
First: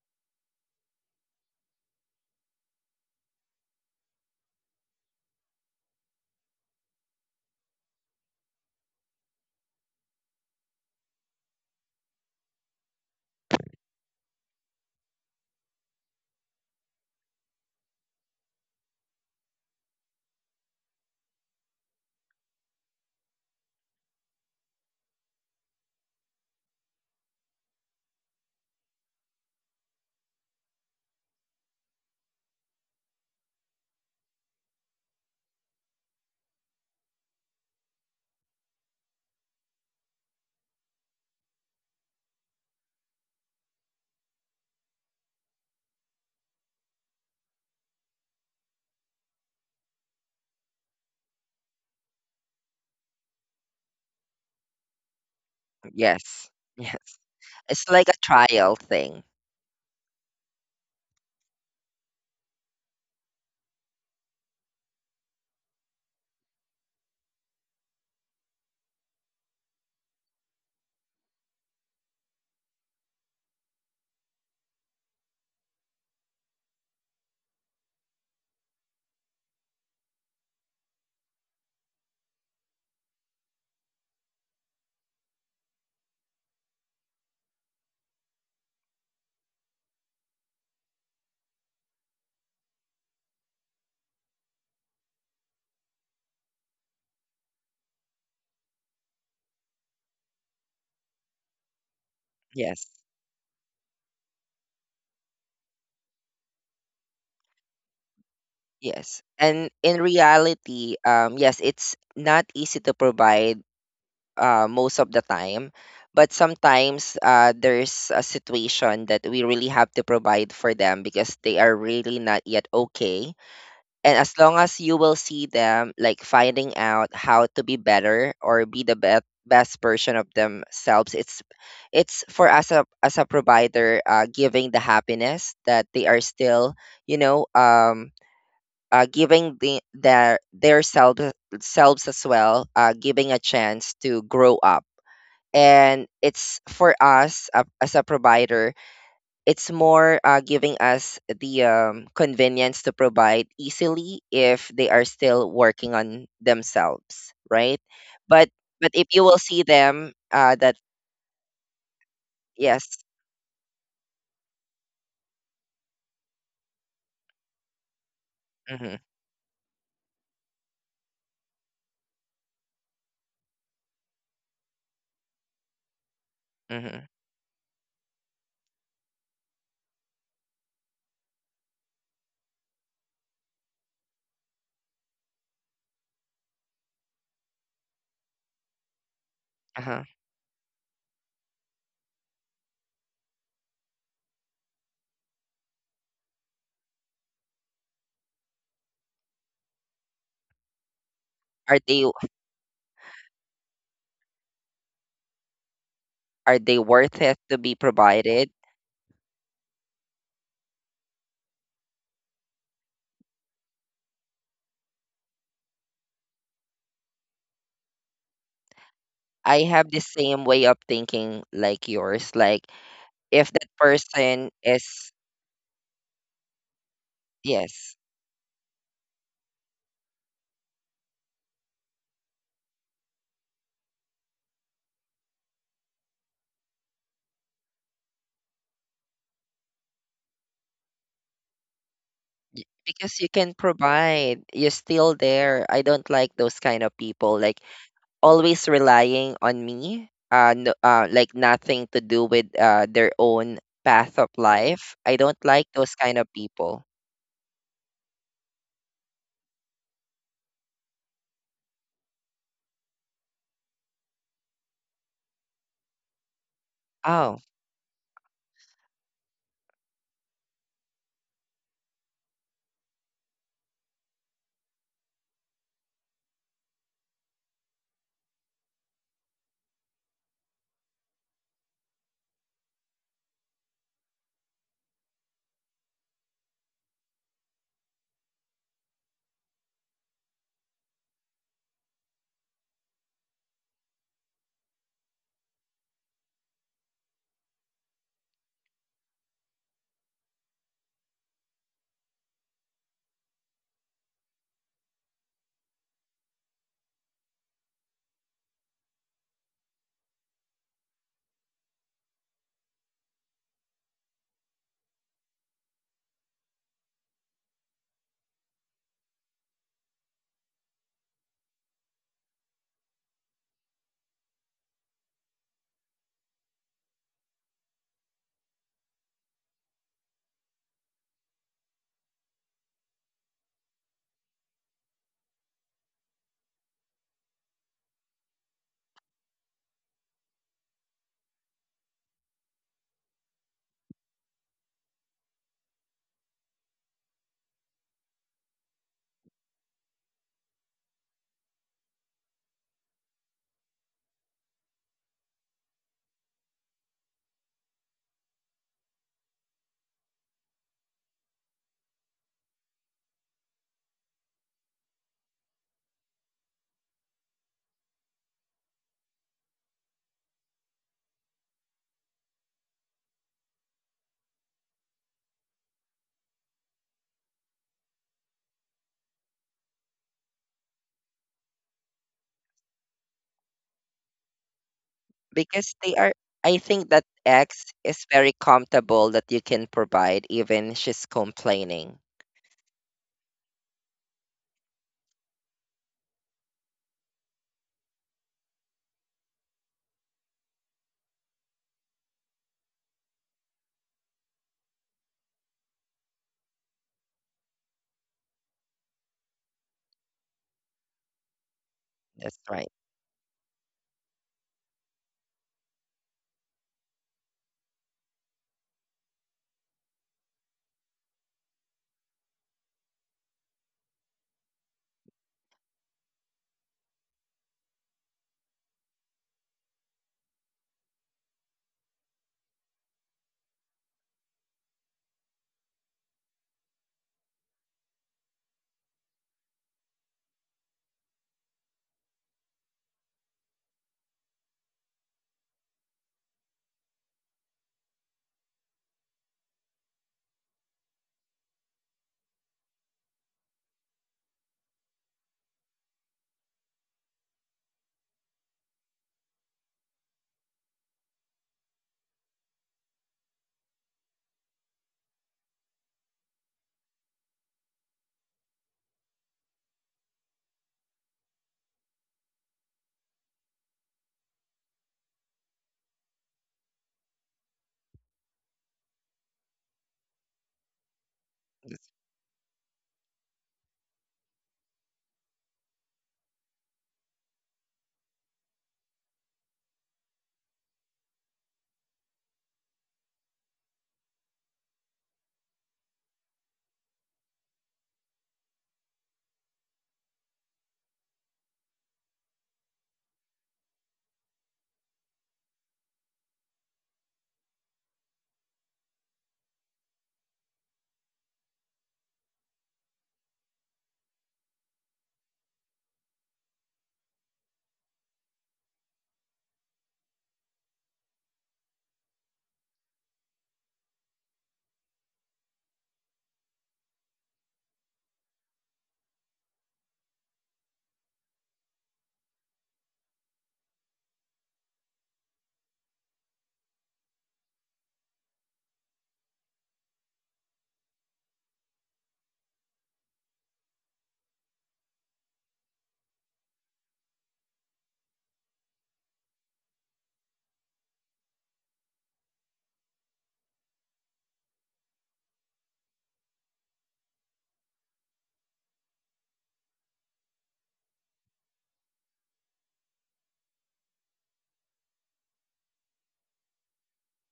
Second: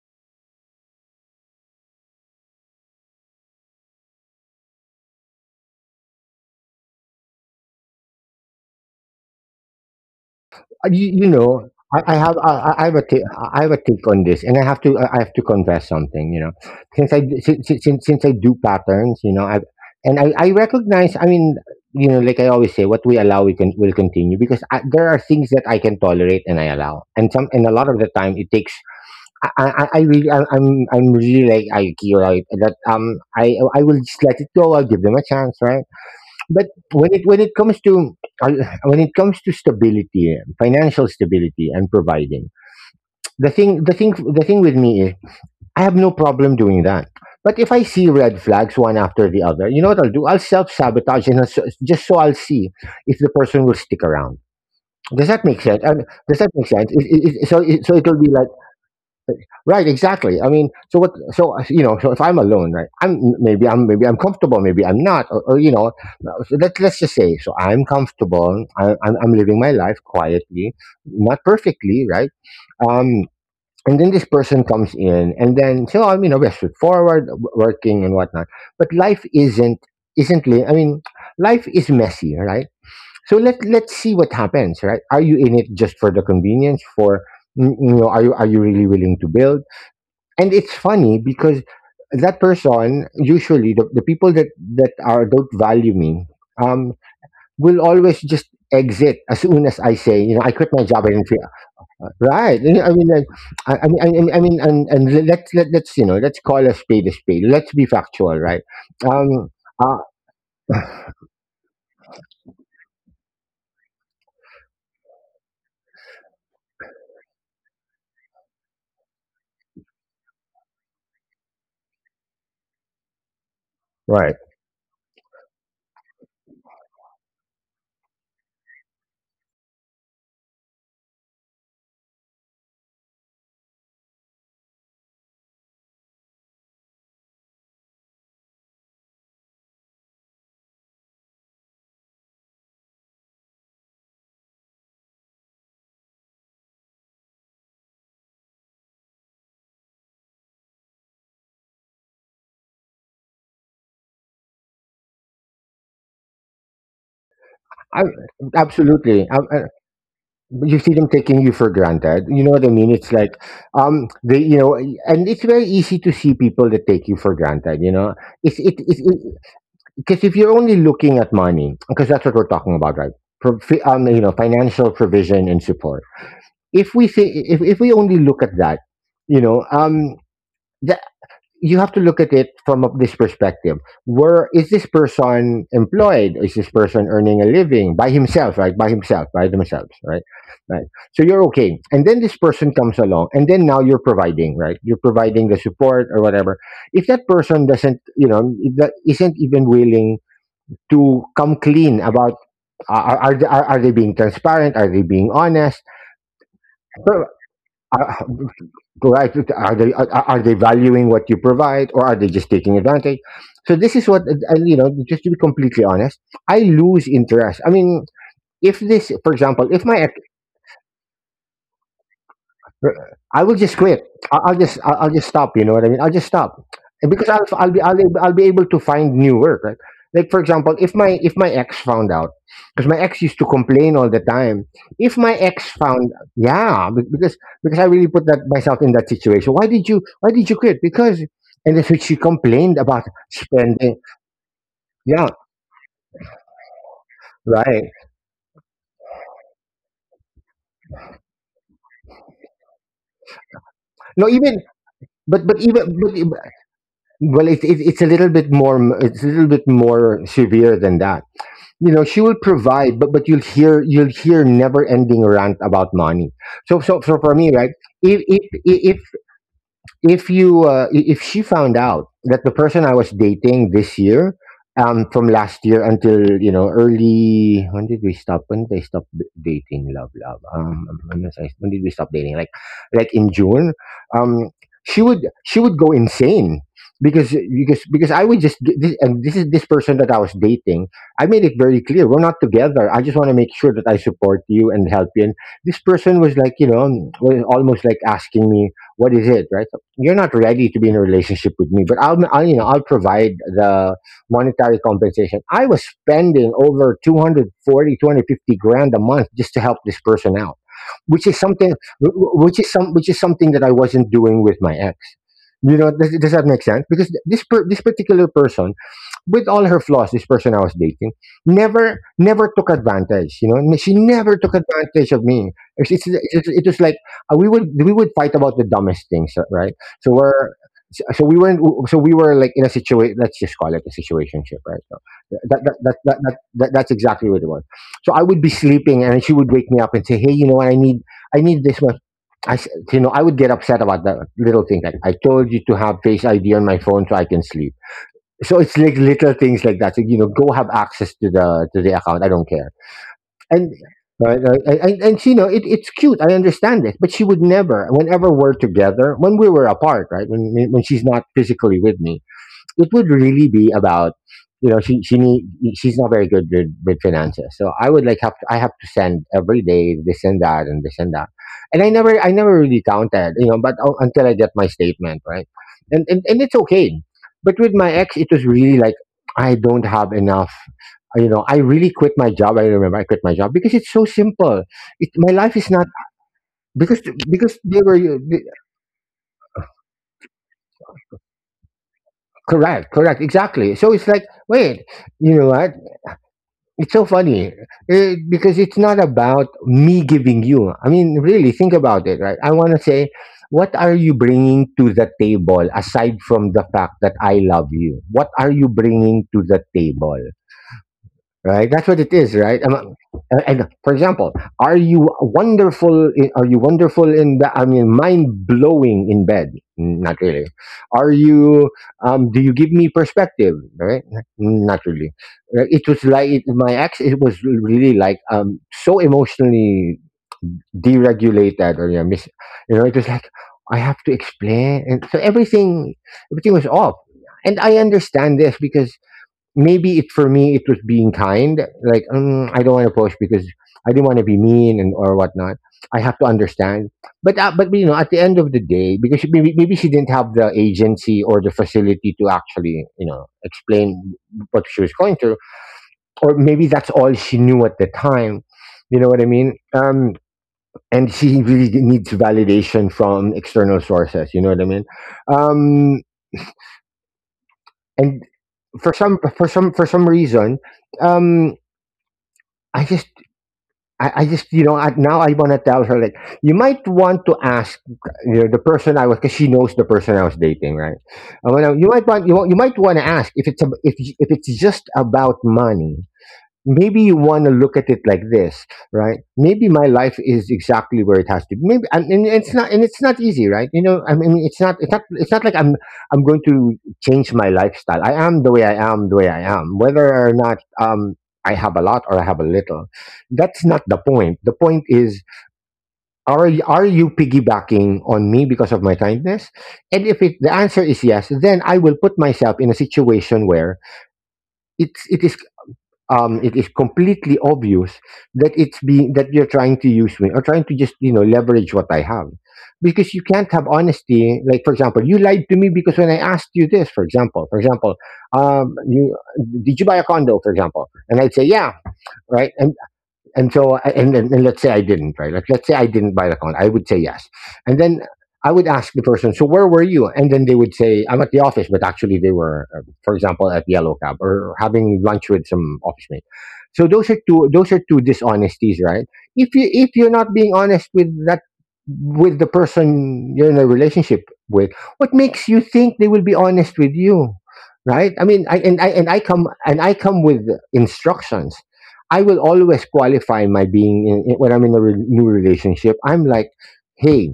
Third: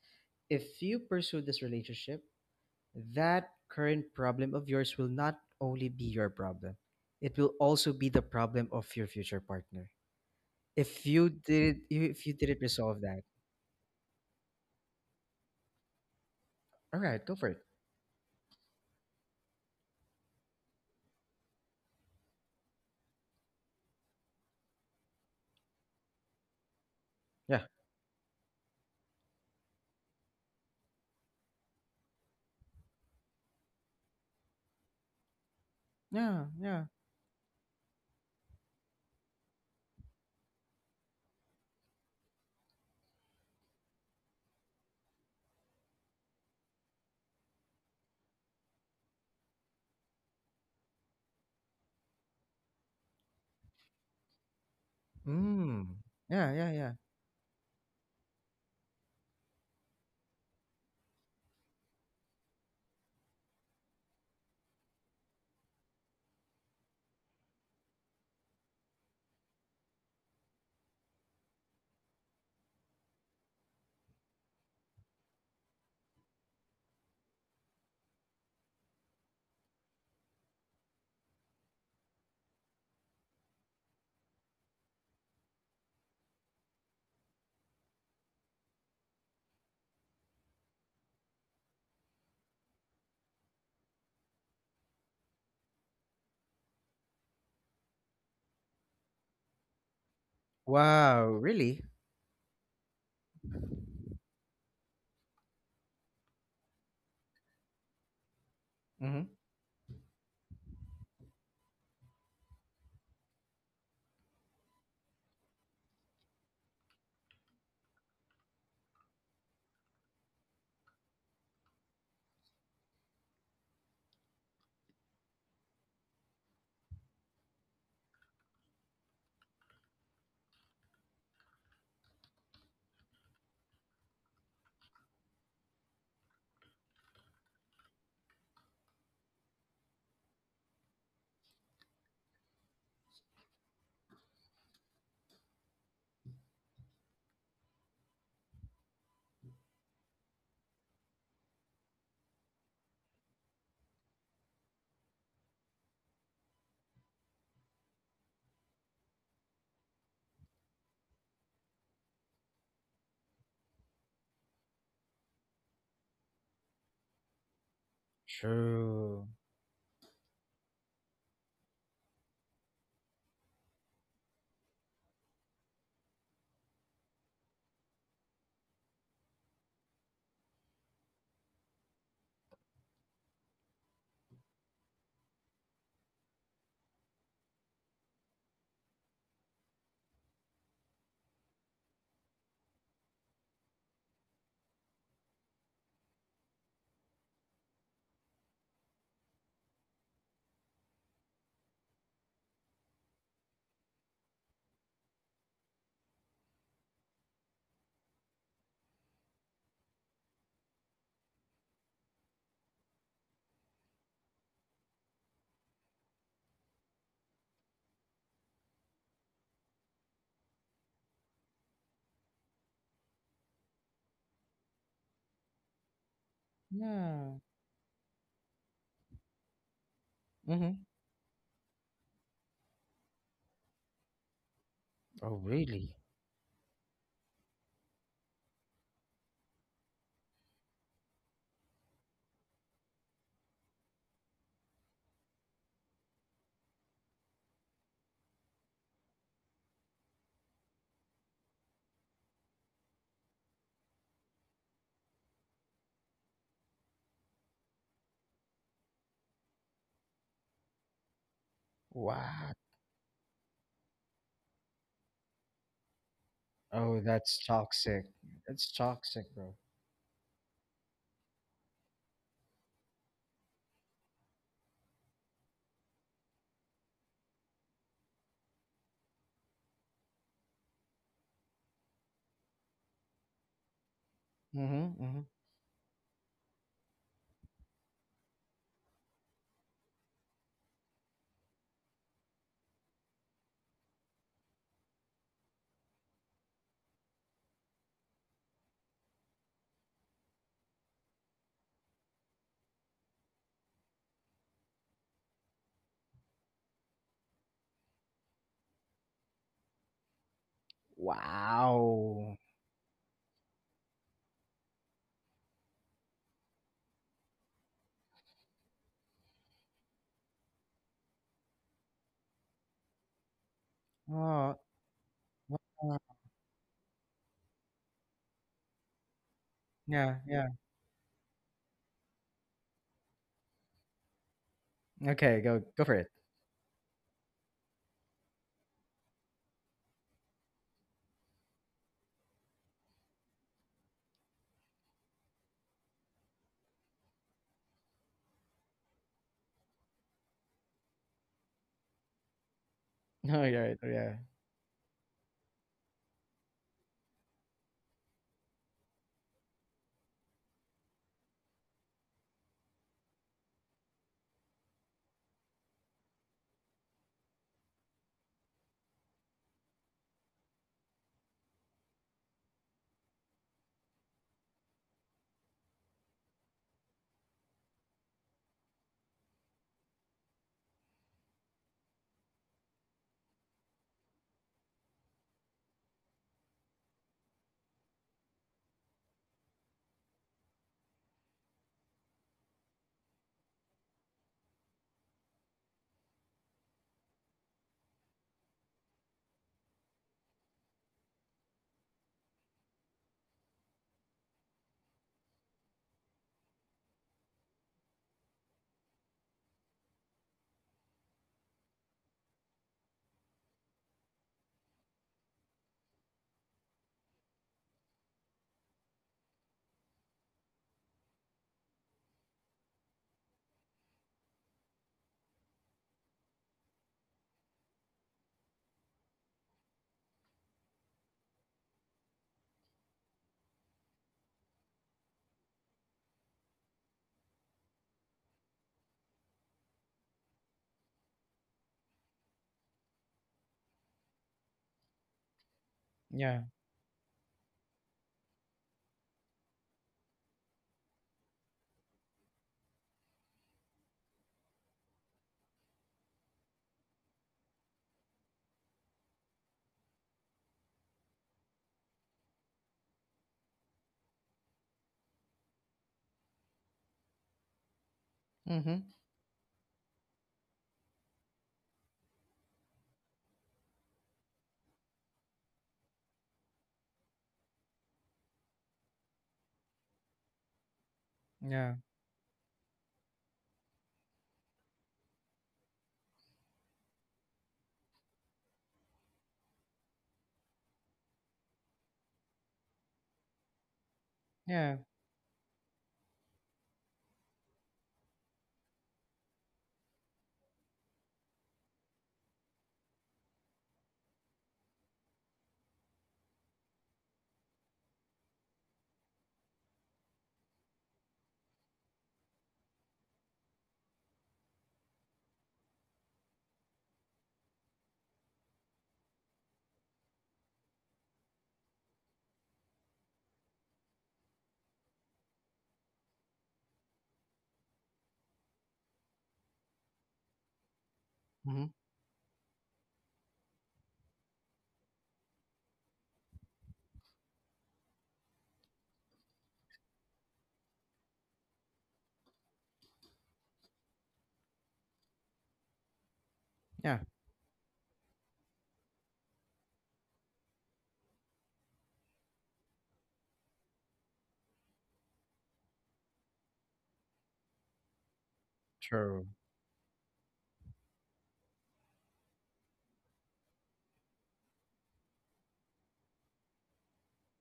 [SPEAKER 1] if you pursue this relationship, that current problem of yours will not only be your problem, it will also be the problem of your future partner.
[SPEAKER 2] You,
[SPEAKER 1] If
[SPEAKER 2] you
[SPEAKER 1] you
[SPEAKER 2] know,
[SPEAKER 1] did
[SPEAKER 2] I
[SPEAKER 1] if you
[SPEAKER 2] have
[SPEAKER 1] didn't
[SPEAKER 2] I have
[SPEAKER 1] resolve
[SPEAKER 2] a take,
[SPEAKER 1] that,
[SPEAKER 2] I have a take on this, and I have to confess something. You know,
[SPEAKER 1] all right, go for it.
[SPEAKER 2] since I do patterns, you know, I recognize. I mean, you know, like I always say, what we allow we can will continue because there are things that I can tolerate and I allow, and some and
[SPEAKER 1] Yeah,
[SPEAKER 2] a lot of the time it takes I really, I'm really like IQ, right? That I will just let it go. I'll give them a chance, right?
[SPEAKER 1] yeah,
[SPEAKER 2] But
[SPEAKER 1] yeah.
[SPEAKER 2] when it comes to, when it comes to stability, financial stability, and providing, the thing with me is, I have no problem doing that. But if I see red flags one after the other, you know what I'll do? I'll self sabotage, and I'll so- just so I'll see if the person will stick around. Does that make sense?
[SPEAKER 1] Mm.
[SPEAKER 2] Does
[SPEAKER 3] Yes.
[SPEAKER 2] that
[SPEAKER 1] Yeah,
[SPEAKER 2] make
[SPEAKER 1] yeah,
[SPEAKER 2] sense?
[SPEAKER 1] yeah.
[SPEAKER 3] Yes. It's
[SPEAKER 2] So
[SPEAKER 3] like a
[SPEAKER 2] it'll be like
[SPEAKER 3] trial thing.
[SPEAKER 2] right, exactly. I mean, so what? So you know, so if I'm alone, right? I'm comfortable, maybe I'm not, or you know, let's just say, so I'm comfortable. I'm living my life quietly, not perfectly, right? Um, and then this person comes in, and then so I'm you know, we're straightforward, working and whatnot. But life isn't I mean, life is messy, right? So let's see what happens, right? Are you in it just for the convenience? For you know, are you really willing to build? And it's funny because that person, usually the people that that are don't value me um will always just exit as soon as I say, you know, I quit my job and
[SPEAKER 1] Wow,
[SPEAKER 2] feel
[SPEAKER 1] really?
[SPEAKER 2] right. You know,
[SPEAKER 3] Yes.
[SPEAKER 2] I mean like, I mean, let, let's you know let's call a spade a spade, let's be factual, right?
[SPEAKER 1] Mm-hmm.
[SPEAKER 3] Yes.
[SPEAKER 2] um
[SPEAKER 3] And
[SPEAKER 2] uh,
[SPEAKER 3] in reality, yes, it's not easy to provide most of the time. But sometimes there's a situation that we really have to provide for them because they are really not yet okay. And
[SPEAKER 2] right.
[SPEAKER 3] as long as you will see them like finding out how to be better or be the best version of themselves, it's for us, as a provider, giving the happiness that they are still, you know, um, giving their selves as well, giving a chance to grow up. And it's for us as a provider, it's more giving us the convenience to provide easily if they are still working on themselves, right?
[SPEAKER 2] I,
[SPEAKER 3] But but if you
[SPEAKER 2] absolutely.
[SPEAKER 3] will see them,
[SPEAKER 2] But
[SPEAKER 3] that.
[SPEAKER 2] you see them taking you for granted. You know what I mean?
[SPEAKER 3] Yes.
[SPEAKER 2] It's like they, you know, and it's very easy to see people that take you for granted, you know.
[SPEAKER 3] Hmm.
[SPEAKER 2] It's
[SPEAKER 1] True.
[SPEAKER 2] because if you're only looking at money, because that's what we're talking about, right? Um, you know, financial provision and support. If we
[SPEAKER 3] Hmm.
[SPEAKER 2] say if we only look at that, you know, um, you have to look at it from this perspective. Where is this person employed? Is this person earning a living by himself, right? By himself, by themselves,
[SPEAKER 3] Uh-huh.
[SPEAKER 2] right? Right. So you're okay. And then this person comes along and then now you're providing, right? You're providing the support or whatever. If that person doesn't, you know, if that isn't even willing to come
[SPEAKER 3] are
[SPEAKER 2] clean
[SPEAKER 3] they
[SPEAKER 2] about are they being transparent? Are they being honest?
[SPEAKER 3] are they worth
[SPEAKER 2] Or-
[SPEAKER 3] it to be
[SPEAKER 2] are-
[SPEAKER 3] provided?
[SPEAKER 2] Right? Are they are they valuing what you provide, or are they just taking advantage? So this is what you know, just to be completely honest, I lose interest. I mean, if this, for
[SPEAKER 3] I
[SPEAKER 2] example, if
[SPEAKER 3] have the
[SPEAKER 2] my
[SPEAKER 3] same way of thinking like yours. Like
[SPEAKER 2] R- I
[SPEAKER 3] if
[SPEAKER 2] will
[SPEAKER 3] that
[SPEAKER 2] just quit.
[SPEAKER 3] person
[SPEAKER 2] I'll just I'll
[SPEAKER 3] is,
[SPEAKER 2] just stop. You know what I mean? I'll just stop. And because
[SPEAKER 1] Yeah.
[SPEAKER 2] I'll be
[SPEAKER 3] yes,
[SPEAKER 2] I'll be able to find new work. Right? Like for example,
[SPEAKER 1] Mm-hmm.
[SPEAKER 2] if my ex found out, because my ex used to complain all the time. If my
[SPEAKER 1] Oh,
[SPEAKER 2] ex
[SPEAKER 1] really?
[SPEAKER 2] found, yeah, because I really put that myself in that situation. Why did you quit? Because and that's what she complained about
[SPEAKER 3] because you can
[SPEAKER 2] spending.
[SPEAKER 3] provide, you're still
[SPEAKER 2] Yeah,
[SPEAKER 3] there, I don't like those kind of people, like
[SPEAKER 2] right.
[SPEAKER 3] always relying on me. No, like nothing to do with their own path of
[SPEAKER 2] No, even
[SPEAKER 3] life. I don't
[SPEAKER 2] but
[SPEAKER 3] like those
[SPEAKER 2] even
[SPEAKER 3] kind of
[SPEAKER 2] but,
[SPEAKER 3] people.
[SPEAKER 2] well, it's a little bit more. It's a little bit more severe than that. You know, she will
[SPEAKER 1] Wow.
[SPEAKER 2] provide, but you'll hear, you'll hear never ending rant about money.
[SPEAKER 1] Oh,
[SPEAKER 2] So for
[SPEAKER 3] Oh,
[SPEAKER 1] that's
[SPEAKER 2] me, right,
[SPEAKER 1] toxic.
[SPEAKER 2] if if,
[SPEAKER 1] That's
[SPEAKER 2] if
[SPEAKER 1] toxic, bro.
[SPEAKER 2] if you if she found out that the person I was dating this year, from last year until you know early, when did we stop? When did I stop dating? Love, love. When did we stop dating? Like in June. Um,
[SPEAKER 1] Mm-hmm,
[SPEAKER 2] she
[SPEAKER 1] mm-hmm.
[SPEAKER 2] would, she would go insane because I would just get this, and this is this person that I was dating. I made it very clear we're not together. I just want to make sure that I support you and help you. And this person was like, you know, was almost like asking me what is it, right? You're not ready to be in a relationship with me, but I'll you know I'll provide the monetary compensation. I was spending over 240, 250 grand a month just to help this person out, which is something
[SPEAKER 1] Wow.
[SPEAKER 2] which is something that I wasn't doing with my ex. You know, does that make sense? Because this particular person, with all her flaws, this person I was dating, never took advantage. You know, she never took
[SPEAKER 1] Oh,
[SPEAKER 2] advantage of me.
[SPEAKER 1] wow.
[SPEAKER 2] It was like, we would fight about the dumbest things, right? So
[SPEAKER 1] Yeah, yeah.
[SPEAKER 2] we weren't, so we were like in a situation. Let's just call it a situationship, right? So
[SPEAKER 1] Okay, go go for it.
[SPEAKER 2] that's exactly what it was. So I would be sleeping, and she would wake me up and say, "Hey, you know what? I need this much." You know, I would get upset about that little thing. Like, I told you to have Face ID on my phone so I can sleep, so it's like little things like that. So, you know, go have access to the account. I don't care.
[SPEAKER 1] Oh, yeah, right,
[SPEAKER 2] And
[SPEAKER 1] yeah,
[SPEAKER 2] right, right, and she know it, it's cute. I understand this, but she would never. Whenever we're together, when we were apart, right, when she's not physically with me, it would really be about, you know, she need, she's not very good with finances, so I would like have to, I have to send every day this and that and this and that. And I never, I never really counted, you know, but until I get my statement, right. And it's okay. But with my ex it was really like, I don't have enough. You know, I really quit my job. I remember I quit my job because it's so simple. It, my life is
[SPEAKER 3] because
[SPEAKER 2] not
[SPEAKER 3] they are I think
[SPEAKER 2] because
[SPEAKER 3] that
[SPEAKER 2] because
[SPEAKER 3] ex
[SPEAKER 2] they were,
[SPEAKER 3] is very comfortable that you can provide even she's complaining.
[SPEAKER 2] correct, correct, exactly. So it's like wait, you know what, it's so funny, eh, because it's not about me giving you. I mean, really, think about it, right? I want to say, what are you bringing to the table aside from the fact that I love you? What are you bringing to the table? Right? That's what it is,
[SPEAKER 3] That's
[SPEAKER 2] right?
[SPEAKER 3] right.
[SPEAKER 2] And for example, are you wonderful? In, are you wonderful in? I mean, mind blowing in bed? Mm, not really. Are you? Do you give me perspective? Right? Mm, not really. Right? It was like it, my ex. It was really like so emotionally deregulated or yeah, you know, it was like I have to explain, and so everything was off. And I understand this because, maybe it for me it was being kind like, mm, I don't want to push because I didn't want to be mean and or whatnot. I have to
[SPEAKER 1] yeah.
[SPEAKER 2] understand. But but you know, at the end of the day, because she, maybe she didn't have the agency or the facility to actually, you know, explain what she was going through, or maybe that's all she knew at the time. You know what I mean? And she really needs validation from external sources, you know what I mean? Um and
[SPEAKER 1] Mm-hmm.
[SPEAKER 2] for some reason, um I just, I just, you know, now I want to tell her like, you might want to ask, you know, the person I was, because she knows the person I was dating, right?
[SPEAKER 1] Yeah,
[SPEAKER 2] You
[SPEAKER 3] That's-
[SPEAKER 2] might want you might want to ask if it's if it's just about money. Maybe you want to look at it like this, right? Maybe my life is exactly where it has to be, maybe. And it's not, and it's not easy, right? You know, I mean,
[SPEAKER 1] yeah.
[SPEAKER 2] it's not like I'm going to change my lifestyle. I am the way I am, the way I am, whether or not I have a lot or I have a little. That's not the point. The point is, are you piggybacking on me because of my kindness? And if the answer is yes, then I will put myself in a situation where it is, it is completely obvious that it's being that you're trying to use me or trying to just, you know, leverage what I have, because you can't have honesty. Like for example, you lied to me, because when I asked you this, for example, you, did you buy a condo, for example, and I'd say
[SPEAKER 1] Mm-hmm.
[SPEAKER 2] yeah, right, and so I- and let's say I didn't, right, like let's say I didn't buy the condo, I would say yes. And then I would ask the person, so where were you, and then they would say I'm at the office, but actually they were, for example, at yellow cab or having lunch with some office mate. So
[SPEAKER 1] Yeah.
[SPEAKER 2] those are two, those are two dishonesties, right? If you, if you're not being honest with that, with the person you're in a relationship with, what makes you think they will be honest with you? Right, I mean, I and I and I
[SPEAKER 1] True.
[SPEAKER 2] come, with instructions. I will always qualify my being when I'm in a new relationship. I'm like, hey,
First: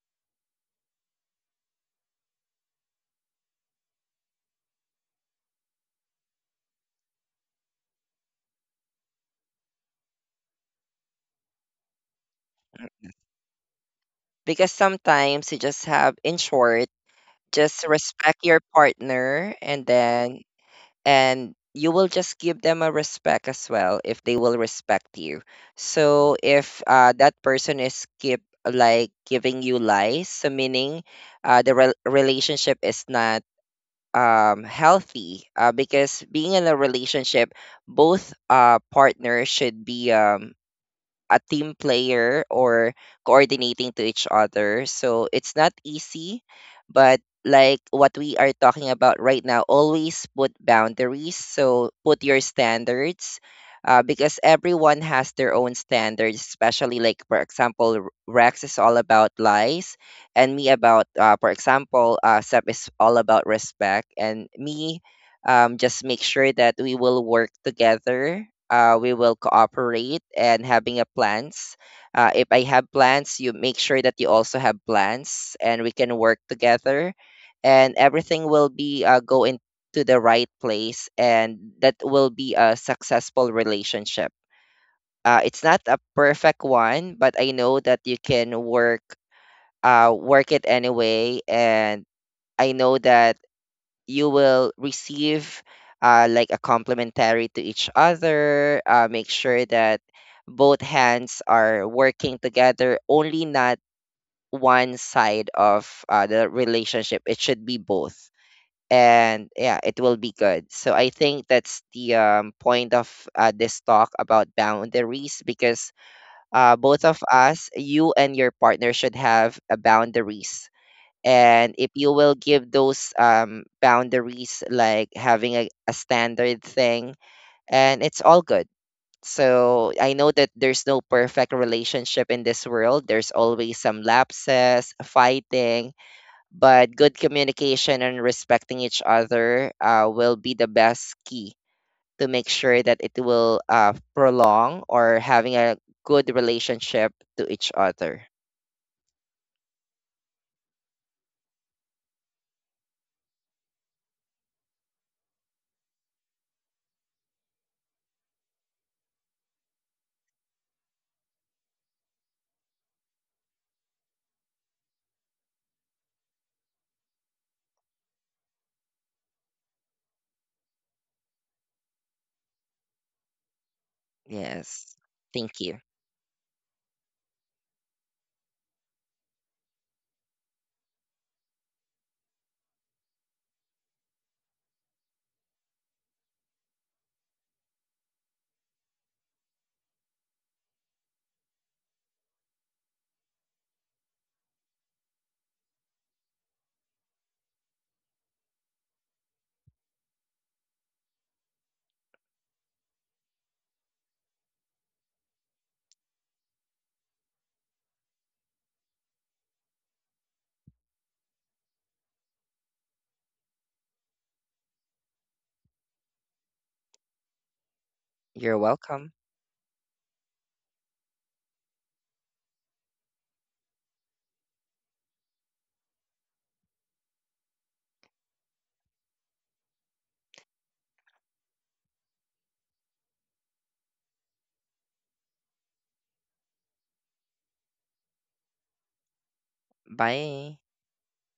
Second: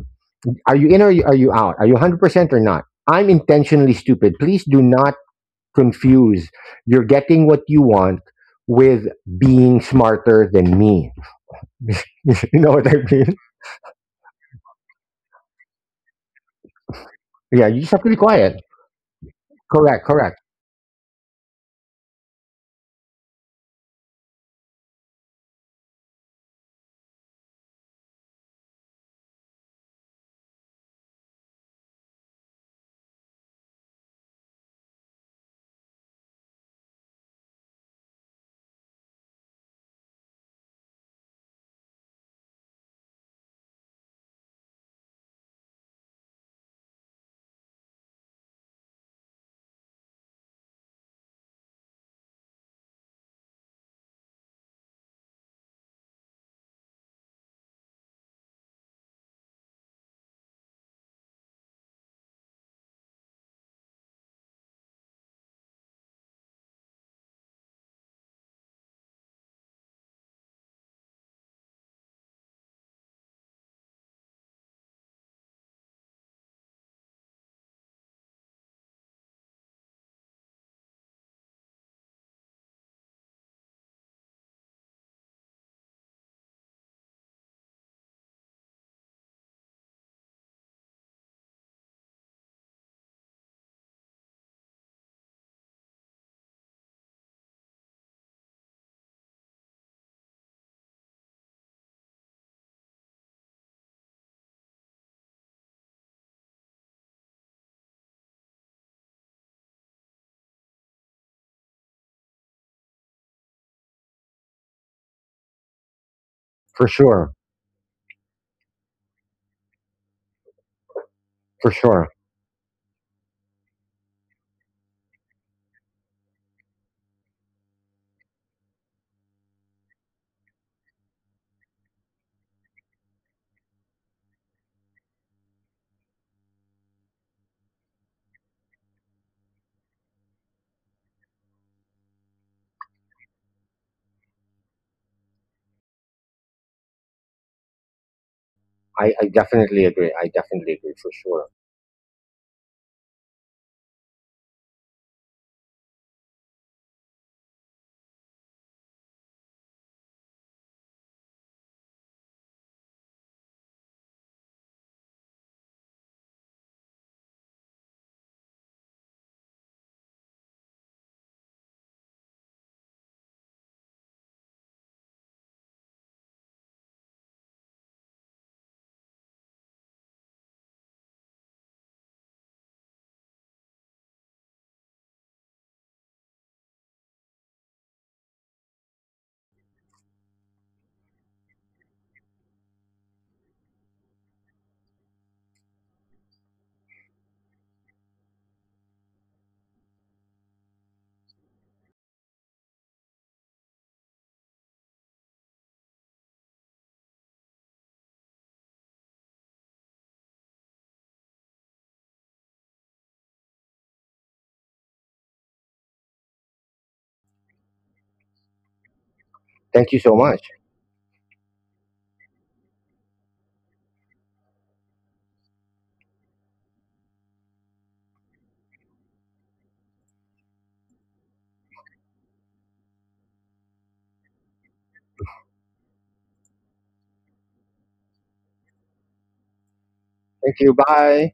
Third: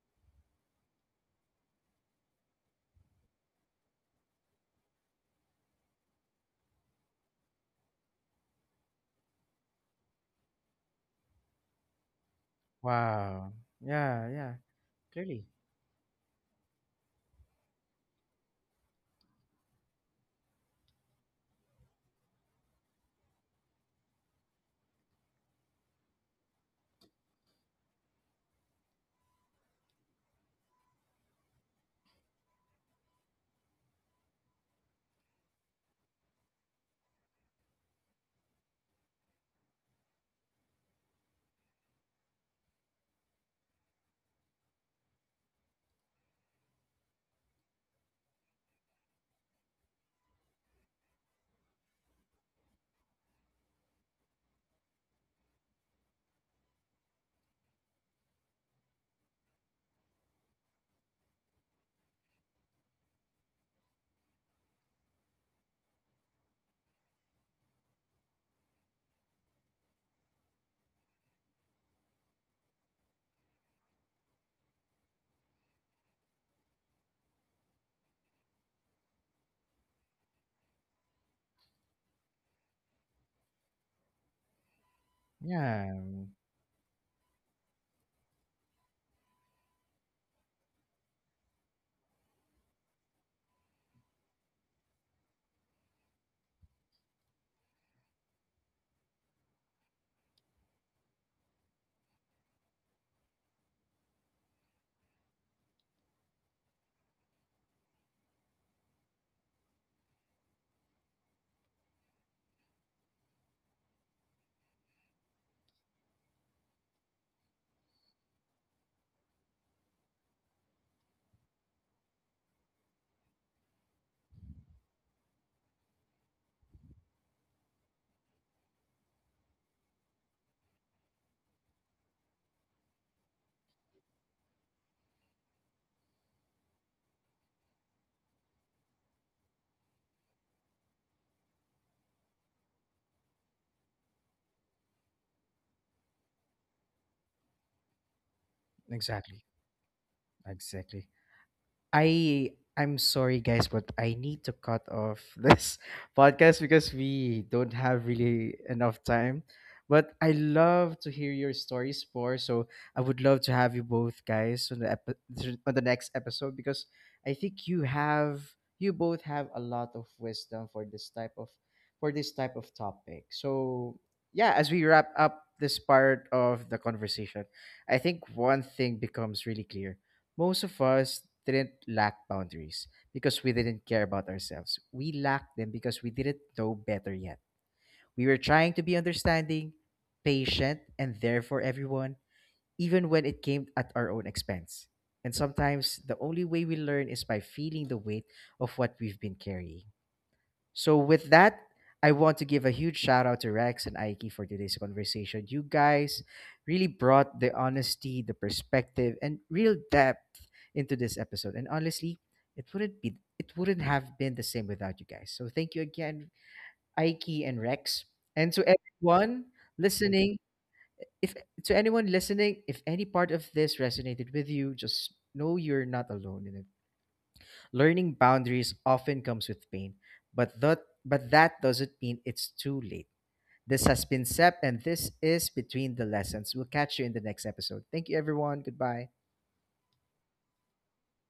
[SPEAKER 2] are you in or are you out? Are you 100% or not? I'm intentionally stupid. Please do not confuse you're getting what you want with being smarter than me. You know what I mean?
[SPEAKER 1] Wow. Yeah, yeah.
[SPEAKER 3] because sometimes
[SPEAKER 1] Clearly.
[SPEAKER 3] you just have, in short,
[SPEAKER 2] Yeah, you
[SPEAKER 3] just
[SPEAKER 2] just have to be
[SPEAKER 3] respect
[SPEAKER 2] quiet.
[SPEAKER 3] your partner, and
[SPEAKER 2] Correct,
[SPEAKER 3] then
[SPEAKER 2] correct.
[SPEAKER 3] and you will just give them a respect as well if they will respect you. So if that person is keep like giving you lies, so meaning the relationship is not healthy, because being in a relationship both partners should be a team player or coordinating to each other. So it's not easy, but like what we are talking about right now, always put boundaries. So put your standards, because everyone has their own standards, especially like, for example, Rex is all about lies, and me about, for example, Sep is all about respect, and me, just make sure that we will work together. We will cooperate and having a plans. If I have plans, you make sure that you also have plans, and we can work together, and everything will be go into the right place, and that will be a successful relationship. It's not a
[SPEAKER 1] Yeah,
[SPEAKER 3] perfect one, but I know that you can work it anyway, and I know that you will receive like a complimentary to each other. Make sure that both hands are working together, only not one side of the relationship. It should be both. And yeah, it will be good. So I think that's the point of this talk about boundaries, because
[SPEAKER 2] For
[SPEAKER 3] both of
[SPEAKER 2] sure,
[SPEAKER 3] us, you and your partner, should have a boundaries,
[SPEAKER 2] for
[SPEAKER 3] and if
[SPEAKER 2] sure.
[SPEAKER 3] you will give those boundaries, like having a standard thing, and it's all good. So I know that there's no perfect relationship in this world. There's always some lapses, fighting, but good communication and respecting each other will be the best key to make sure that it will prolong or having a good relationship to each other.
[SPEAKER 2] I
[SPEAKER 1] exactly.
[SPEAKER 2] definitely agree. I definitely agree, for
[SPEAKER 1] Exactly.
[SPEAKER 2] sure.
[SPEAKER 1] I I'm sorry guys, but I need to cut off this podcast because we don't have really enough time. But I love to hear your stories more, so I would love to have you both guys on the on the next episode because I think you both have a lot of wisdom for this type of topic. So yeah, as we
[SPEAKER 3] Yes,
[SPEAKER 1] wrap up
[SPEAKER 3] thank you.
[SPEAKER 1] this part of the conversation, I think one thing becomes really clear: most of us didn't lack boundaries because we didn't care about ourselves. We lacked them because we didn't know better yet. We were trying to be understanding, patient, and there for everyone, even when it came at our own expense. And sometimes the only way we learn is by feeling the weight of what we've been carrying. So with that, I want to give a huge shout out to Rex and Aiki for today's conversation. You guys really brought the honesty, the perspective, and real depth into this episode. And honestly, it wouldn't have been the same without you guys. So thank you again, Aiki and Rex.
[SPEAKER 3] You're
[SPEAKER 1] And
[SPEAKER 3] welcome.
[SPEAKER 2] Thank you so much.
[SPEAKER 1] listening, if to anyone listening, if any part of this resonated with you, just know you're not alone in it. Learning boundaries often comes with pain, but that but that doesn't mean it's too late. This has been Sep, and this is Between the Lessons. We'll catch you in the next episode. Thank you, everyone. Goodbye.
[SPEAKER 3] Bye.
[SPEAKER 2] Thank you. Bye.